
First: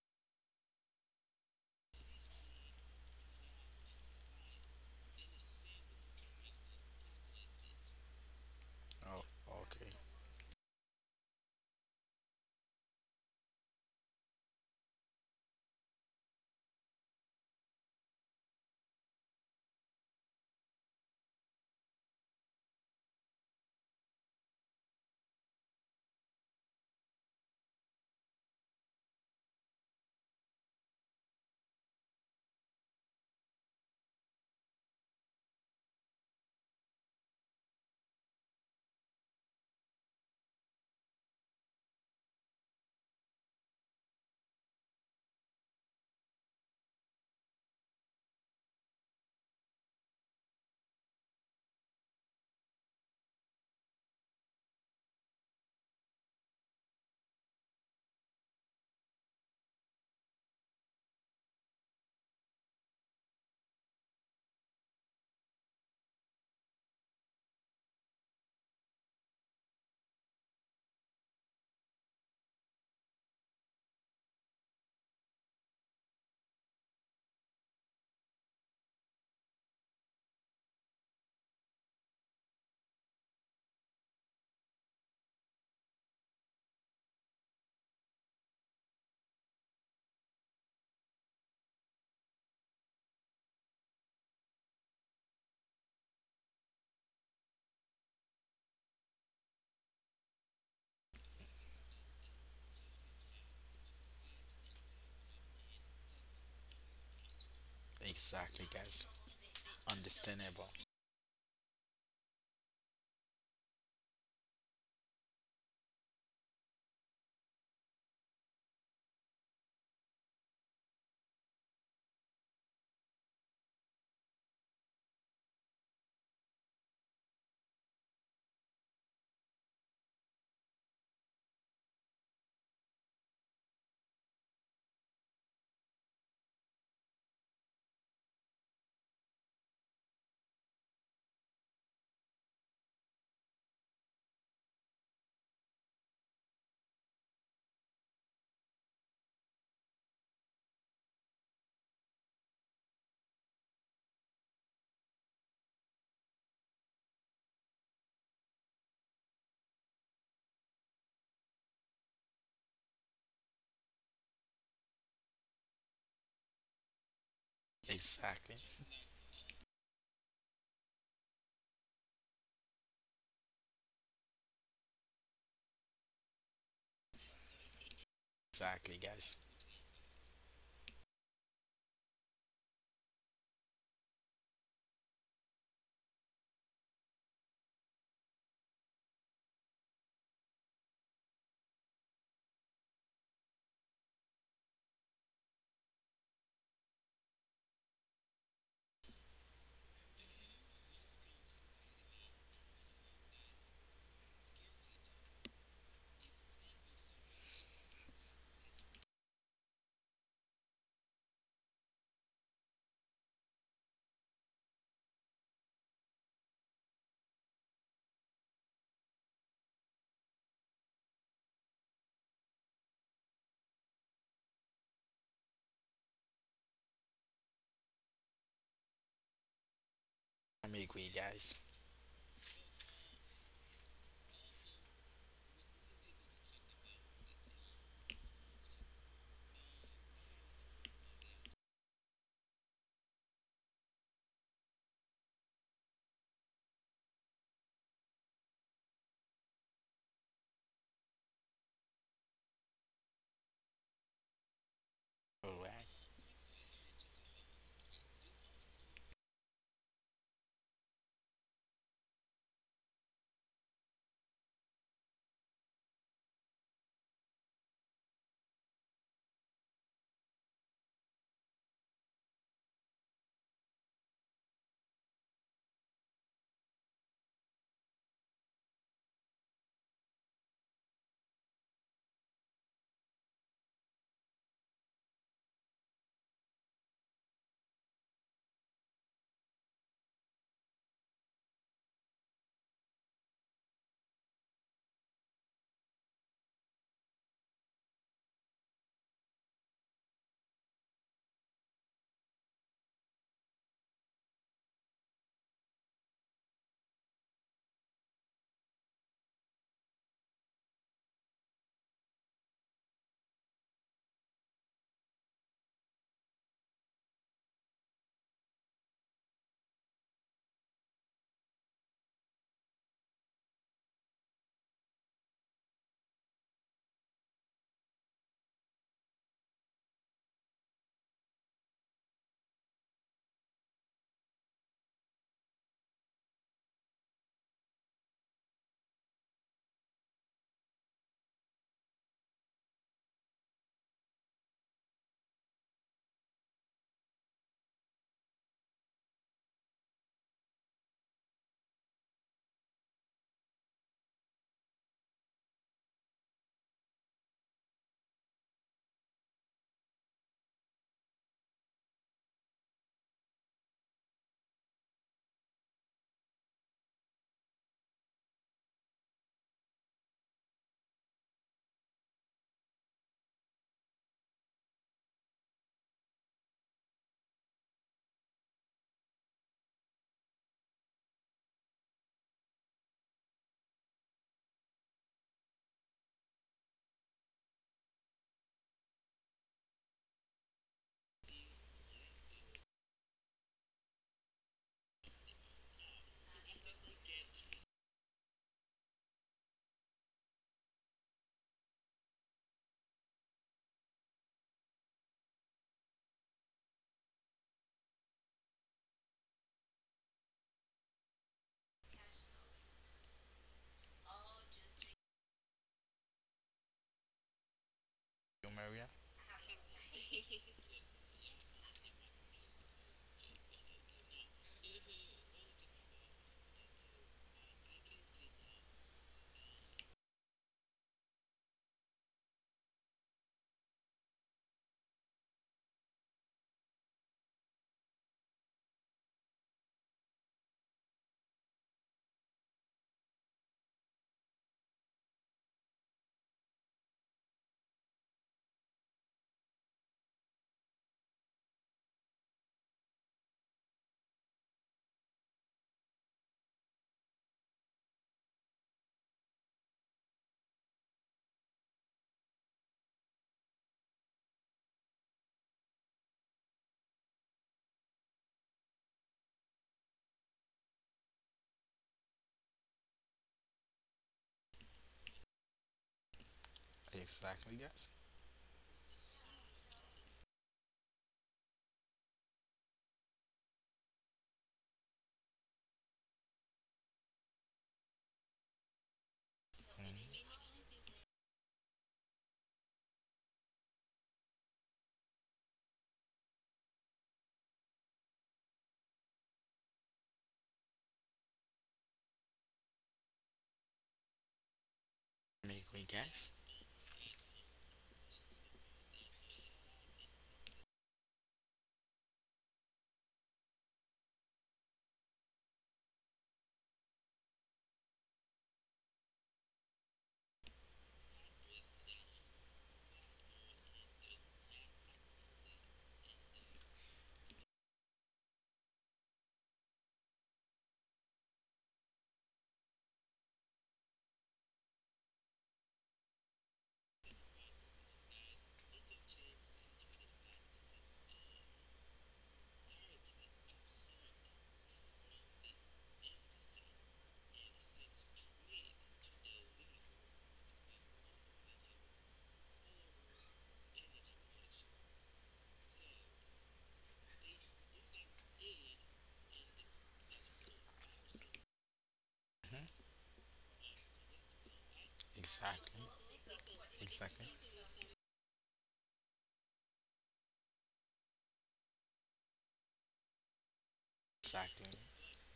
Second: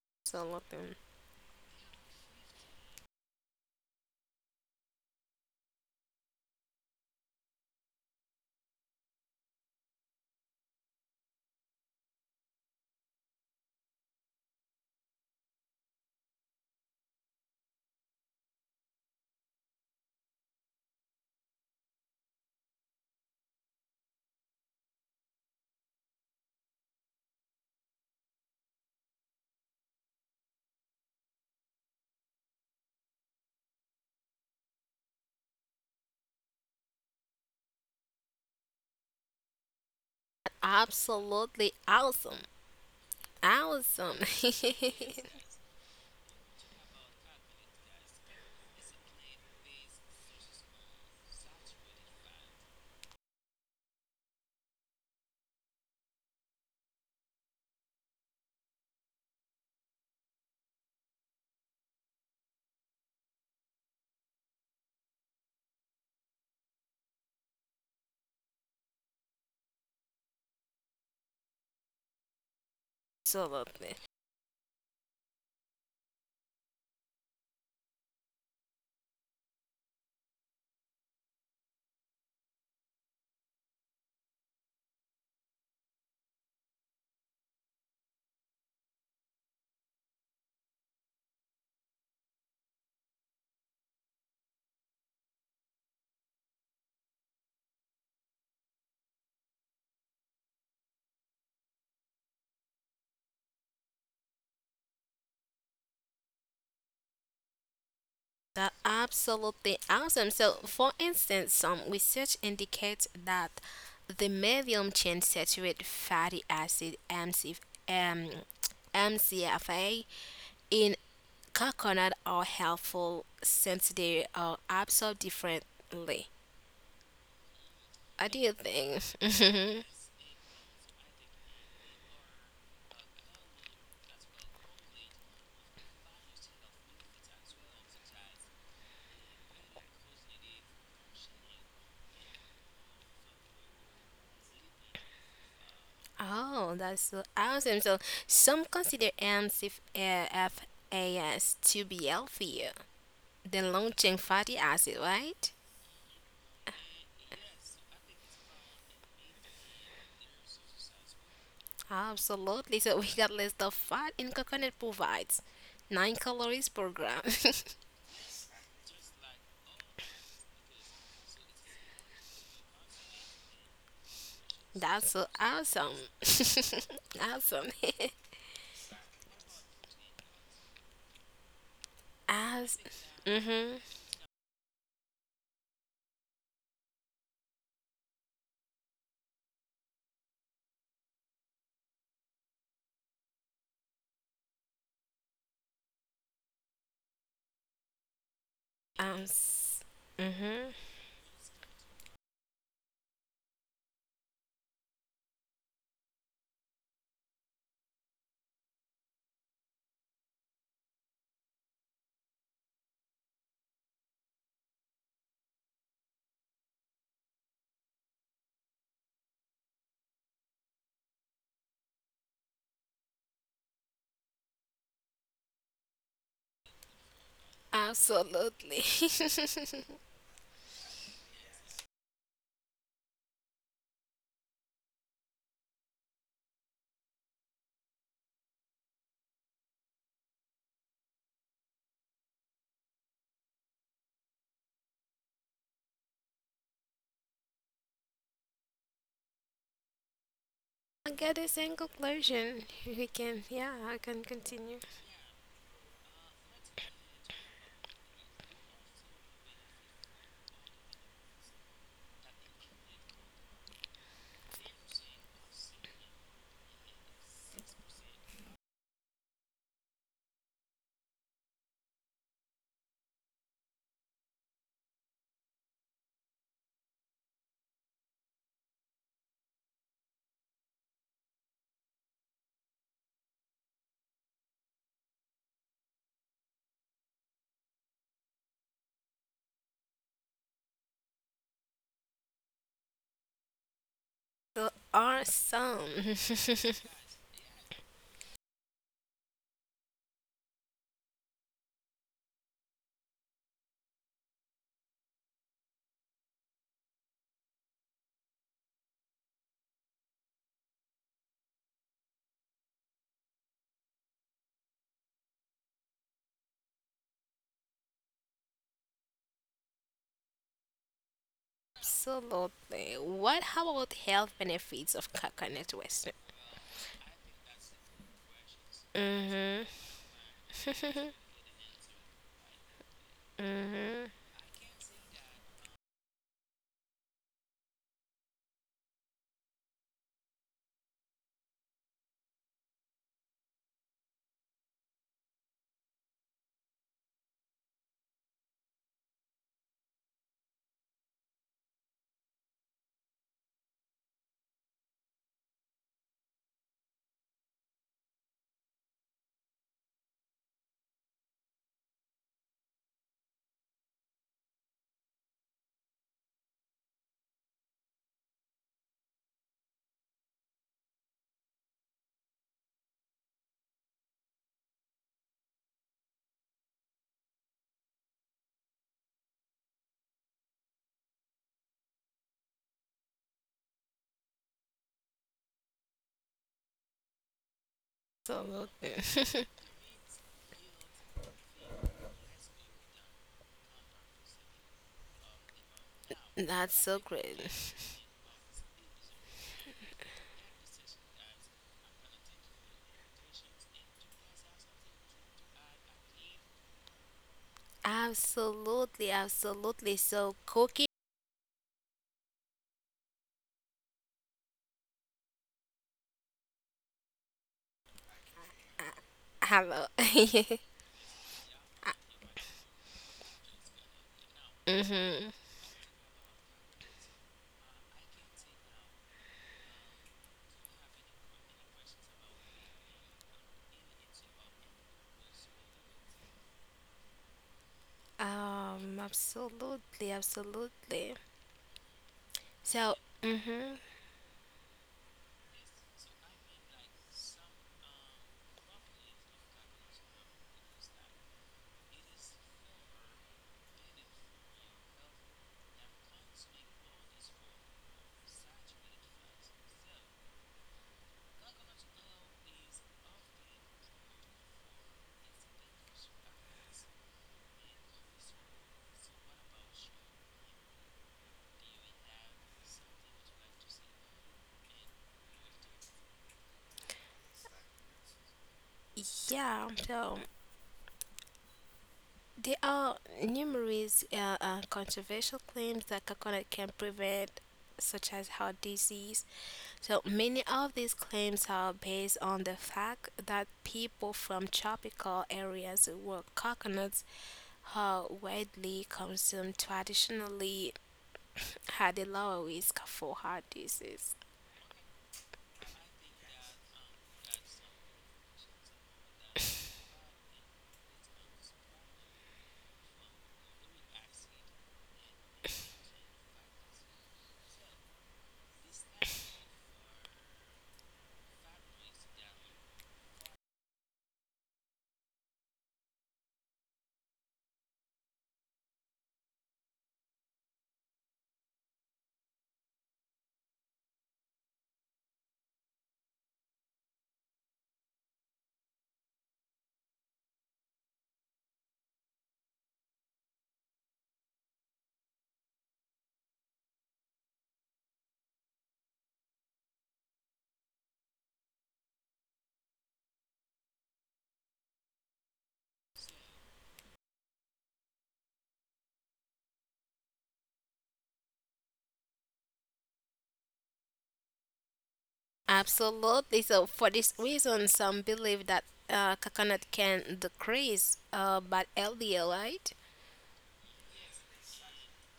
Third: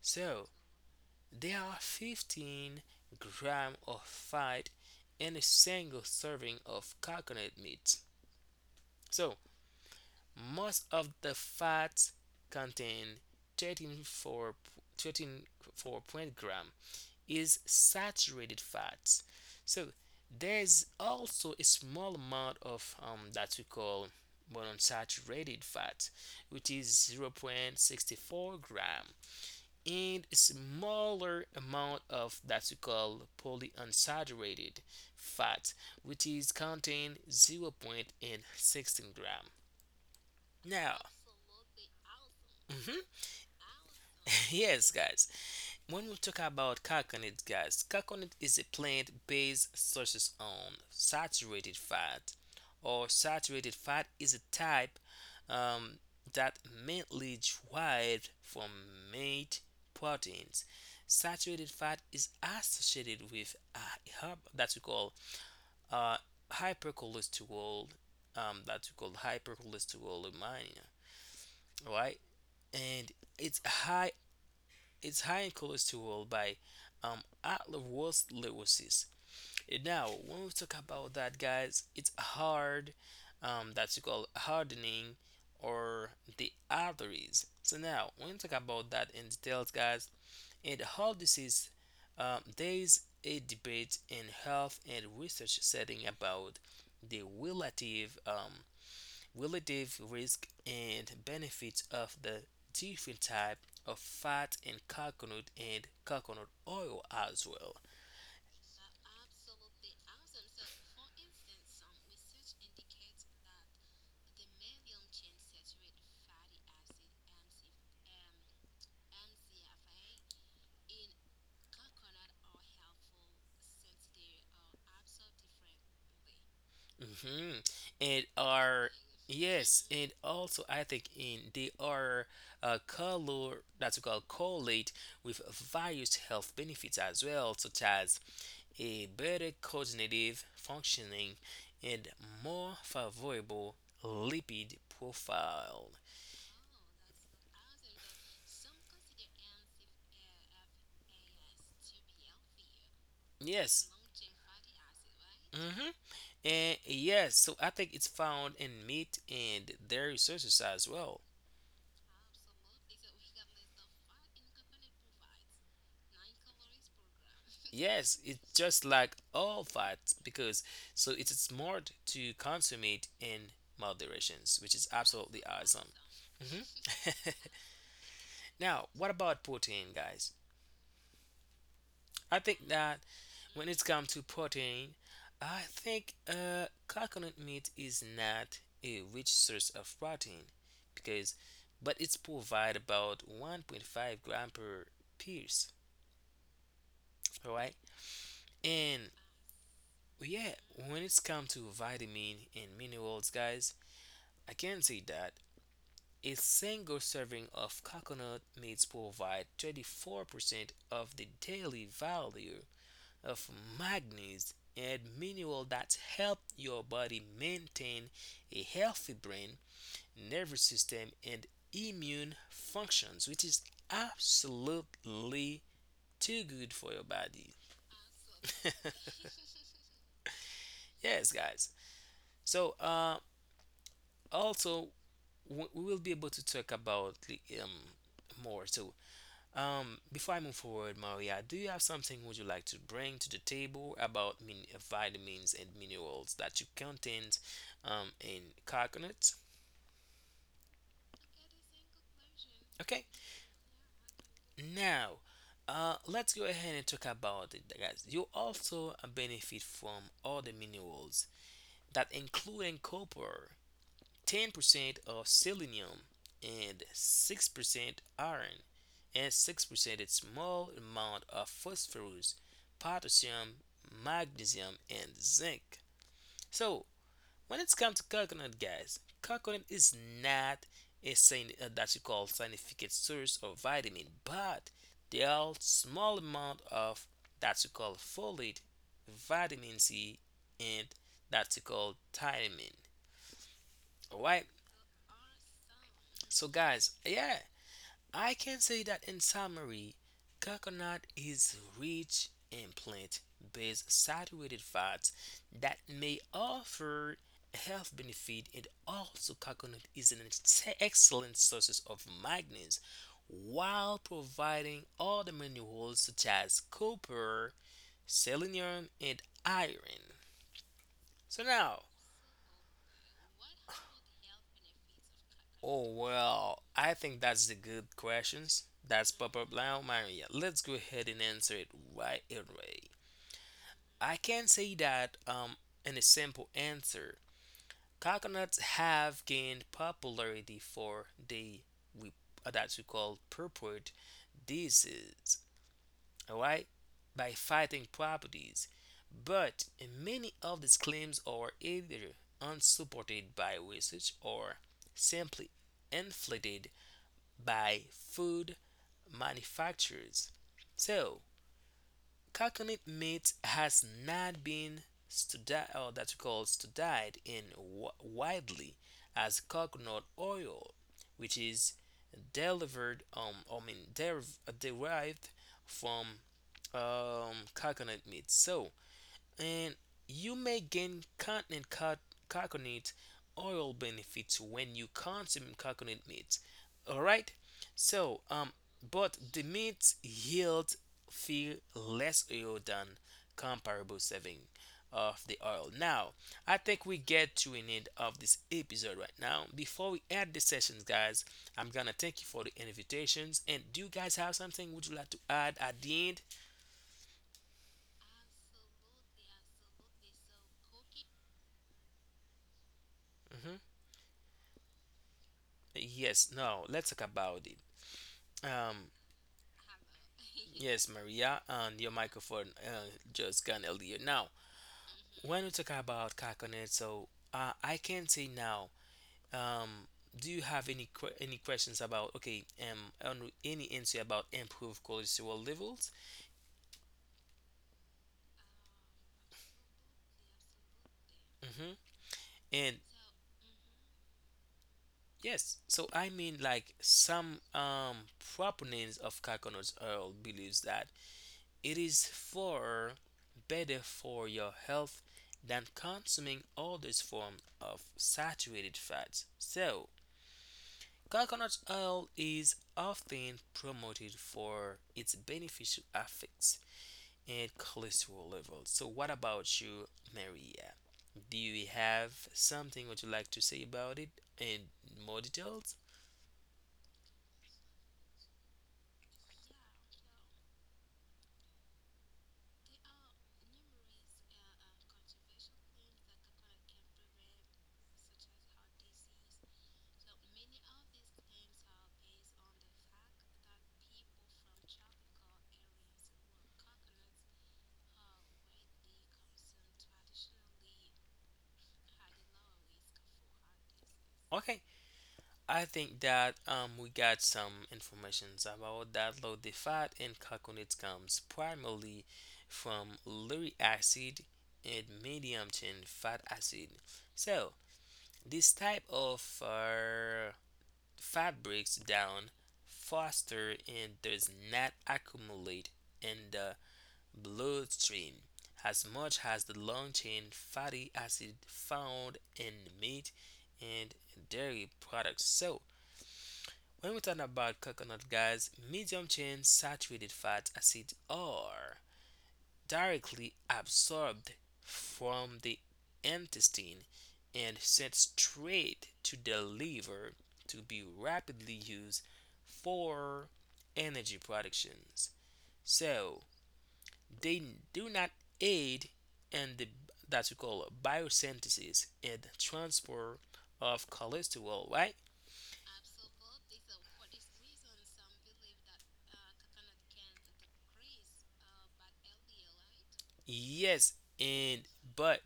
Speaker 3: So
Speaker 2: Absolutely.
Speaker 3: there are 15 grams of fat in a single serving of coconut meat.
Speaker 1: Oh,
Speaker 3: So,
Speaker 1: okay.
Speaker 3: most of the fats contain 13.4 13.4 gram is saturated fats. So, there's also a small amount of that we call monounsaturated fat, which is 0.64 gram and a smaller amount of that we call polyunsaturated fat, which is contained 0.16 gram. Now,
Speaker 2: Absolutely awesome.
Speaker 3: mhm,
Speaker 2: Awesome.
Speaker 3: yes, guys, when we talk about coconut, guys, coconut is a plant based sources on saturated fat, or saturated fat is a type um, that mainly derived from meat proteins. Saturated fat is associated with a that we call uh, hypercholesterol, um, that we call hypercholesterol right? And it's
Speaker 2: Absolutely.
Speaker 3: high it's high in cholesterol by atherosclerosis. And now, when we talk about that, guys, it's hard that's called hardening or the arteries. So now, when we talk about that in details, guys, and how this is, there is a debate in health and research setting about the relative risk and benefits of the different type of fat in coconut and coconut oil as well.
Speaker 1: Exactly,
Speaker 2: That
Speaker 1: guys.
Speaker 2: absolutely awesome. So,
Speaker 1: Understandable.
Speaker 2: for instance, some research indicates that the medium chain saturated fatty acid MCF, um, MCFA in coconut are helpful since they are absorbed differently.
Speaker 3: Hmm
Speaker 2: What
Speaker 3: and
Speaker 2: do you
Speaker 3: are
Speaker 2: think?
Speaker 3: yes and also I think in they are color that's called correlate with various health benefits as well such as a better cognitive functioning and more favorable lipid profile.
Speaker 2: Oh, that's so awesome. So some consider MCFAS to be healthier than
Speaker 3: Yes.
Speaker 2: long-chain fatty acid, right?
Speaker 3: Mm-hmm. And yes, so I think it's found in meat and dairy sources as well.
Speaker 2: Absolutely. So we got list of fat in coconut provides 9 calories per gram.
Speaker 3: Yes, it's
Speaker 1: Exactly.
Speaker 3: just like all fats because so it's smart to consume it in moderations, which is
Speaker 2: That's so
Speaker 3: absolutely
Speaker 2: awesome.
Speaker 3: awesome. Hmm
Speaker 2: Awesome.
Speaker 3: Now,
Speaker 1: Exactly,
Speaker 3: what
Speaker 1: guys.
Speaker 3: about protein, guys? I think
Speaker 2: As
Speaker 3: that when
Speaker 2: mm-hmm.
Speaker 3: it comes to protein, I think coconut meat is not a rich source of protein because, but it's provide about 1.5 gram per piece, all right? And
Speaker 2: Um s-
Speaker 3: yeah,
Speaker 2: mm-hmm.
Speaker 3: when it's come to vitamin and minerals, guys, I can say that a single serving of coconut meats provide 34% of the daily value of manganese and mineral that help your body maintain a healthy brain, nervous system, and immune functions, which is absolutely too good for your body.
Speaker 2: Absolutely.
Speaker 1: I'm agree,
Speaker 3: Yes,
Speaker 1: guys.
Speaker 3: guys. So, also, we will be able to talk about the, more. So, before I move forward, Maria, do you have something would you like to bring to the table about vitamins and minerals that you contain in coconuts?
Speaker 2: I get the same conclusion. We
Speaker 3: Okay,
Speaker 2: can Yeah, I can continue.
Speaker 3: now
Speaker 1: Alright,
Speaker 3: let's go ahead and talk about it, guys. You also benefit from all the minerals that including copper, 10% of selenium and 6% iron and 6% a small amount of phosphorus, potassium, magnesium, and zinc. So when it comes to coconut, guys, coconut is not a that you call scientific source of vitamin, but there are small amount of that you call folate, vitamin C, and that you call thiamine. All right.
Speaker 2: There are some.
Speaker 3: So, guys, yeah, I can say that in summary, coconut is rich in plant based saturated fats that may offer health benefit and also coconut is an excellent source of magnesium while providing other minerals such as copper selenium and iron so now.
Speaker 2: Absolutely. What How about health benefits of coconut
Speaker 3: Oh
Speaker 2: waste?
Speaker 3: well, I think that's the good questions. That's pop up
Speaker 2: Mm-hmm.
Speaker 3: now, Maria. Let's go ahead and answer it right away.
Speaker 2: Mm-hmm.
Speaker 3: I can say that in a simple answer, coconuts have gained popularity for the we that we call purport disease, alright, by fighting properties. But many of these claims are either unsupported by research or simply inflated by food manufacturers. So, coconut meat has not been studied, or that's called studied, in widely as coconut oil, which is delivered, derived from coconut meat. So, and you may gain continent coconut oil benefits when you consume coconut meat. All right. So, but the
Speaker 2: Absolutely.
Speaker 3: meat yield feel less oil than comparable serving of the oil. Now, I
Speaker 2: That's
Speaker 3: think
Speaker 2: so
Speaker 3: we get
Speaker 2: great.
Speaker 3: to an end of this episode right now. Before we end the sessions, guys, I'm gonna thank you for the invitations. And do you guys have something would you like to add at the end?
Speaker 2: Absolutely, absolutely. So cooking
Speaker 3: Hmm Yes. No. Let's talk about it.
Speaker 1: you
Speaker 2: uh,
Speaker 1: Maria.
Speaker 3: Um,
Speaker 2: hello.
Speaker 3: yes, Maria, and your microphone just gone earlier. Now,
Speaker 2: Mm-hmm.
Speaker 3: when we talk about Kakonet, so I can say now, um, do you have any any questions about okay, any answer about improved cholesterol levels?
Speaker 2: Absolutely, absolutely.
Speaker 3: Hmm And
Speaker 2: So mm-hmm.
Speaker 3: yes, so I mean like some proponents of coconuts oil believes that it is far better for your health than consuming other forms of saturated fats. So, coconut oil is often promoted for its beneficial effects and cholesterol levels. So, what about you, Maria? Do you have something would you like to say about it in more details?
Speaker 1: Exactly, guys.
Speaker 2: Yeah, so there are numerous controversial claims that coconut can prevent, such as heart disease. So, many of these claims are based on the fact that people from tropical areas where coconuts are widely consumed traditionally had a lower risk for heart disease.
Speaker 3: Okay.
Speaker 1: Make am
Speaker 3: I
Speaker 1: agree,
Speaker 3: think
Speaker 1: guys.
Speaker 3: that we got some informations about that low the fat in coconuts comes primarily from lauric acid and medium chain fat acid. So this type of fat breaks down faster and does not accumulate in the bloodstream as much as the long chain fatty acid found in meat and dairy products. So when we talk about coconut, guys, medium chain saturated fat acids are directly absorbed from the intestine and sent straight to the liver to be rapidly used for energy productions. So they do not aid in the that we call biosynthesis and
Speaker 1: hmm
Speaker 3: transport of cholesterol, right?
Speaker 1: Exactly,
Speaker 2: Absolutely. So, for this
Speaker 1: exactly,
Speaker 2: reason, some believe that coconut can decrease bad LDL, right?
Speaker 3: Yes, and
Speaker 1: exactly.
Speaker 3: but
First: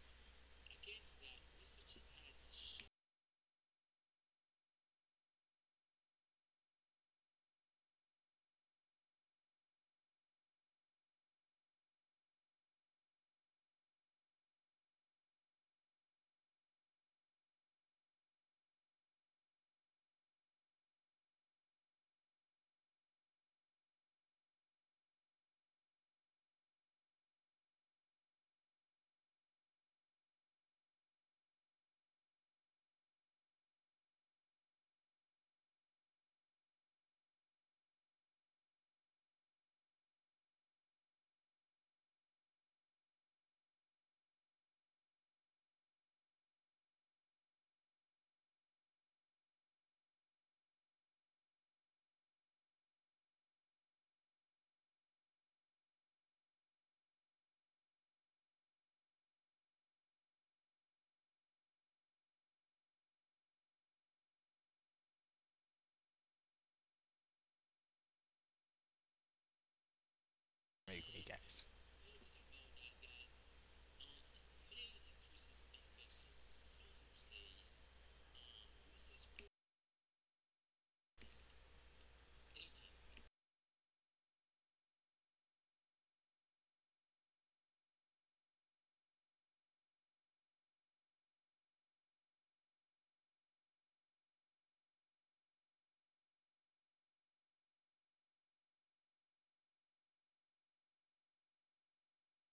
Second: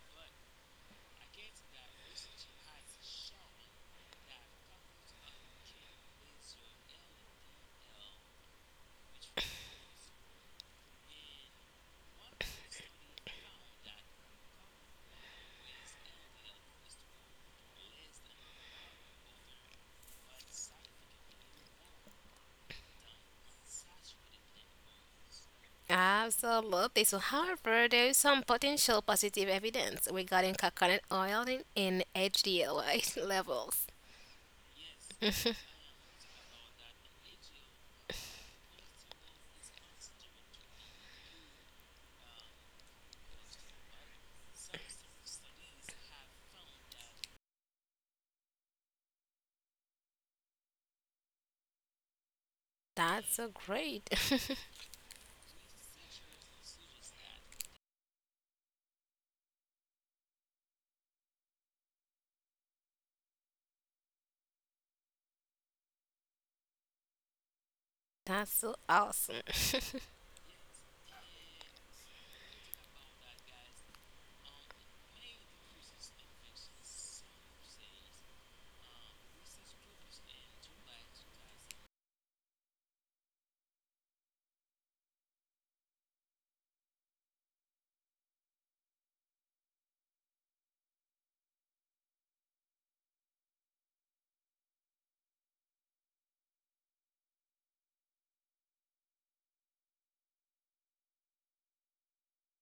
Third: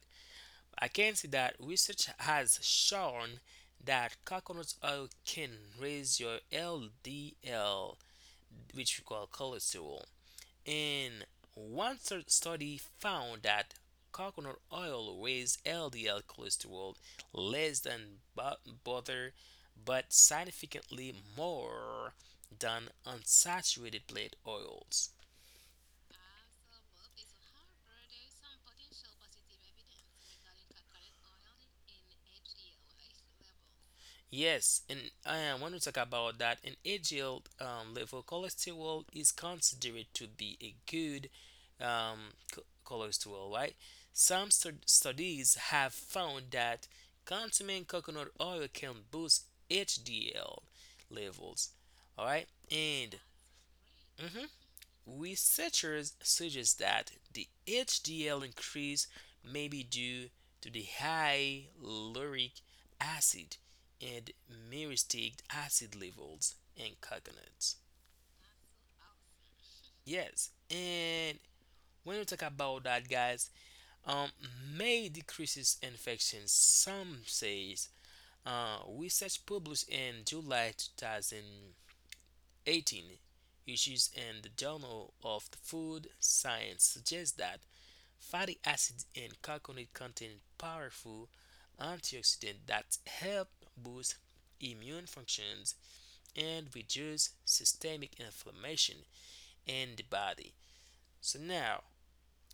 Speaker 3: I can see that research has shown that coconut oil can raise your LDL, which we call cholesterol. And one study found that coconut oil raised LDL cholesterol less than butter, but significantly more than unsaturated plant oils.
Speaker 2: Absolutely. So, however, there is some potential positive evidence regarding coconut oil in HDLA levels.
Speaker 3: Yes, and I want to talk about that. An HDL level cholesterol is considered to be a good cholesterol, right? Some studies have found that consuming coconut oil can boost HDL levels, all right? And
Speaker 2: That's so great.
Speaker 3: mhm, researchers suggest that the HDL increase may be due to the high lauric acid and myristic acid levels in coconuts.
Speaker 2: That's so awesome.
Speaker 3: Yes,
Speaker 1: Make am
Speaker 3: and
Speaker 1: guys.
Speaker 3: when we talk about that, guys, um, may decreases infections. Some says research published in July 2018 issues in the Journal of the Food Science suggests that fatty acids and coconut contain powerful antioxidants that help boost immune functions and reduce systemic inflammation in the body. So now,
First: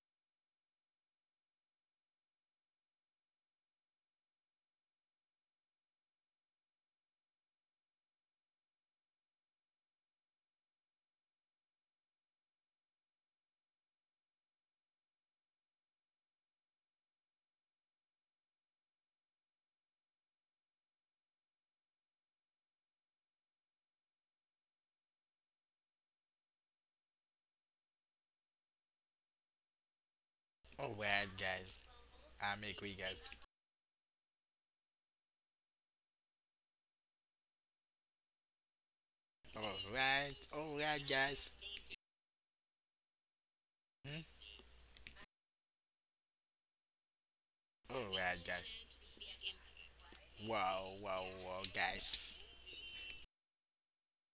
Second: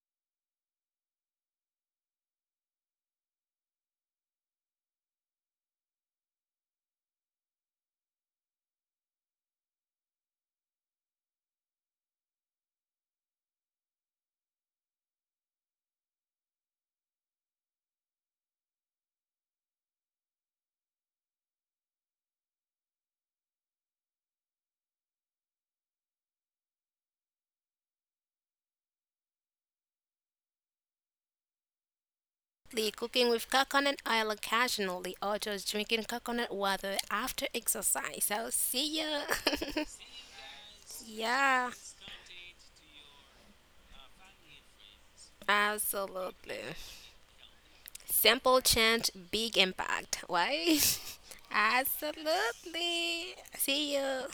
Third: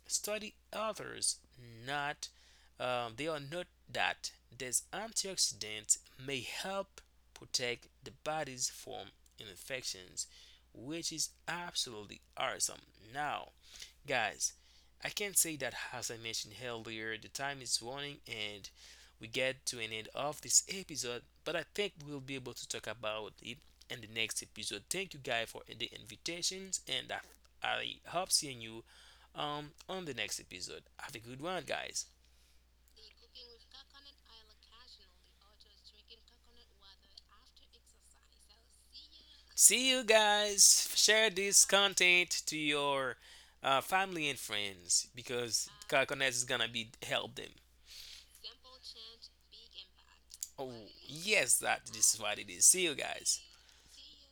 Speaker 3: study others not they are not that these antioxidants may help protect the body's from infections, which is absolutely awesome. Now, guys, I can say that as I mentioned earlier, the time is running and we get to an end of this episode, but I think we'll be able to talk about it in the next episode. Thank you guys for the invitations and I hope seeing you on the next episode. Have a
Speaker 1: Alright,
Speaker 3: good one,
Speaker 1: guys.
Speaker 3: guys.
Speaker 1: I make
Speaker 2: The
Speaker 1: agree, guys.
Speaker 2: cooking with coconut oil occasionally or just drinking coconut water after exercise. So, see ya.
Speaker 3: See you
Speaker 1: Alright,
Speaker 3: guys.
Speaker 1: alright,
Speaker 3: Share
Speaker 1: guys.
Speaker 3: this
Speaker 2: Yeah,
Speaker 3: content to your family and
Speaker 1: hmm
Speaker 3: friends because Carconet is
Speaker 2: absolutely.
Speaker 3: gonna be help them.
Speaker 1: Alright,
Speaker 2: Simple
Speaker 1: guys.
Speaker 2: change, big impact.
Speaker 3: Oh
Speaker 2: Why?
Speaker 1: Wow, wow,
Speaker 3: yes,
Speaker 1: wow,
Speaker 3: that this is what it
Speaker 1: guys.
Speaker 3: is. See you
Speaker 2: Absolutely.
Speaker 3: guys.
Speaker 2: See you.